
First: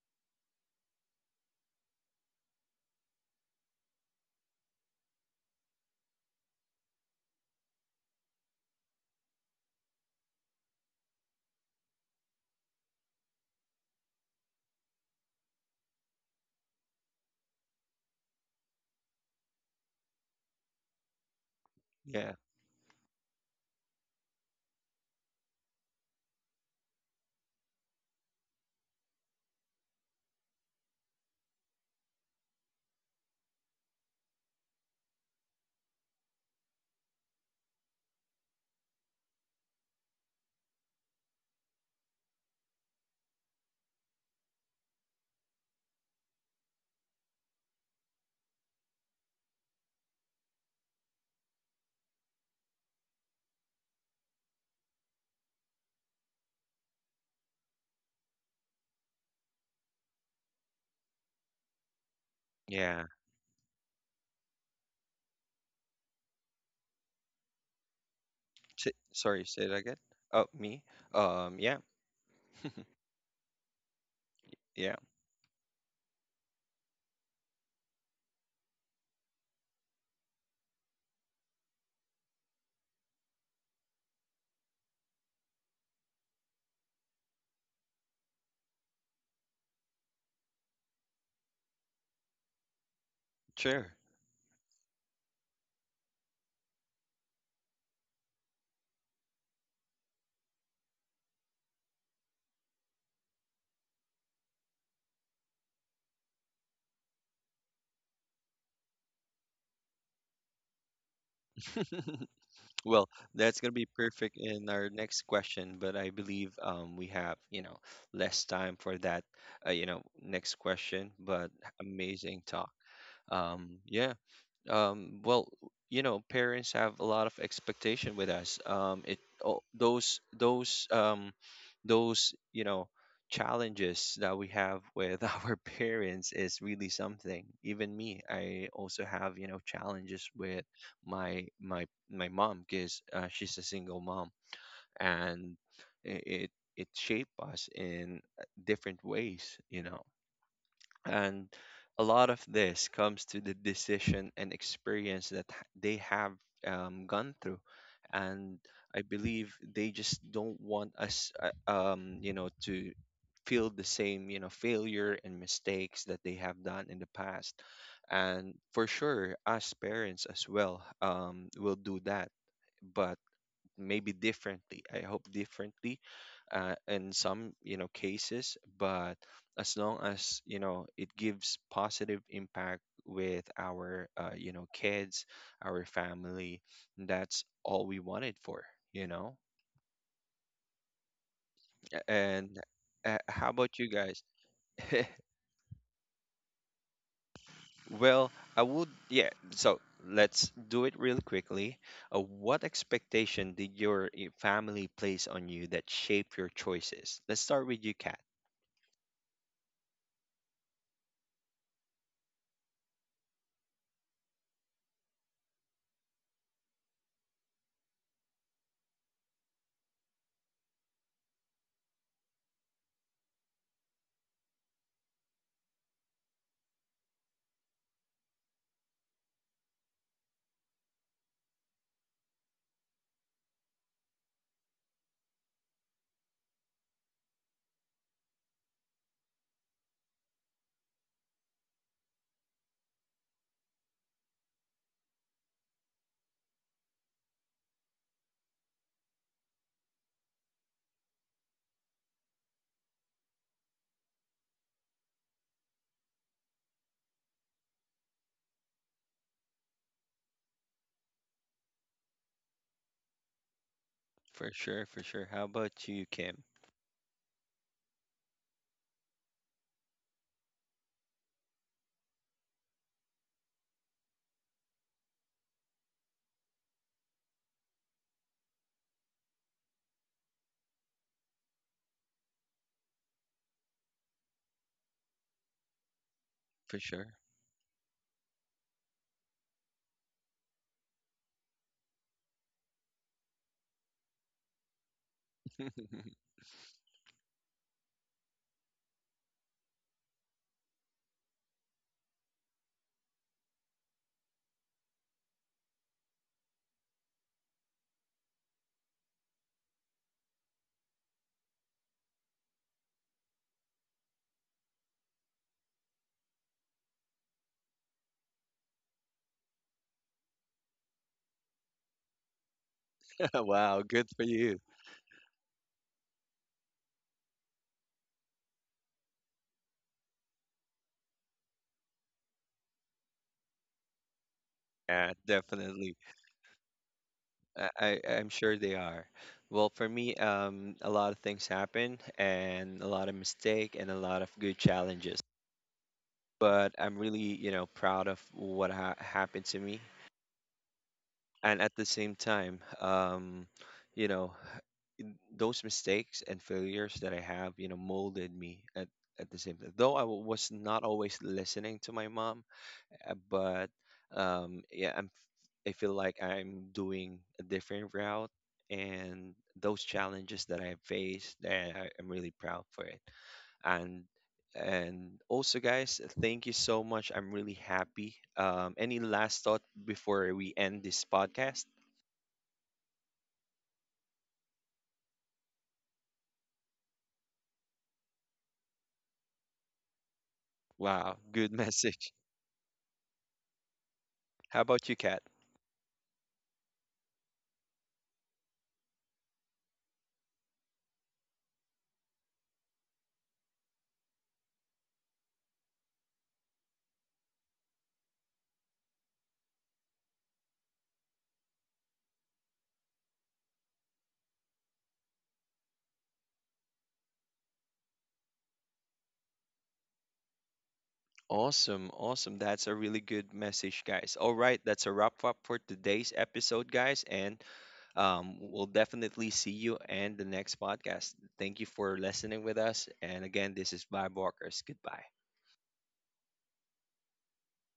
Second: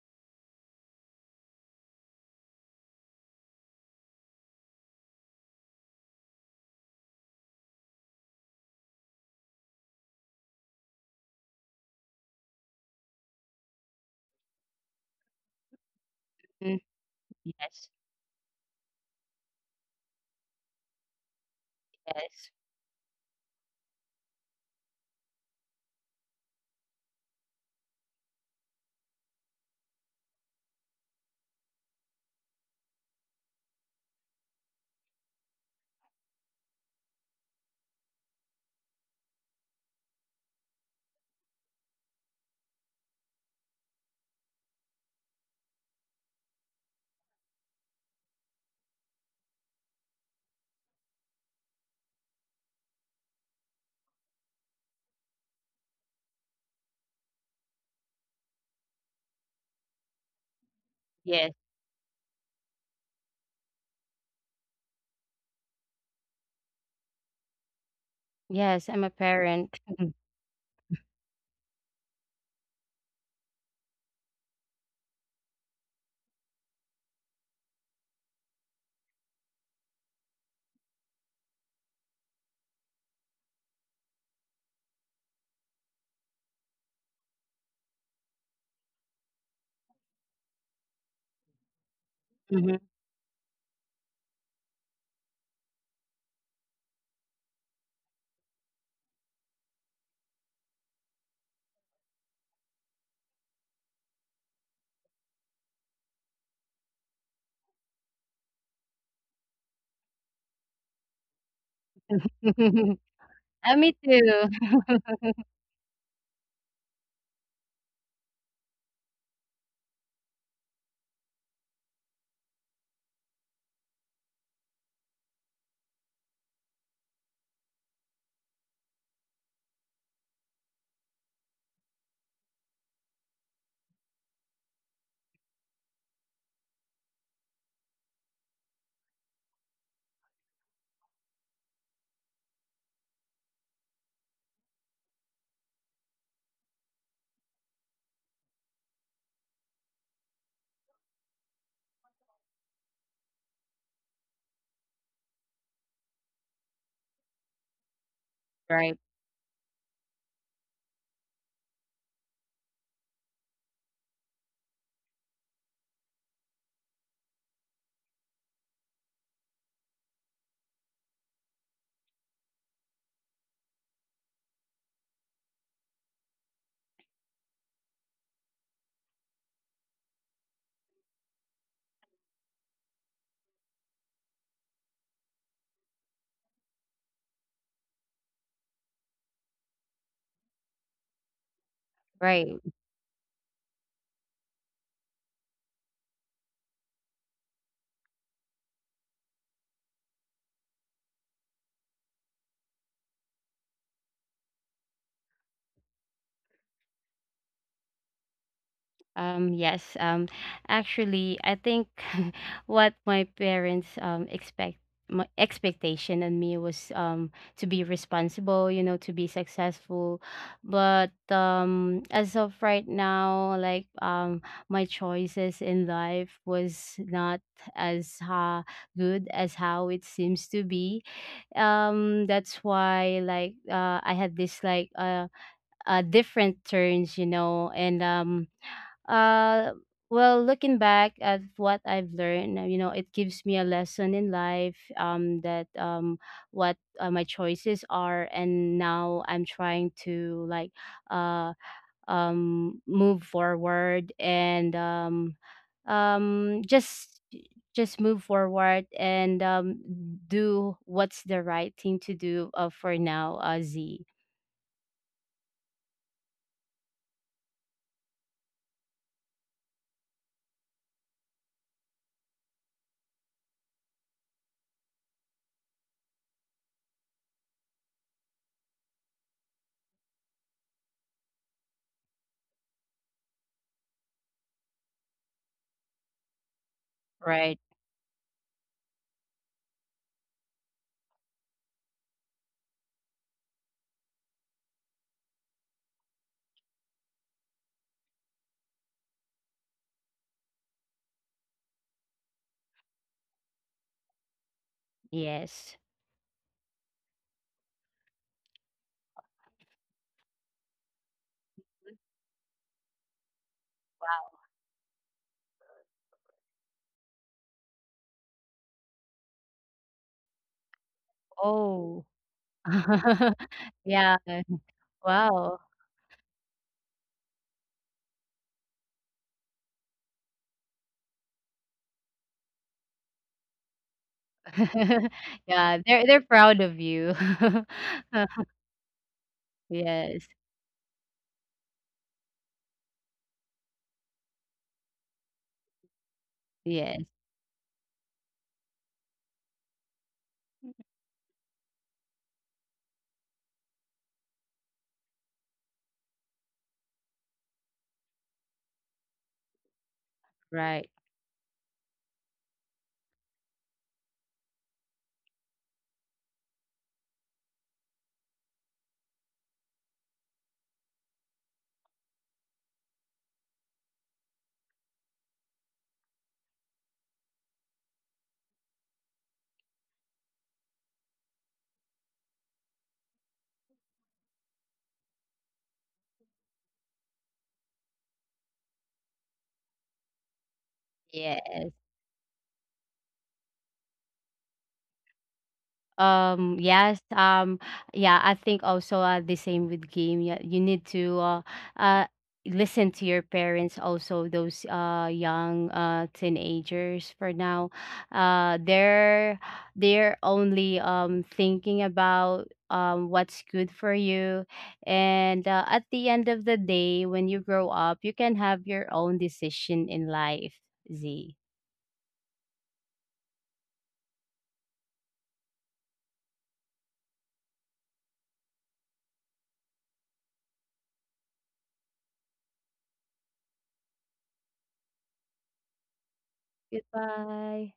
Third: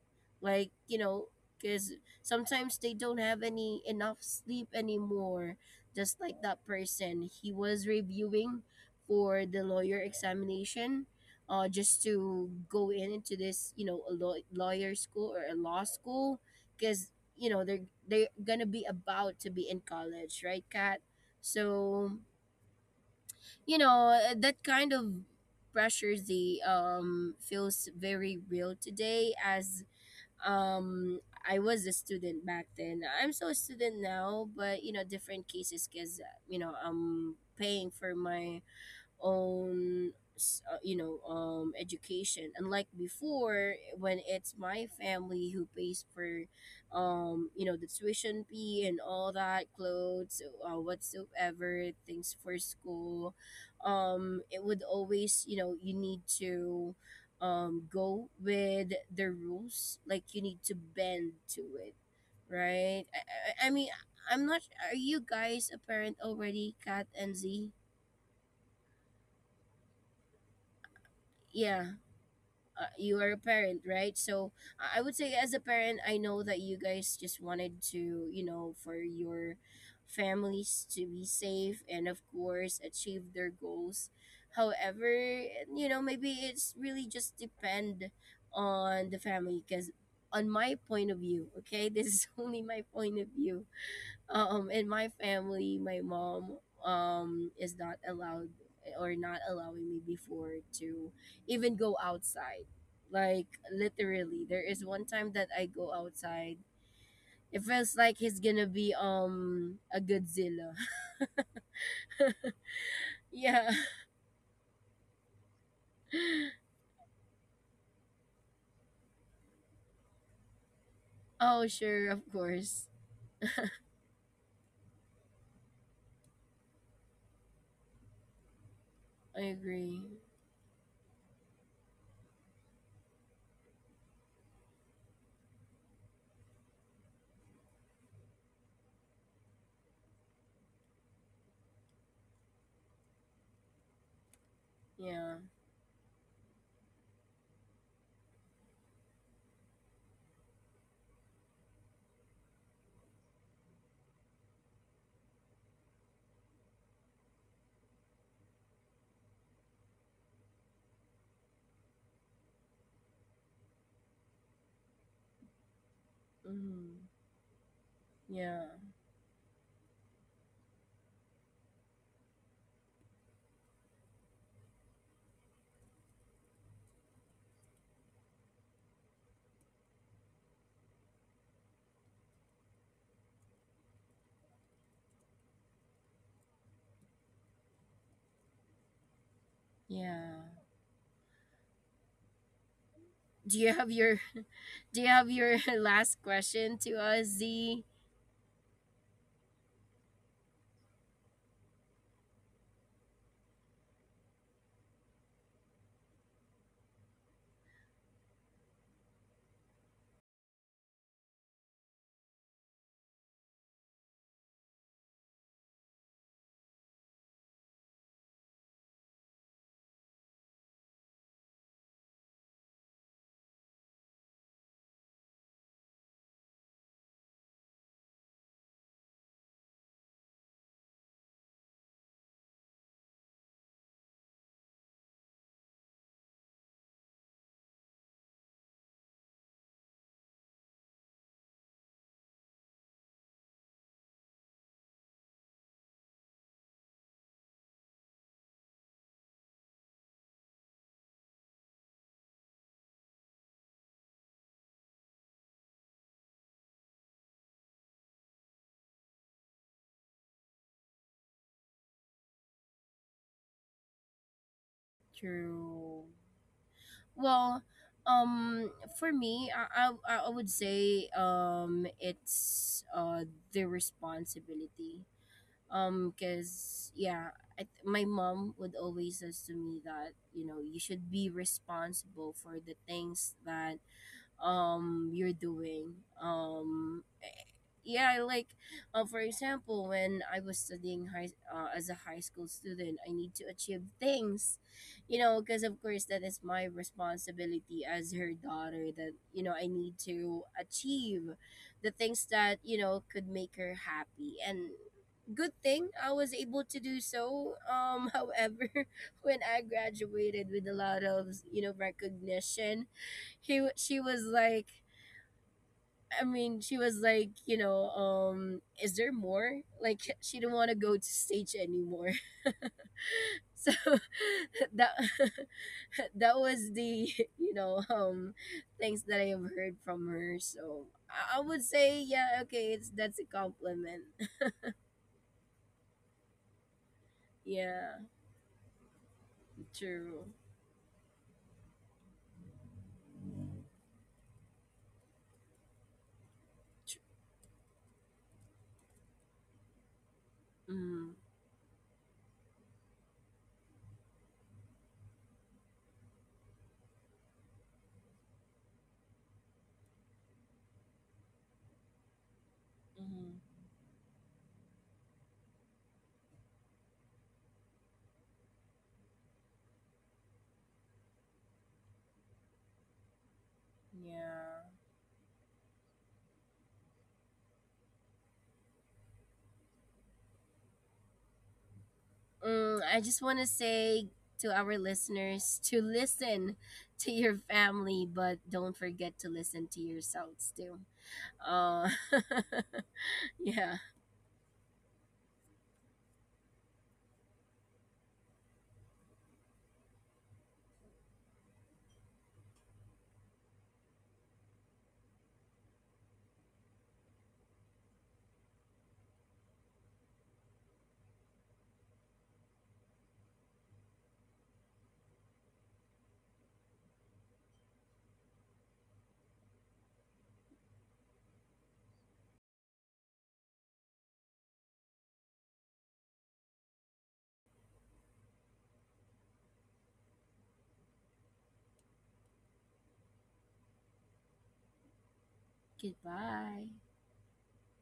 Speaker 2: like, you know, because sometimes they don't have any enough sleep anymore, just like that person, he was reviewing for the lawyer examination just to go in into this, a lawyer school or a law school,
Speaker 3: Mm,
Speaker 2: because
Speaker 3: yes,
Speaker 2: they're gonna be about to be in college, right, Kat? So,
Speaker 1: Yeah.
Speaker 3: yes,
Speaker 2: that kind of pressure, the feels very real today, as um I was a student back then. I'm so a student now, but, you know, different cases, because I'm paying for my own education, unlike before when it's my family who pays for, the tuition fee and all that clothes, whatsoever things for school. It would always, you need to, go with the rules, like you need to bend
Speaker 3: yes,
Speaker 2: to it,
Speaker 1: Yeah.
Speaker 2: right? I mean, I'm not, are you guys a parent already, Kat and Z?
Speaker 1: S
Speaker 3: yes. I'm a
Speaker 1: sorry, say that
Speaker 3: parent.
Speaker 1: again. Oh, me? Yeah.
Speaker 2: Yeah, you are a parent, right? So
Speaker 1: Yeah,
Speaker 2: I would say, as a parent, I know that you guys just wanted to, for your families to be safe, and of course achieve their goals. However, maybe it's really just depend on the family, because on my point of view, okay? This is only
Speaker 3: Mhm.
Speaker 2: my point of view.
Speaker 1: sure.
Speaker 2: In my family, my mom, is not allowed or not allowing me before to even go outside, like, literally there is one time that I go outside, it feels like he's gonna be a Godzilla.
Speaker 1: Well, that's going
Speaker 2: Yeah.
Speaker 1: to
Speaker 3: I
Speaker 1: be
Speaker 3: me
Speaker 1: perfect
Speaker 3: too.
Speaker 1: in our next question, but I believe we have, you know, less time for that, you know, next question, but
Speaker 2: Oh, sure, of
Speaker 1: amazing talk.
Speaker 2: course.
Speaker 1: Um, yeah, um, well, you know, parents have a lot of expectation with us. It
Speaker 2: I
Speaker 1: oh,
Speaker 2: agree.
Speaker 1: those you know challenges that we have with our parents is really something. Even me, I also have, you know, challenges with my my mom because she's a single mom,
Speaker 2: Yeah,
Speaker 1: and it it shaped us in different ways. You know, and a lot of this comes to the decision and experience that they have gone through. And
Speaker 3: Right,
Speaker 1: I believe they just don't want us, you know, to feel the same, you know, failure and mistakes that they have done in
Speaker 2: mm-hmm.
Speaker 1: the past. And
Speaker 2: Yeah,
Speaker 1: for sure, us parents as well will do that. But maybe differently. I hope differently in some, you know, cases, but as long as, you know, it gives positive impact with our, you know, kids, our family, that's all we wanted for, you know?
Speaker 2: yeah.
Speaker 1: A-
Speaker 3: right.
Speaker 1: And how
Speaker 2: do you
Speaker 1: about you
Speaker 2: have your
Speaker 1: guys?
Speaker 2: Do you have your last question to us, Z?
Speaker 1: Well, I would, yeah. So let's do it real quickly. What expectation did your family place on you that shape your choices? Let's start with you, Kat.
Speaker 3: Yes. Actually, I think what my parents expect, my expectation on me was to be responsible, you know, to be successful. But as of right now, like my choices in life was not as good as how it seems to be. That's why like I had this like different turns, you know. And uh well, looking back at what I've learned, you know, it gives me a lesson in life, that what my choices are. And now I'm trying to, like uh move forward, and um just just move forward, and do what's the right thing to do, for now, uh, Z.
Speaker 1: For sure, for sure. How about
Speaker 2: True.
Speaker 1: you, Kim?
Speaker 2: Well, um, for me, I would say it's the responsibility. Cause, yeah, my mom would always says to me that, you should be responsible for the things that, you're doing.
Speaker 1: For
Speaker 2: um
Speaker 1: sure.
Speaker 2: eh,
Speaker 3: Right.
Speaker 2: yeah, like, for example, when I was studying high as a high school student, I need to achieve things, because of course that is my responsibility as her daughter, that I need to achieve the things that, could make her happy. And good
Speaker 3: Yes.
Speaker 2: thing I was able to do so. However, when I graduated with a lot of, recognition, he she was
Speaker 3: Wow.
Speaker 2: like, I mean, she was like, is there more, like, she didn't want to go to stage
Speaker 3: Oh.
Speaker 2: anymore. So
Speaker 1: Wow, good
Speaker 3: Yeah.
Speaker 1: for you.
Speaker 2: that,
Speaker 3: Wow.
Speaker 2: that was the, you know um things that I have heard from her. So I would say, yeah, okay, it's that's a compliment.
Speaker 1: Yeah,
Speaker 3: Yeah,
Speaker 1: definitely.
Speaker 3: they're proud of you.
Speaker 1: I,
Speaker 2: Yeah.
Speaker 1: I'm sure they are. Well, for me,
Speaker 2: True,
Speaker 3: Yes.
Speaker 1: a lot of things happen and a lot of mistake and a lot of good challenges. But I'm
Speaker 2: true.
Speaker 3: Yes.
Speaker 1: really, you know, proud of what ha happened to me.
Speaker 2: Mm-hmm.
Speaker 1: And at the same time, you know, those mistakes and failures that I have, you know, molded me at the same time. Though I was not
Speaker 3: Right.
Speaker 1: always listening to my mom,
Speaker 2: Mm-hmm,
Speaker 1: but yeah, I feel like I'm doing a different route, and those challenges that I faced, eh, I, am really proud for it. And
Speaker 2: yeah.
Speaker 1: and also, guys, thank you so much. I'm really happy. Any last thought before we end this podcast?
Speaker 2: Mm, I just want to say to our listeners, to listen to your family, but don't forget to listen to yourselves too.
Speaker 1: Wow, good
Speaker 3: Yes.
Speaker 2: Uh,
Speaker 1: message.
Speaker 2: yeah.
Speaker 1: How about you, Kat?
Speaker 3: Yes, yeah, I think also, the same with game. Yeah, you need to uh, listen to your parents, also those young teenagers for now. Uh, they're they're only thinking about what's good for you. And at the end of the day, when you grow up, you can have your own decision in life, Z.
Speaker 1: Awesome, awesome. That's a really good message, guys. All right, that's a wrap up for today's episode, guys. And um, we'll definitely see you in the next podcast. Thank you for listening with us. And again, this is Bob Walkers. Goodbye.
Speaker 2: Goodbye.
Speaker 3: Goodbye.